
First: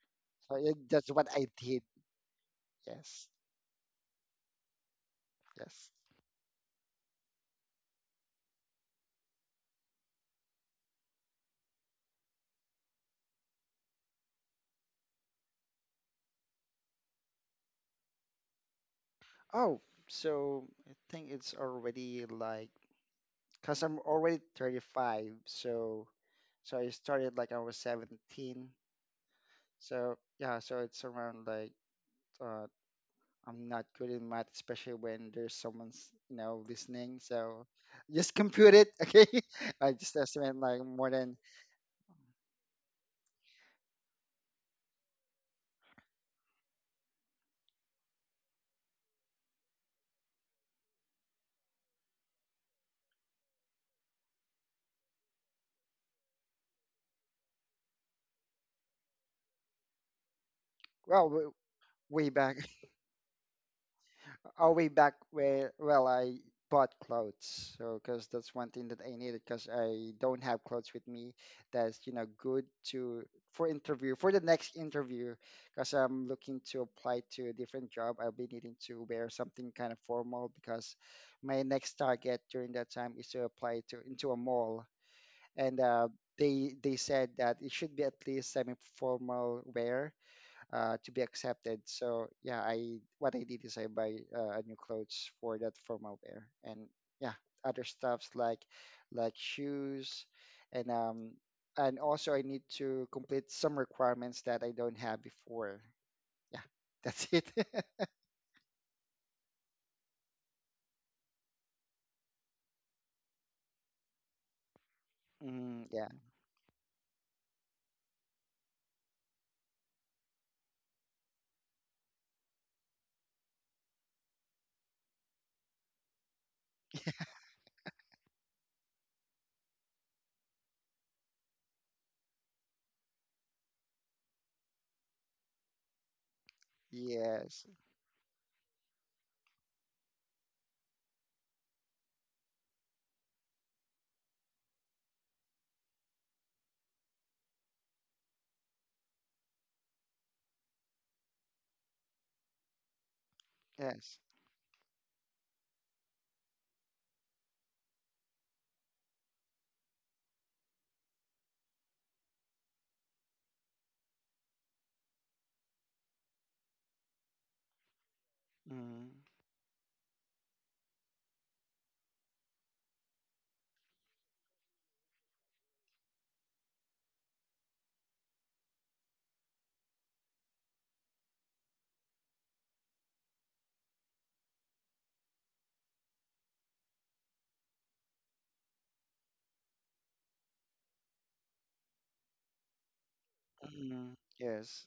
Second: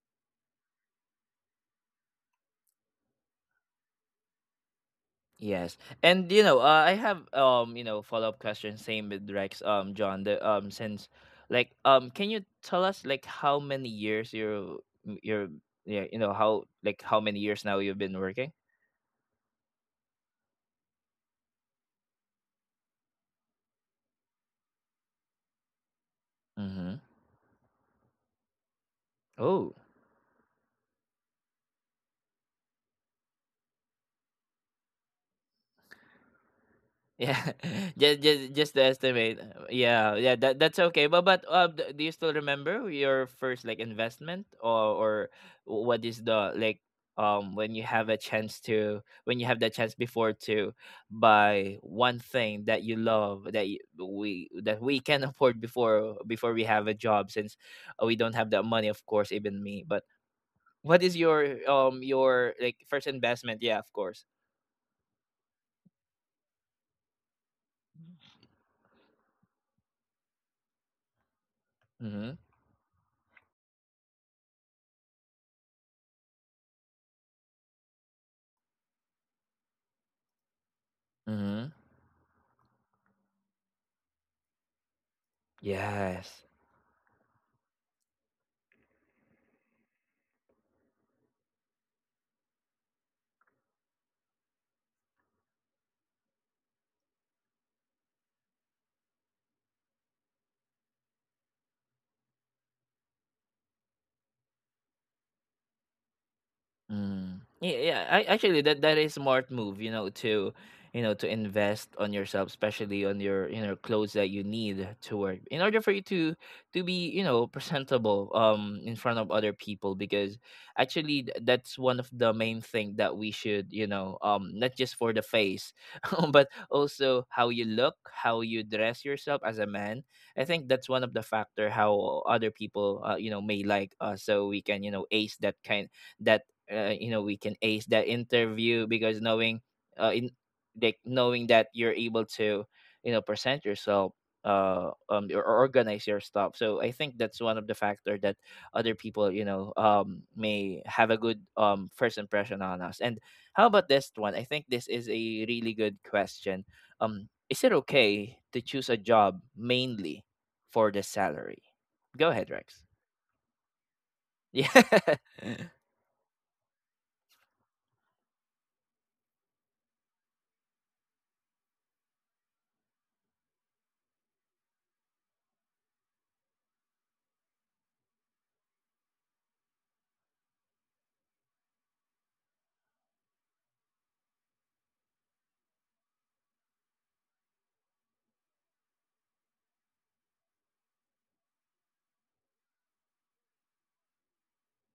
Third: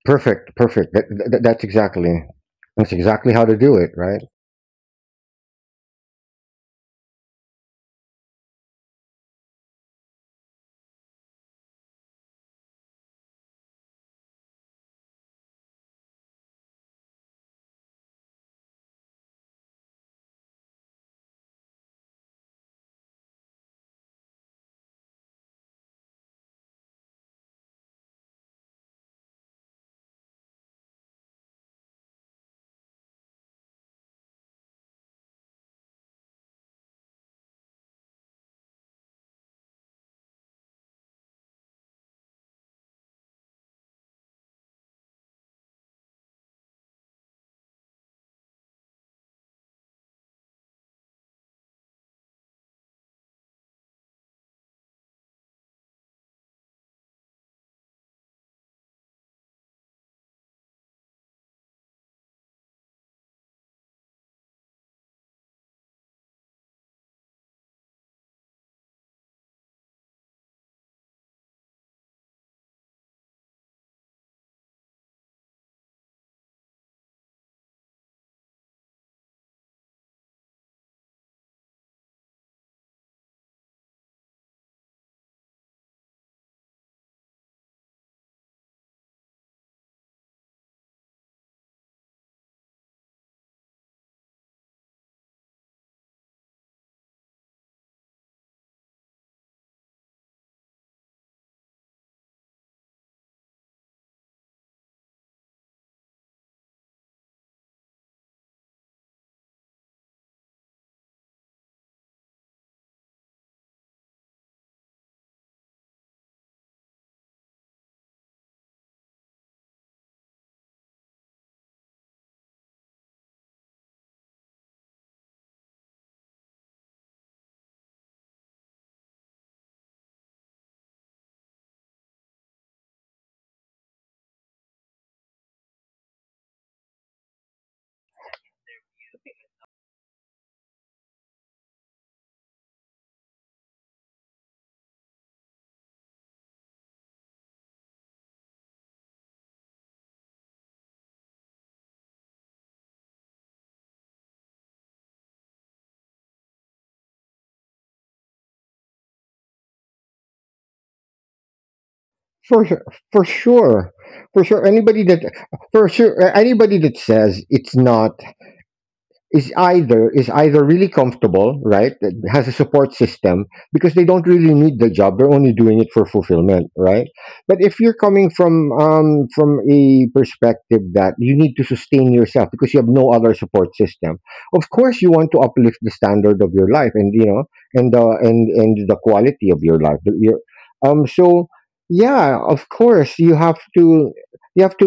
[SPEAKER 3] perfect
[SPEAKER 2] So it,
[SPEAKER 3] perfect that,
[SPEAKER 2] that's what
[SPEAKER 3] that
[SPEAKER 2] I
[SPEAKER 3] that's
[SPEAKER 2] did.
[SPEAKER 3] exactly that's
[SPEAKER 2] Yes.
[SPEAKER 3] exactly how to do it, right?
[SPEAKER 1] Yes,
[SPEAKER 2] Yes.
[SPEAKER 1] and, you know, I have, you know, follow up questions. Same with Rex, John. The since, like, can you tell us, like, how many years you're m- you're yeah, you know, how, like, how many years now you've been working?
[SPEAKER 2] Oh, so I think it's already like, cause I'm already 35, so so I
[SPEAKER 1] Mm-hmm.
[SPEAKER 2] started like I was 17.
[SPEAKER 1] Oh,
[SPEAKER 2] So yeah, so it's around like uh, I'm not good in math, especially when there's someone's you know listening.
[SPEAKER 1] yeah.
[SPEAKER 2] So
[SPEAKER 1] Just,
[SPEAKER 2] just
[SPEAKER 1] just
[SPEAKER 2] compute
[SPEAKER 1] the
[SPEAKER 2] it, okay?
[SPEAKER 1] estimate.
[SPEAKER 2] I
[SPEAKER 1] Yeah,
[SPEAKER 2] just
[SPEAKER 1] yeah, that
[SPEAKER 2] estimate
[SPEAKER 1] that's
[SPEAKER 2] like
[SPEAKER 1] okay.
[SPEAKER 2] more than
[SPEAKER 1] But d- do you still remember your first, like, investment, or what is the, like, when you have a chance to, when you have the chance before to buy one thing that you love, that we, that we can afford before, before we have a job. Since we don't have that money, of course, even me. But what is
[SPEAKER 2] well w-
[SPEAKER 1] your
[SPEAKER 2] way
[SPEAKER 1] your,
[SPEAKER 2] back.
[SPEAKER 1] like, first investment? Yeah, of course.
[SPEAKER 2] Oh, way back where, well, I bought clothes. So, because that's one thing that I needed, because I don't have clothes with me that's, you know,
[SPEAKER 1] Mhm.
[SPEAKER 2] good to, for interview, for the next interview, because I'm looking to apply to a different job. I'll be needing to wear something kind of formal because my
[SPEAKER 1] Mhm.
[SPEAKER 2] next target during that time is to apply to, into a mall. And,
[SPEAKER 1] Yes.
[SPEAKER 2] they said that it should be at least semi-formal wear to be accepted. So yeah, I what I did is I buy new clothes for that formal wear, and yeah, other stuffs like shoes, and um and also I need to complete some requirements that I don't have before. Yeah, that's
[SPEAKER 1] Mm.
[SPEAKER 2] it.
[SPEAKER 1] Yeah, yeah. I actually, that that is smart move, you know, to, you know, to invest on yourself, especially on your, you know, clothes that you need to work, in order
[SPEAKER 2] Mm,
[SPEAKER 1] for you
[SPEAKER 2] yeah.
[SPEAKER 1] to be, you know, presentable in front of other people. Because actually, that's one of the main thing that we should, you know, not just for the face, but also how you look, how you dress yourself as a man. I think that's one of the factor how other people, you know, may like us, so we can, you know, ace that kind, that you know, we can
[SPEAKER 2] Yes.
[SPEAKER 1] ace that interview. Because knowing, in like knowing that you're able to, you know, present yourself, or organize your stuff. So I think that's one of the factor that other people, you know, may have a good first impression on us. And how about this
[SPEAKER 2] Yes.
[SPEAKER 1] one? I think this is a really good question. Um, is it okay to choose a job mainly for the salary? Go ahead,
[SPEAKER 3] For
[SPEAKER 1] Rex.
[SPEAKER 3] sure, for sure, for sure.
[SPEAKER 1] Yeah.
[SPEAKER 3] For sure, anybody that says it's not,
[SPEAKER 2] Mm,
[SPEAKER 3] is either really comfortable, right? that Has a support system, because they don't really need the job; they're only doing it for fulfillment, right? But if you're coming from, a perspective that you need to sustain yourself because you have no other support system, of course you want to uplift the standard of your life, and you know, and the quality of your life. So yeah, of course you have to
[SPEAKER 2] mm,
[SPEAKER 3] you have
[SPEAKER 2] yes.
[SPEAKER 3] to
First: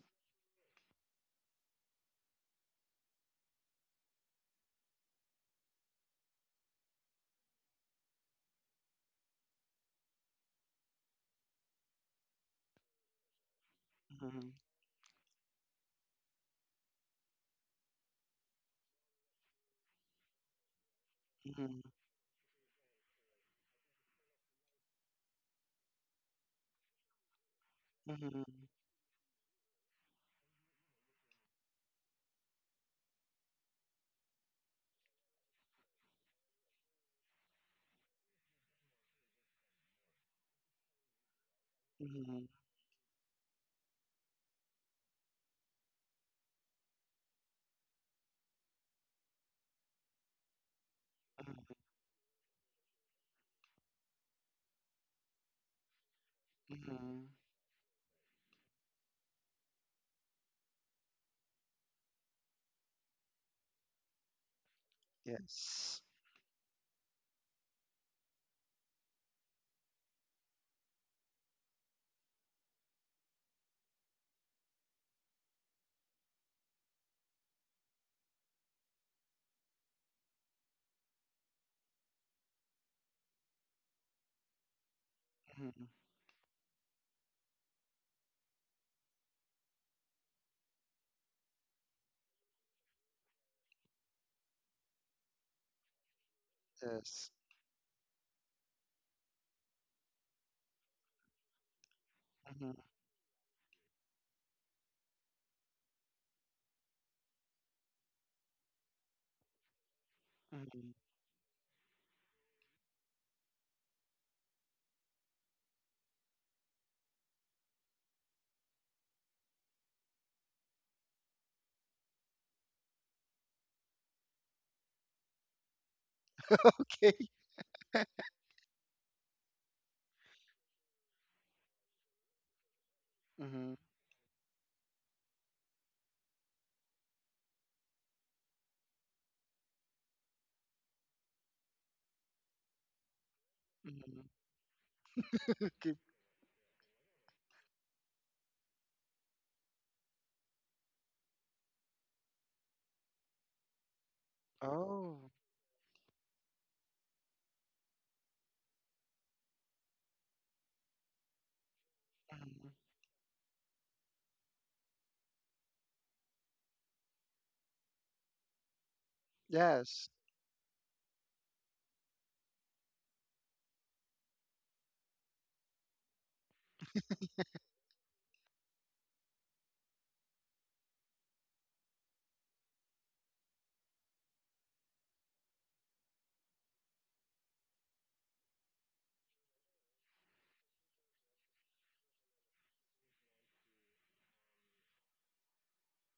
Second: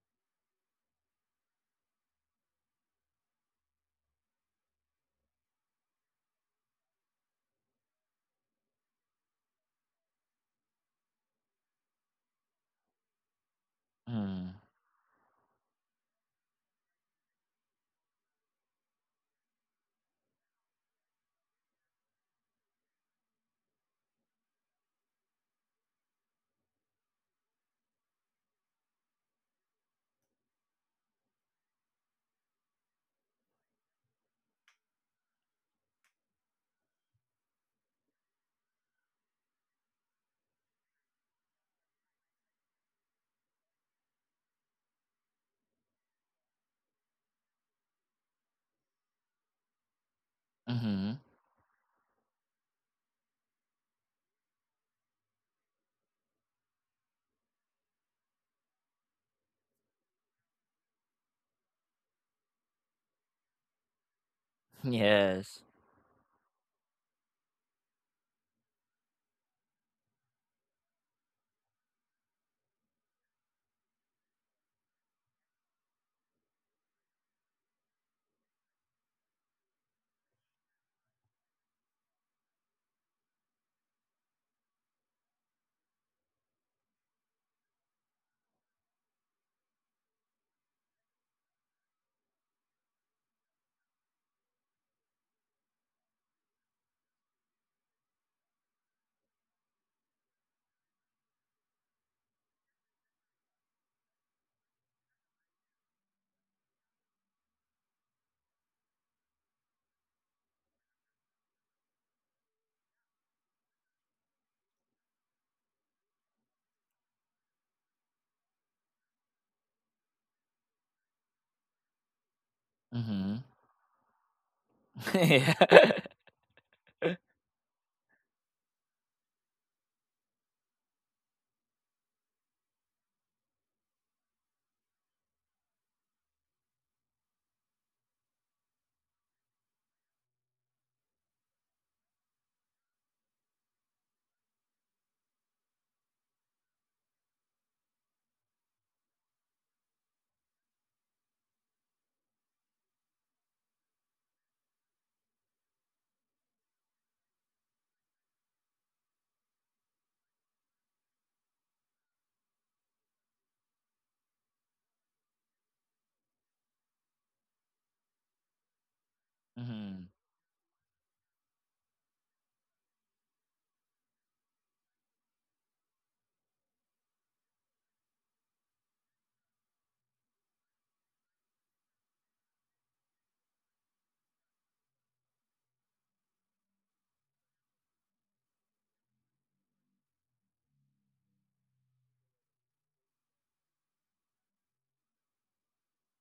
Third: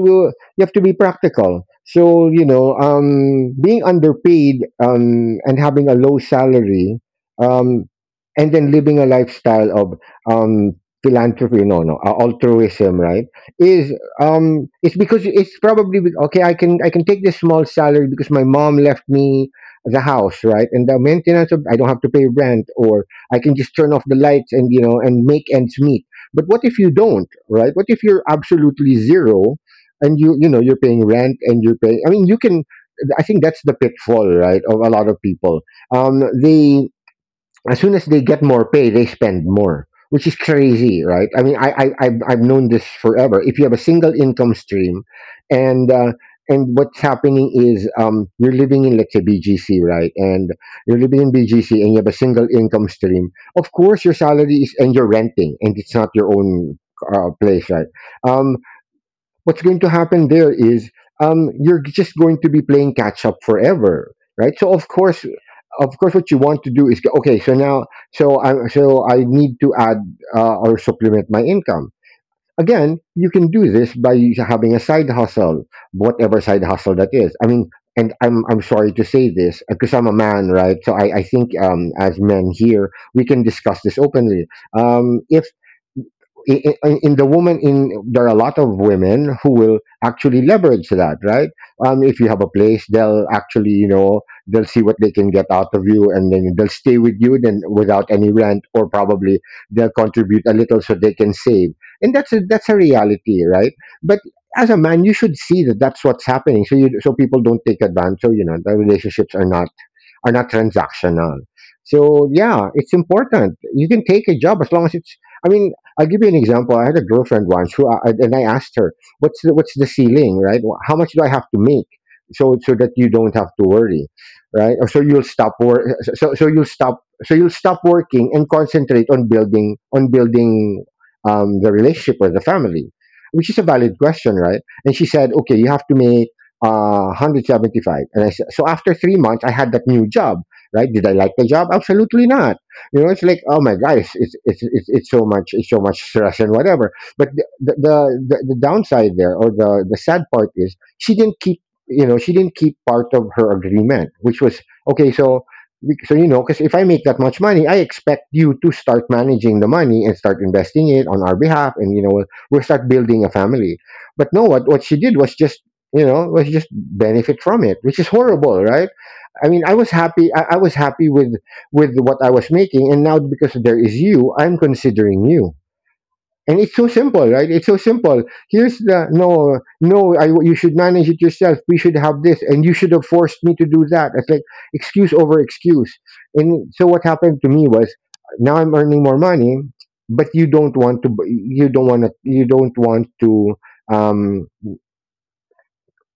[SPEAKER 3] you have to be practical. So you know, being underpaid, and having a low salary, um, and then living a lifestyle of, um, philanthropy, no, no, altruism, right? Is...
[SPEAKER 1] Mm-hmm.
[SPEAKER 2] Mm,
[SPEAKER 3] it's probably okay. I can take this small salary because my mom left me the house, right? And the maintenance of I
[SPEAKER 2] mm,
[SPEAKER 3] don't have to pay rent, or I can just turn off the lights and make ends meet. But what if you don't, right? What if you're
[SPEAKER 2] mm,
[SPEAKER 3] absolutely zero, and you know, you're paying rent and you're paying... I mean, you can I think that's the pitfall, right, of a lot of people. They As soon as they get more pay, they spend more, which is crazy, right? I mean, I've
[SPEAKER 2] mm,
[SPEAKER 3] known this forever. If you have a single income stream, and uh and what's happening is, you're living in, let's say, BGC, right? And you're living in
[SPEAKER 2] mm,
[SPEAKER 3] BGC, and you have a single income stream. Of course, your salary is and you're renting, and it's not your own
[SPEAKER 2] mm,
[SPEAKER 3] place, right? Um, what's going to happen there is, you're just going to be playing catch up forever, right? So
[SPEAKER 1] Yes.
[SPEAKER 3] of
[SPEAKER 2] yes.
[SPEAKER 3] course, what you want to do is, okay, so now, so I need to add, or supplement, my income. Again, you can do this by having a side hustle, whatever side hustle that is. I mean, and I'm sorry to say this because I'm a man, right? So I think, as men here we can discuss this openly. If
[SPEAKER 2] Mm,
[SPEAKER 3] in, in the woman in There are a lot of women who will actually leverage that, right? If you have a place, they'll actually, you know, they'll see what they can get out of you, and then they'll stay with
[SPEAKER 2] yes.
[SPEAKER 3] you then without any rent, or probably they'll contribute a little so they can save. And that's a reality, right? But as a man you should see that that's what's happening, so you so people don't take advantage, so, you know, the relationships are not
[SPEAKER 2] Mhm.
[SPEAKER 3] transactional. So yeah, it's important. You can take a job as long as it's... I mean, I'll give you an example. I had a girlfriend once who... and I asked her, What's the ceiling, right? How much do I have to make, so that you don't
[SPEAKER 1] Mhm.
[SPEAKER 3] have to worry, right? Or so you'll stop work.
[SPEAKER 2] Okay.
[SPEAKER 3] So you'll stop working and concentrate on building, the relationship or the family," which is a
[SPEAKER 2] Mhm.
[SPEAKER 3] valid question, right? And she said, "Okay, you have to make, 175." And so after 3 months, I had that new job, right? Did I like the job? Absolutely not. You know, it's like, oh my God,
[SPEAKER 2] Mhm.
[SPEAKER 3] it's so
[SPEAKER 2] Okay.
[SPEAKER 3] much stress and whatever. But the downside there, or the sad part, is she didn't keep, you know, she didn't keep part of her agreement, which was, okay,
[SPEAKER 2] Oh.
[SPEAKER 3] you know, because if I make that much money, I expect you to start managing the money and start investing it on our behalf. And, you know, we'll
[SPEAKER 2] Mhm.
[SPEAKER 3] start building a family. But no, what she did was just you know was just benefit from it, which is horrible, right? I mean,
[SPEAKER 1] Mhm.
[SPEAKER 2] Yes.
[SPEAKER 3] I was happy with what I was making, and now, because there is you, I'm considering you. And it's so simple, right? It's so simple. Here's the... no, no, you should manage it yourself, we should have this, and you should have forced me to do that. It's like excuse over excuse. And so what happened to me was now I'm earning more money, but you don't want to, um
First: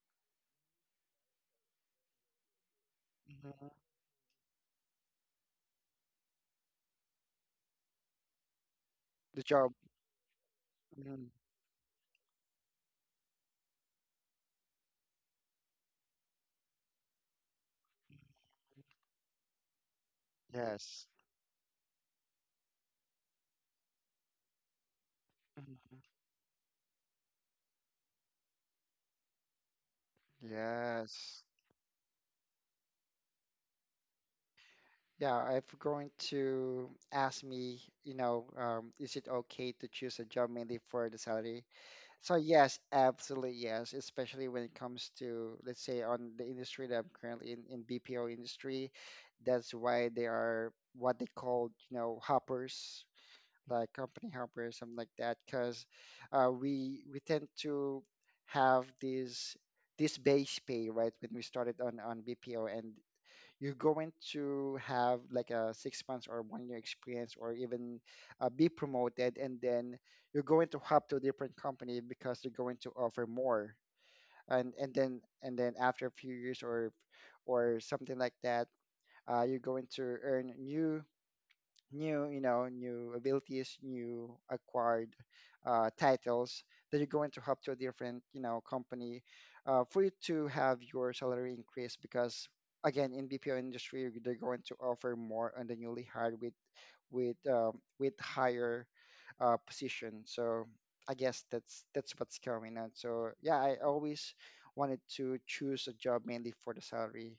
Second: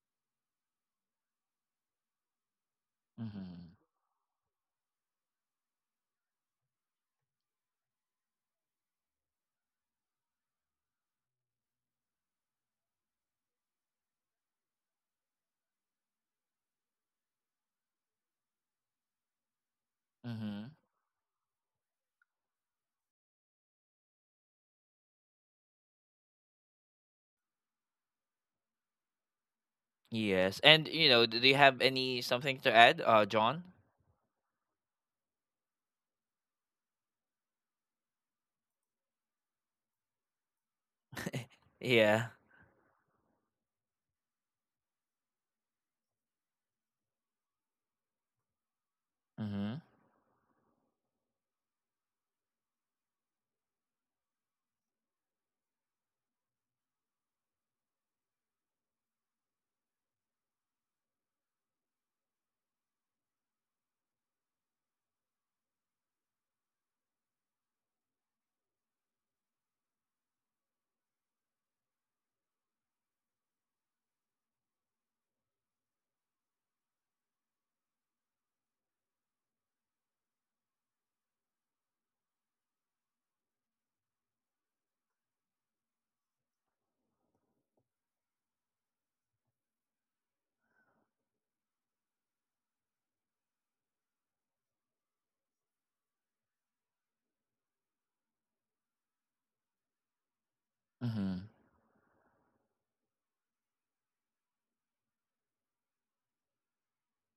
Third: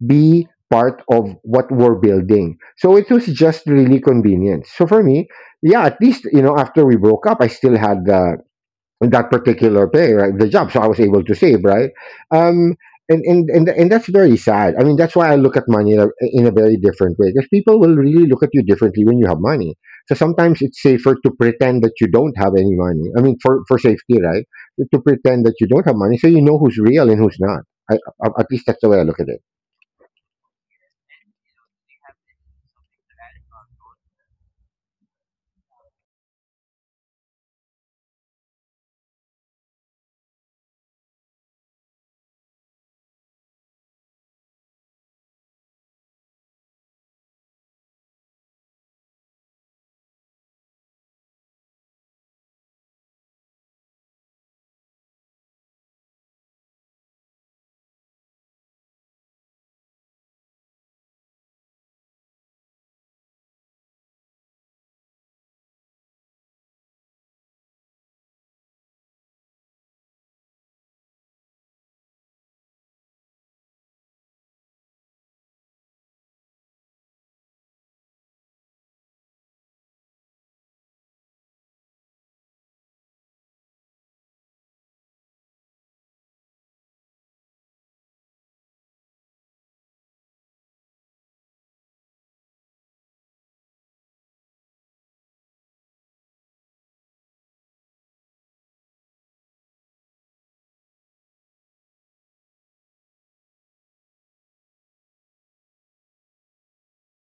[SPEAKER 3] be part of what we're building. So it was just
[SPEAKER 2] Mhm.
[SPEAKER 1] Mhm.
[SPEAKER 3] really convenient. So for me, yeah, at least, you know, after we broke up, I still had, that
[SPEAKER 2] The job.
[SPEAKER 3] particular pay, right, the job, so I was able
[SPEAKER 2] Mhm.
[SPEAKER 3] to save, right? Um, and that's very sad. I mean, that's why I look at money in in a very different way, because people will really look at you differently when you have money. So sometimes
[SPEAKER 1] Mhm.
[SPEAKER 3] it's
[SPEAKER 2] Yes.
[SPEAKER 3] safer to pretend that you don't have any money. I mean, for safety, right? To pretend that you don't have
[SPEAKER 2] Mhm.
[SPEAKER 3] money, so you know who's real and who's not. I, at least that's the way I look at it.
[SPEAKER 1] Yes. And you know, do
[SPEAKER 2] Yes.
[SPEAKER 1] you have any something to add, John?
[SPEAKER 2] Yeah, if you're going to ask me, you know, is it okay to choose a job mainly for the salary?
[SPEAKER 1] Yeah.
[SPEAKER 2] So yes, absolutely yes, especially when it comes to, let's say, on the industry that I'm currently in BPO industry. That's
[SPEAKER 1] Mhm.
[SPEAKER 2] why they are what they call, you know, hoppers. Like company helper or something like that, because we tend to have this base pay, right? When we started on BPO, and you're going to have like a 6 months or one year experience, or even be promoted, and then you're going to hop to a different company because they're going to offer more, and then after a few years or something like that, you're going to earn new new you know new abilities, new acquired titles, that you're going to hop to a different company for you to have your salary increase, because again, in bpo industry, they're going to offer more on the newly hired with with higher position. So I guess
[SPEAKER 1] Mhm.
[SPEAKER 2] that's what's coming on. So yeah, I always wanted to choose a job mainly for the salary.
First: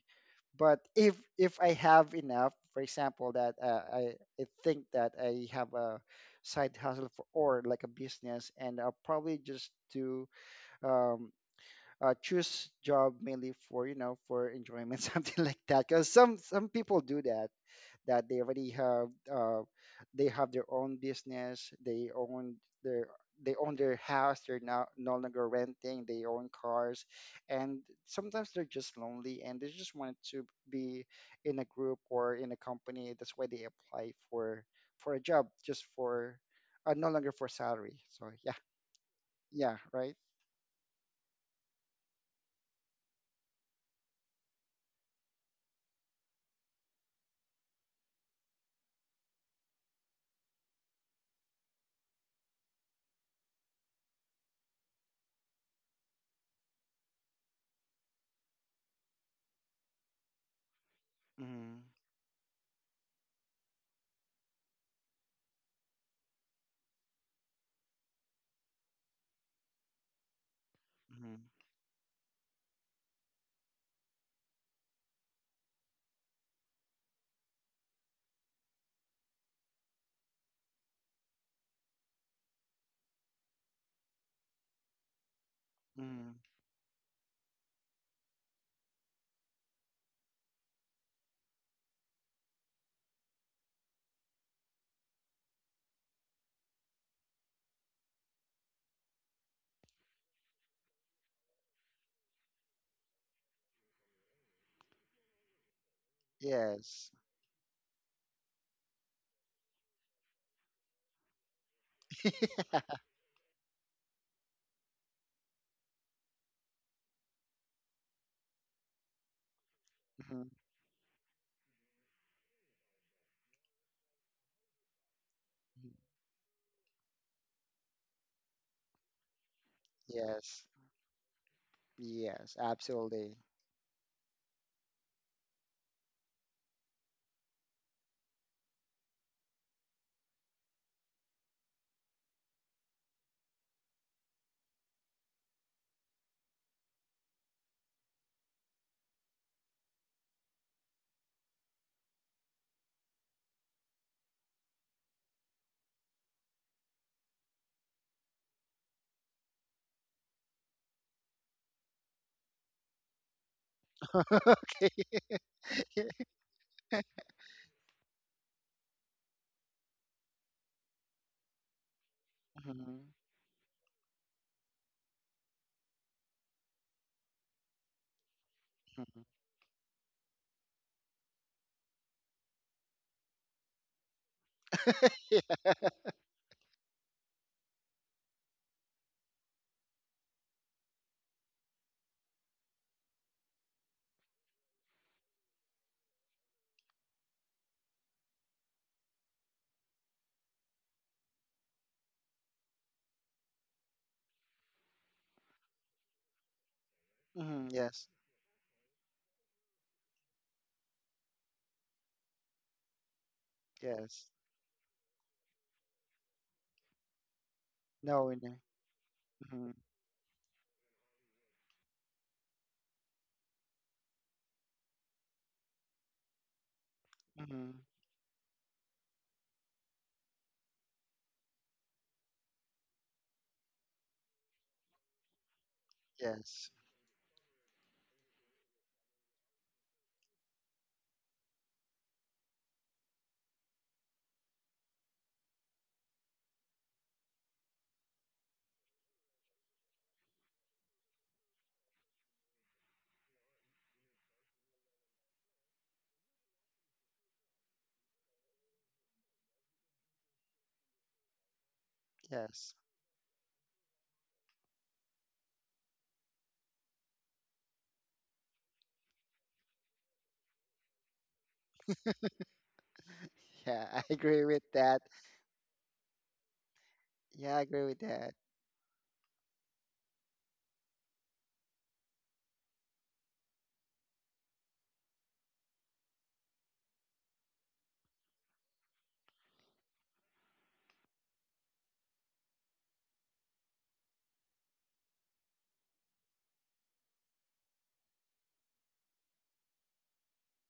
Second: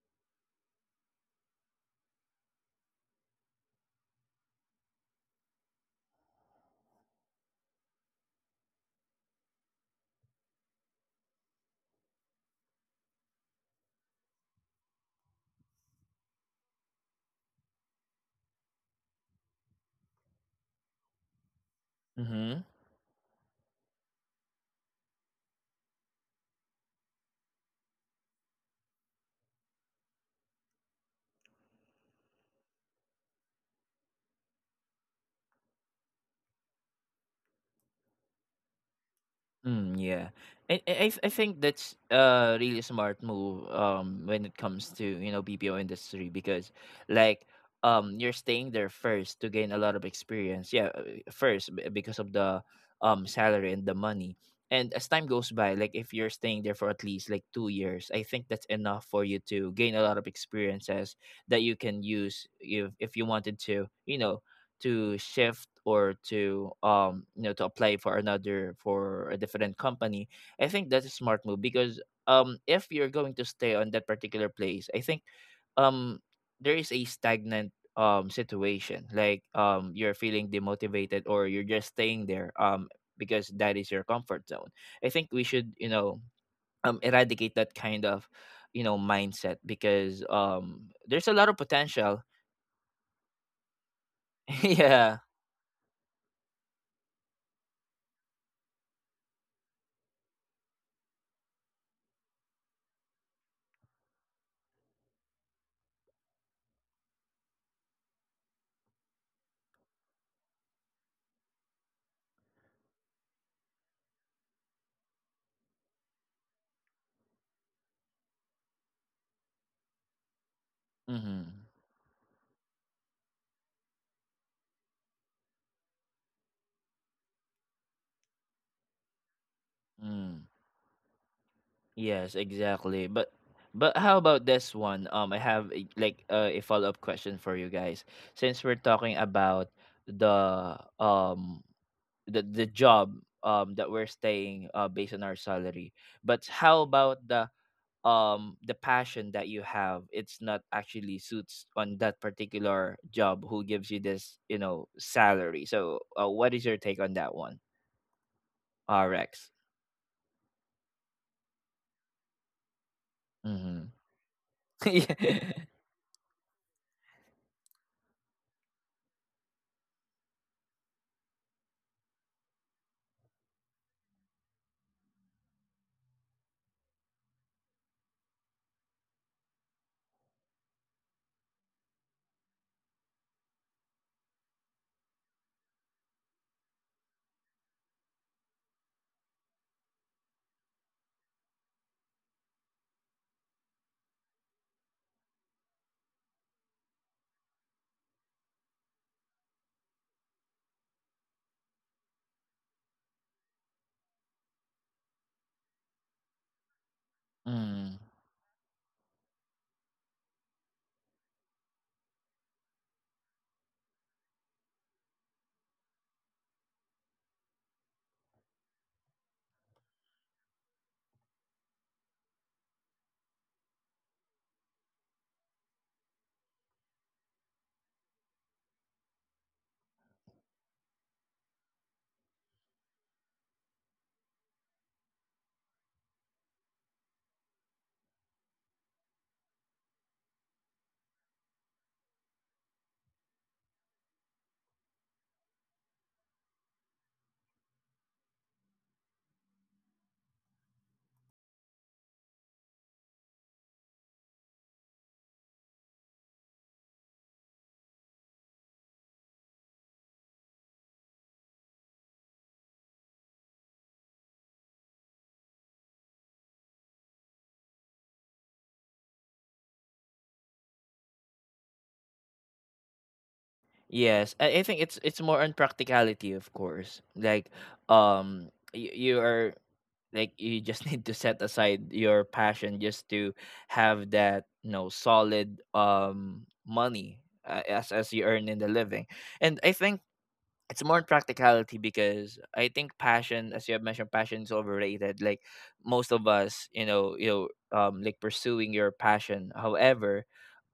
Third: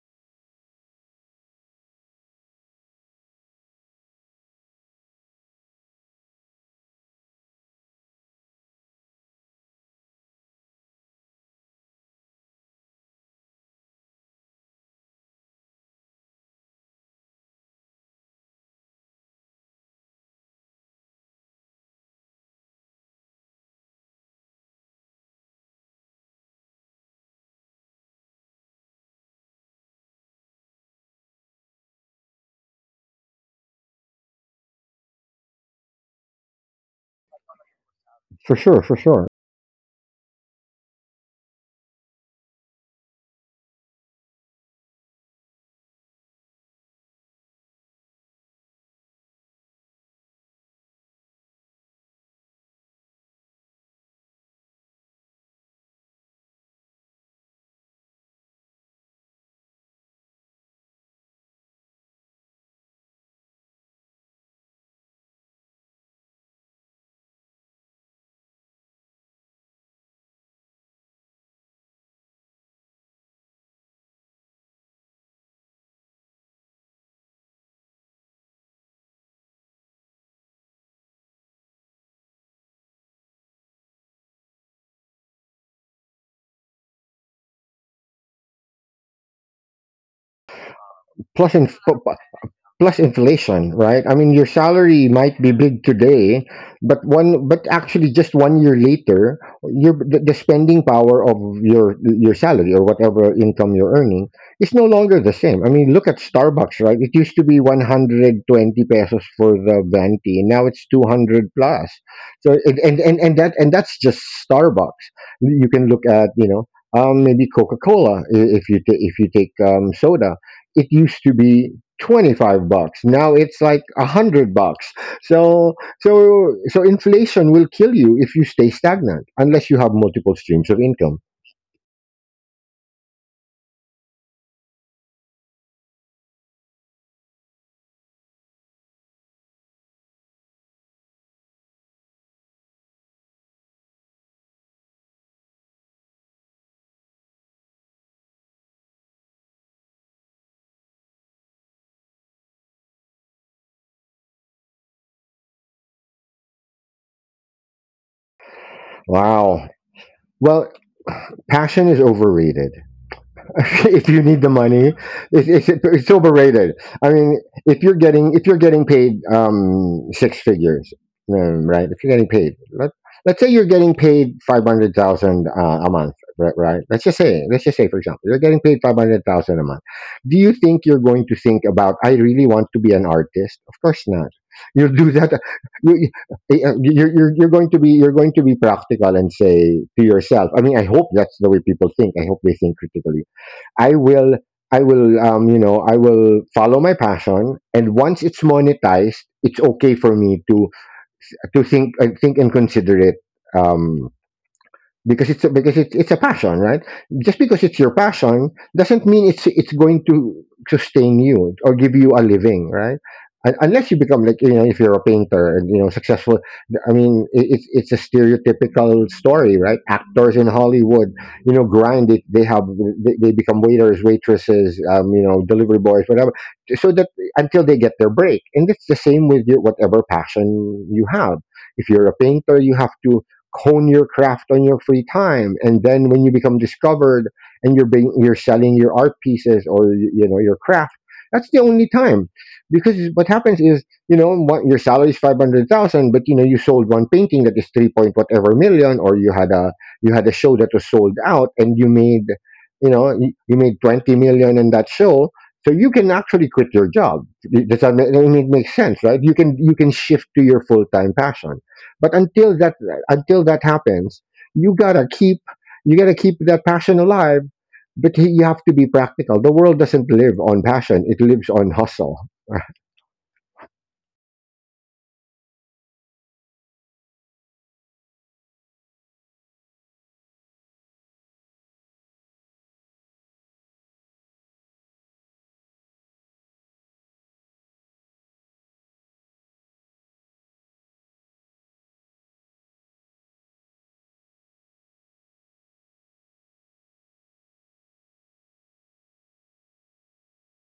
[SPEAKER 2] But if I have enough, for example, that I think that I have a side hustle for, or like a business, and I'll probably just do um, choose job mainly for for enjoyment something like that. Because some people do that, that they already have they have their own business,
[SPEAKER 1] Mhm.
[SPEAKER 2] their they own their house, they're now no longer renting, they own cars, and sometimes they're just lonely and they just want to be in a group or in a company. That's why they apply for a job just for no longer for salary. So
[SPEAKER 3] For
[SPEAKER 2] yeah,
[SPEAKER 3] sure, for sure.
[SPEAKER 2] yeah,
[SPEAKER 1] Mm,
[SPEAKER 2] right.
[SPEAKER 1] yeah. I think that's a really smart move when it comes to, you know, BPO industry because like you're staying there first to gain a lot of experience. Yeah, because of the salary and the money. And as time goes by, like if you're staying there for at least like 2 years, I think that's enough for you to gain a lot of experiences that
[SPEAKER 2] Mm-hmm.
[SPEAKER 1] you can use if you wanted to, you know, to shift or to you know to apply for another for a different company. I think that's a
[SPEAKER 2] Mm-hmm.
[SPEAKER 1] smart move because if you're going to stay on that particular place, I think um there is a stagnant situation, like you're feeling demotivated or you're just staying there because that is your comfort zone. I think we should, you know,
[SPEAKER 2] Mm-hmm.
[SPEAKER 1] eradicate that kind of, you know, mindset because there's a lot
[SPEAKER 3] Plus,
[SPEAKER 1] of
[SPEAKER 3] in sp-
[SPEAKER 1] potential.
[SPEAKER 3] Plus inflation, right? I mean, your salary
[SPEAKER 1] Yeah.
[SPEAKER 3] might be big today, but but actually, just one year later, your the spending power of your salary, or whatever income you're earning, is no longer the same. I mean, look at Starbucks, right? It
[SPEAKER 2] Yes.
[SPEAKER 3] used to be 120 pesos for the venti, and now it's 200 plus. So, and that and that's just Starbucks. You can look at, you know... maybe Coca Cola. If you take, soda,
[SPEAKER 2] Mhm.
[SPEAKER 3] it used to
[SPEAKER 1] Mm-hmm.
[SPEAKER 3] be 25 bucks. Now it's like 100 bucks. So so so inflation will kill you if you stay stagnant, unless you have multiple
[SPEAKER 1] Mm.
[SPEAKER 2] Yes,
[SPEAKER 3] streams of income.
[SPEAKER 1] Yes,
[SPEAKER 2] yes,
[SPEAKER 1] exactly.
[SPEAKER 2] absolutely.
[SPEAKER 1] But how about this one? I have a follow up question for you guys. Since we're talking about the um the job that we're staying based on our salary, but how about the passion that you have? It's not actually suits on that particular job who gives you this, you know, salary. So what is your take on that one, Rex?
[SPEAKER 3] Wow. Well, passion is overrated.
[SPEAKER 1] Mm-hmm.
[SPEAKER 3] If you need the money,
[SPEAKER 2] Okay.
[SPEAKER 1] Yeah.
[SPEAKER 3] it's overrated. I mean, if you're getting, paid, six figures. Right? If you're getting paid, let
[SPEAKER 2] Mm-hmm.
[SPEAKER 3] let's say you're getting paid 500,000, a month, right? Right? Let's just say, for example, you're getting paid 500,000 a month. Do you think you're going to think about, "I really want to be an artist"? Of course not. You'll do that.
[SPEAKER 2] Mm-hmm.
[SPEAKER 3] You, you- you're going to be practical and say to yourself, I mean, I hope that's the way people think. I hope they think critically. I will, I will, you know, I will follow my passion, and once it's monetized, it's okay for me to think and consider it. Um, because it's a passion, right? Just because
[SPEAKER 2] Hmm.
[SPEAKER 3] it's your
[SPEAKER 1] Mm.
[SPEAKER 2] Yes.
[SPEAKER 3] passion doesn't mean it's going to sustain you or give you a living, right? Unless you become
[SPEAKER 2] Yes.
[SPEAKER 3] like, you know, if you're a painter and, you know, successful. I mean, it's a
[SPEAKER 2] No, no.
[SPEAKER 3] stereotypical story,
[SPEAKER 2] Mm-hmm.
[SPEAKER 3] right? Actors in Hollywood, you know, grind it. They become waiters, waitresses, you know, delivery boys, whatever, so that until
[SPEAKER 2] Hmm.
[SPEAKER 3] they get their break. And it's the same with your, whatever passion you have. If you're a painter, you have to hone your craft on your free time, and then when you become
[SPEAKER 2] Yes.
[SPEAKER 3] discovered and you're selling your art pieces, or you know, your craft, that's the only time. Because what happens is, you know, what your salary is 500,000, but you know you sold one painting that is 3 point whatever million, or you had a, show that was sold out and you made, you made 20 million in that show. So you can actually quit your job. It makes sense, right? You can, shift to your full-time passion. But
[SPEAKER 2] Yes.
[SPEAKER 3] until that happens, you gotta keep you gotta keep that passion alive. But you have to be practical. The world doesn't live on passion; it lives on hustle.
[SPEAKER 2] Yeah, I
[SPEAKER 1] Yes,
[SPEAKER 2] agree
[SPEAKER 1] I
[SPEAKER 2] with
[SPEAKER 1] think
[SPEAKER 2] that.
[SPEAKER 1] it's more on practicality, of course. Like,
[SPEAKER 2] Yeah, I agree with that.
[SPEAKER 1] you are like you just need to set aside your passion just to have that, you know, solid money, as you earn in the living, and I think it's more on practicality because I think passion, as you have mentioned, passion is overrated. Like most of us, you know, like pursuing your passion. However,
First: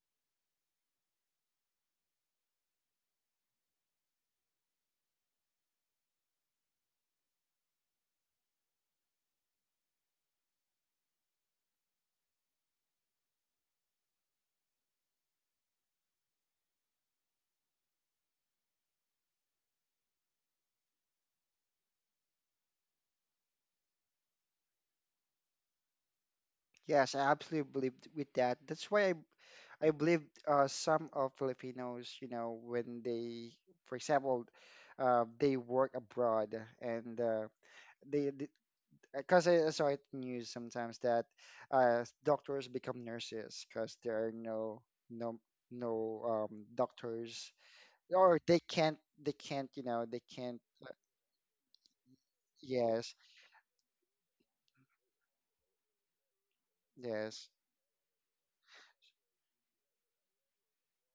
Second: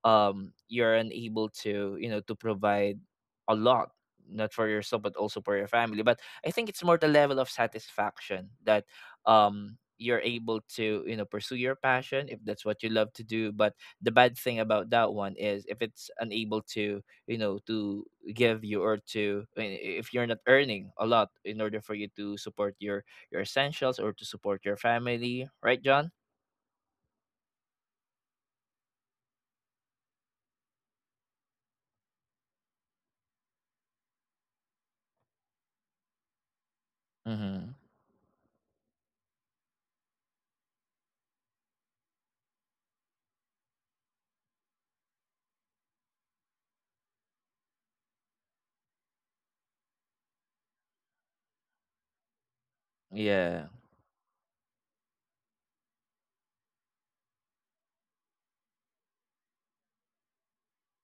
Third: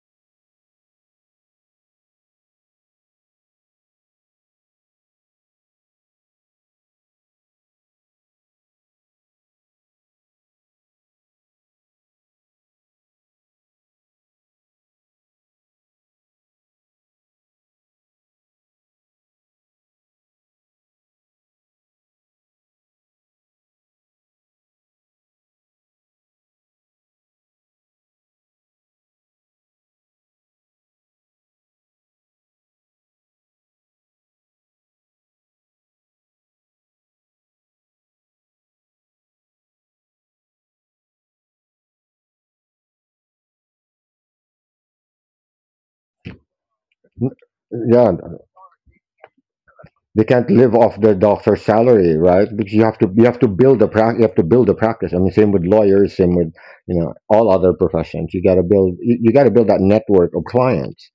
[SPEAKER 1] you're unable to, you know, to provide a lot, not for yourself but also for your family. But I think it's more the level of satisfaction that you're able to, you know, pursue your passion if that's what you love to do. But the bad thing about that one is if it's unable to, you know, to give you or to, I mean, if you're not earning a lot in order for you to support your essentials or to support your family, right, John?
[SPEAKER 2] Yes, I absolutely believe with that. That's why I believe some of Filipinos, you know, when they, for example, they work abroad, and
[SPEAKER 1] Mm-hmm.
[SPEAKER 2] they because I saw it in news sometimes that doctors become nurses because there are no no doctors,
[SPEAKER 3] Yeah,
[SPEAKER 2] or they can't you know, they
[SPEAKER 3] they can't
[SPEAKER 2] can't
[SPEAKER 3] live off their doctor's salary, right? Because you have to,
[SPEAKER 2] yes,
[SPEAKER 1] Yeah.
[SPEAKER 3] build a practice. You have to build a practice. I mean, same with lawyers, same with, you know,
[SPEAKER 2] yes,
[SPEAKER 3] all other professions. You gotta build, you gotta build that network of clients.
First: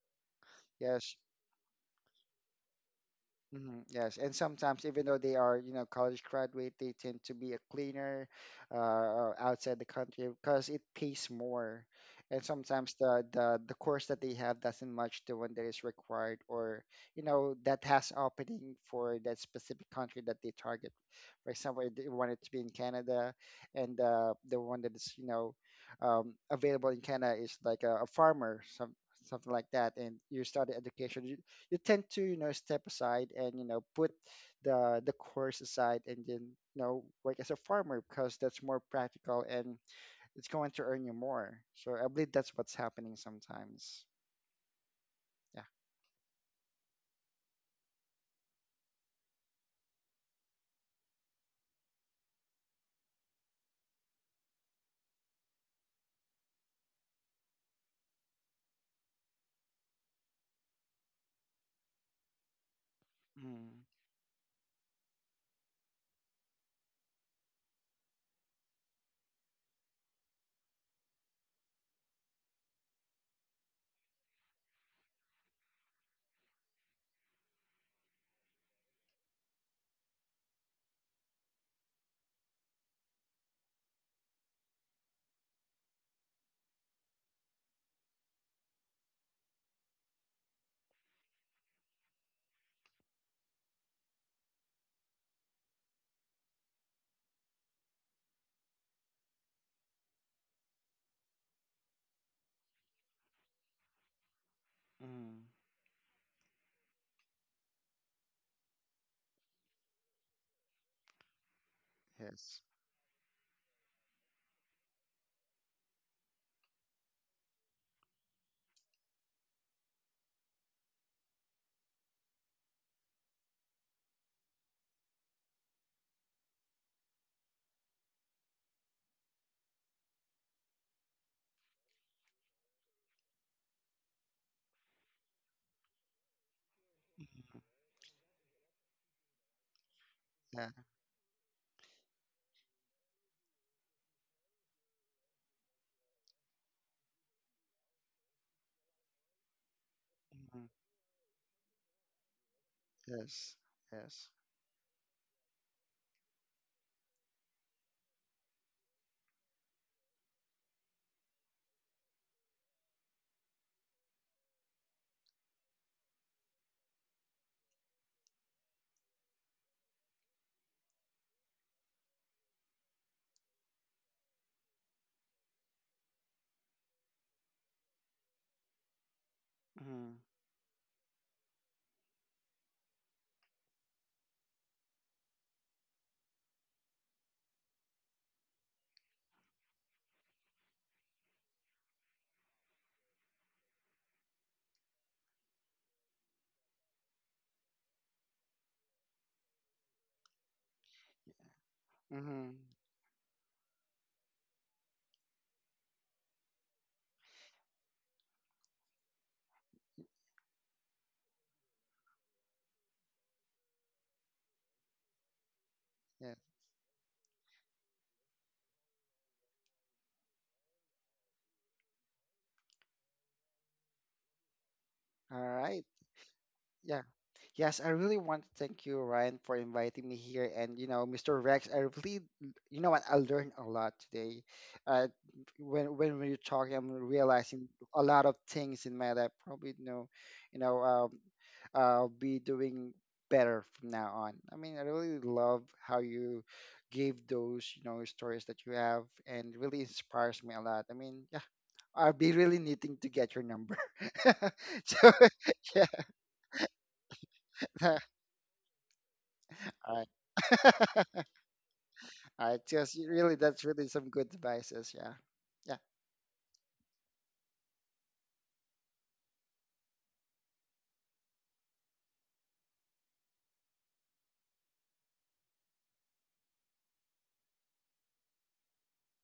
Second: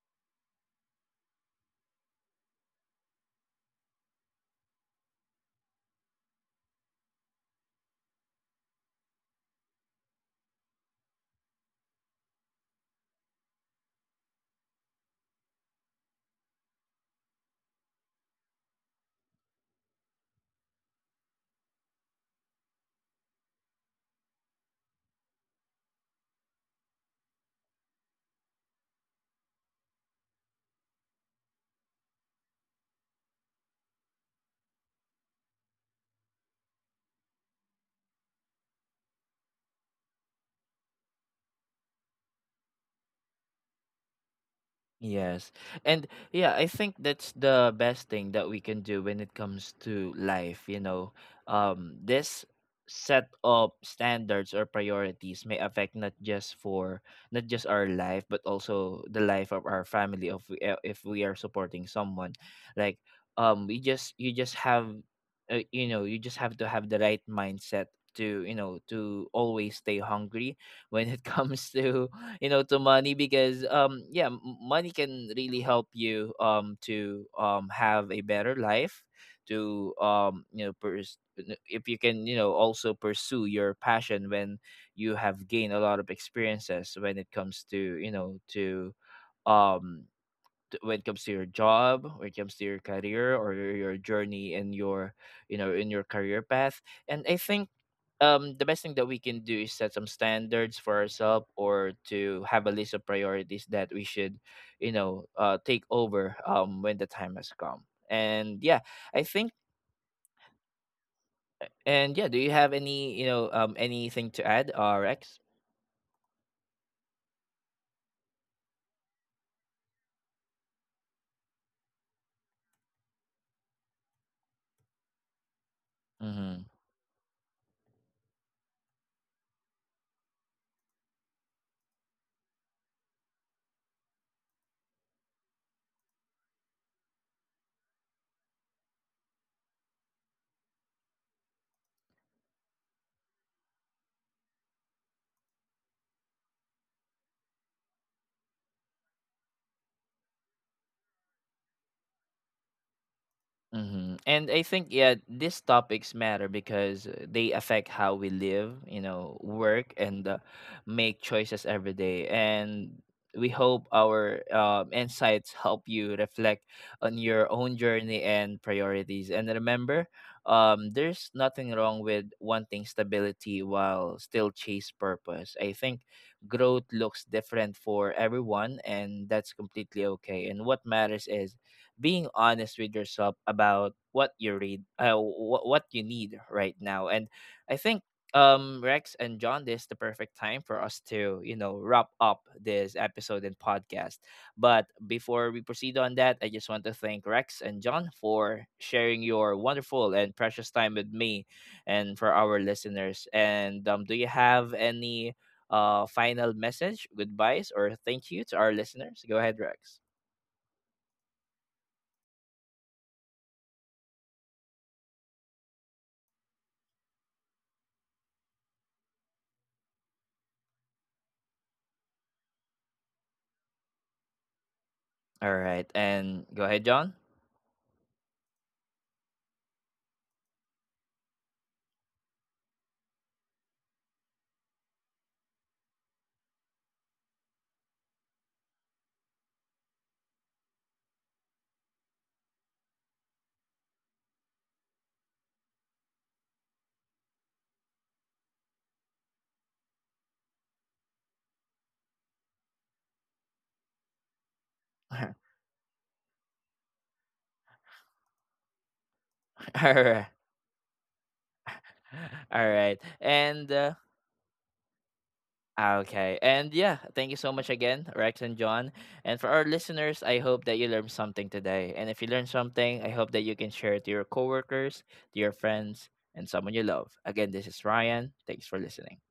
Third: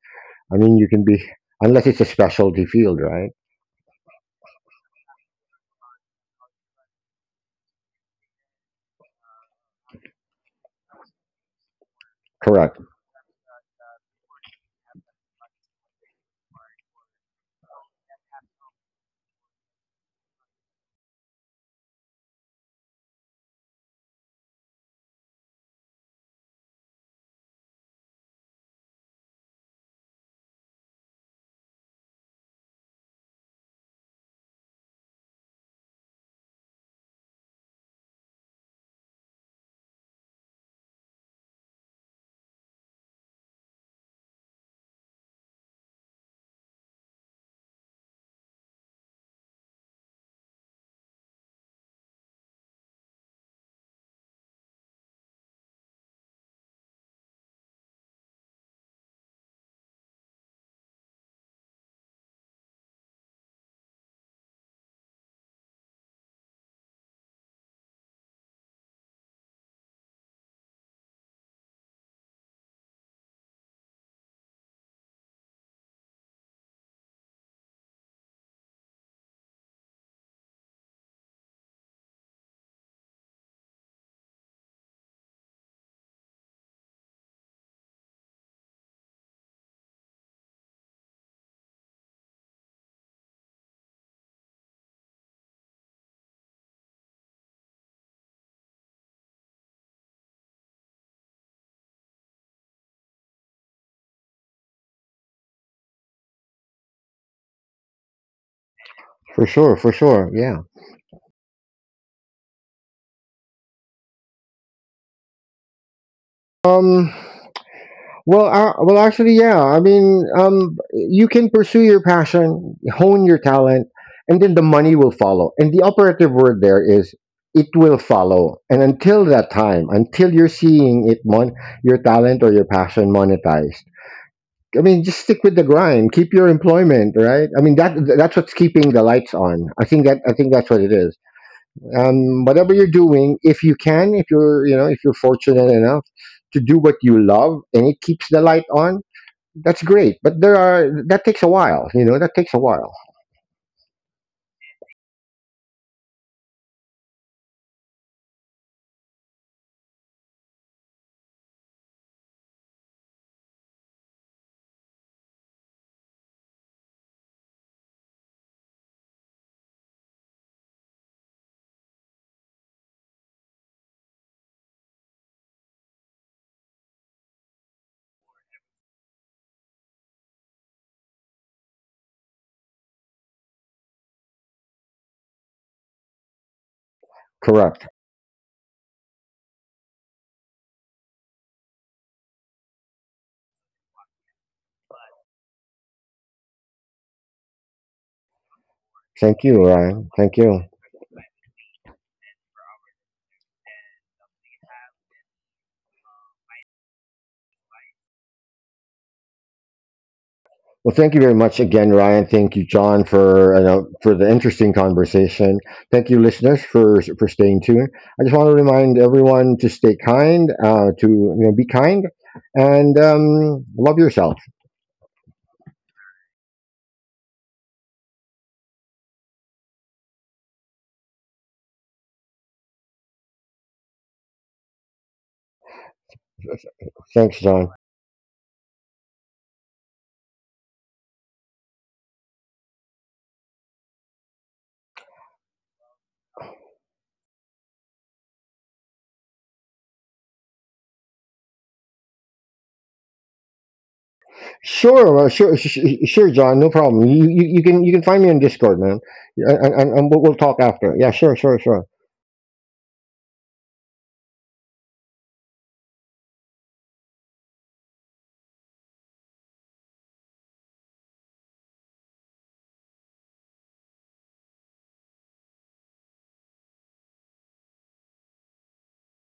[SPEAKER 3] I mean, you can
[SPEAKER 2] yes.
[SPEAKER 3] be unless it's a specialty field, right?
[SPEAKER 2] Hmm. Yes, and sometimes even though they are, you know, college graduate, they tend to be a cleaner outside the country because it pays more. And
[SPEAKER 3] Correct.
[SPEAKER 2] sometimes the course that they have doesn't match the one that is required, or you know, that has opening for that specific country that they target. For example, they wanted to be in Canada, and the one that is, you know, available in Canada is like a farmer, something like that, and you start the education, you tend to, you know, step aside and you know, put the course aside, and then you know, work as a farmer because that's more practical, and it's going to earn you more. So I believe that's what's happening sometimes.
[SPEAKER 1] Yes.
[SPEAKER 2] Yeah.
[SPEAKER 1] And yeah, I think that's the best thing that we can do when it comes to life, you know. This set of standards or priorities may affect not just for not just our life but also the life of our family, of if we are supporting someone, like we
[SPEAKER 2] Mm,
[SPEAKER 1] just you just have you know, you just have to have the right mindset to, you know, to always stay hungry when it comes to, you know, to money because yeah, money can really help you to have a better life, to you know, if you can, you know, also pursue your passion when you have gained a lot of experiences when it comes to, you know, to um when it comes to your job, when it comes to your career, or your journey in your, you know, in your career path. And I think the best thing that we can do is set some standards for ourselves or to have a list of priorities that we should, you know,
[SPEAKER 2] mm,
[SPEAKER 1] take over when the time has come. And yeah, I
[SPEAKER 3] For
[SPEAKER 1] think,
[SPEAKER 3] sure, for sure. Yeah.
[SPEAKER 1] and yeah, do you
[SPEAKER 2] yes.
[SPEAKER 1] have any, you know, anything to add, rx
[SPEAKER 3] Um. Well. Well. Actually, yeah. I mean, you can pursue your passion, hone your talent, and then the money will follow. And the operative word there is, it will follow. And until that time, until you're seeing it, your talent or your passion monetized. I mean, just stick with the grind. Keep your employment, right?
[SPEAKER 2] Mhm.
[SPEAKER 3] I mean, that's what's keeping the lights on. I think
[SPEAKER 2] Yeah.
[SPEAKER 3] that's what it is, whatever you're doing. If you're, you know, if you're fortunate enough to do what you love and it keeps the light on, that's great. But there
[SPEAKER 2] Mhm.
[SPEAKER 3] are that takes a while, you know, that takes a while.
[SPEAKER 2] Yes.
[SPEAKER 1] hmm.
[SPEAKER 2] Yes.
[SPEAKER 1] And I think, yeah, these topics matter because they affect how we live, you know, work, and make choices every day. And we hope our insights help you reflect on your own journey and priorities. And remember, there's nothing wrong with wanting stability while still chase purpose. I think growth looks different for everyone, and that's completely okay. And what matters is being honest with yourself about what you what you need right now. And I
[SPEAKER 3] Correct.
[SPEAKER 1] think Rex and John, this is the perfect time for us to, you know, wrap up this episode and podcast. But before we proceed on that, I just want to thank Rex and John for sharing
[SPEAKER 3] Thank
[SPEAKER 1] your
[SPEAKER 3] you,
[SPEAKER 1] wonderful
[SPEAKER 3] Ryan.
[SPEAKER 1] and
[SPEAKER 3] Thank you.
[SPEAKER 1] precious time with me, and for our
[SPEAKER 2] Mm-hmm.
[SPEAKER 1] listeners. And do you have any final message, goodbyes, or thank you to our listeners? Go ahead, Rex.
[SPEAKER 3] Well, thank you very much again, Ryan. Thank you, John, for, you know, for the interesting conversation. Thank you,
[SPEAKER 2] Yeah.
[SPEAKER 3] listeners, for staying tuned. I just want to remind everyone to stay kind, to, you know, be kind, and, love yourself.
[SPEAKER 2] All
[SPEAKER 1] All right,
[SPEAKER 2] right.
[SPEAKER 1] and go ahead,
[SPEAKER 2] Yeah.
[SPEAKER 1] John.
[SPEAKER 2] Yes, I really want to thank you, Ryan, for inviting me here. And, you know, Mr. Rex, I really, you know what, I learned a lot today. Uh, when we are talking, I'm
[SPEAKER 3] Thanks,
[SPEAKER 2] realizing
[SPEAKER 3] John.
[SPEAKER 2] a lot of things in my life. Probably, you know, you know, um, I'll be doing better from now on. I mean, I really love how you gave those, you know, stories that you have, and really inspires me a lot. I mean, yeah, I'll be really needing to get your number. So
[SPEAKER 3] Sure,
[SPEAKER 2] yeah,
[SPEAKER 3] sure, John. No problem. You can
[SPEAKER 2] all
[SPEAKER 3] find me on Discord, man, and,
[SPEAKER 1] All right,
[SPEAKER 3] we'll, talk after.
[SPEAKER 2] right,
[SPEAKER 3] Yeah, sure, sure, sure.
[SPEAKER 2] all right.
[SPEAKER 1] all right,
[SPEAKER 2] Just really,
[SPEAKER 1] and
[SPEAKER 2] that's really some good advices. Yeah, yeah.
[SPEAKER 1] okay, and yeah, thank you so much again, Rex and John, and for our listeners, I hope that you learned something today, and if you learned something, I hope that you can share it to your coworkers, to your friends, and someone you love. Again, this is Ryan. Thanks for listening.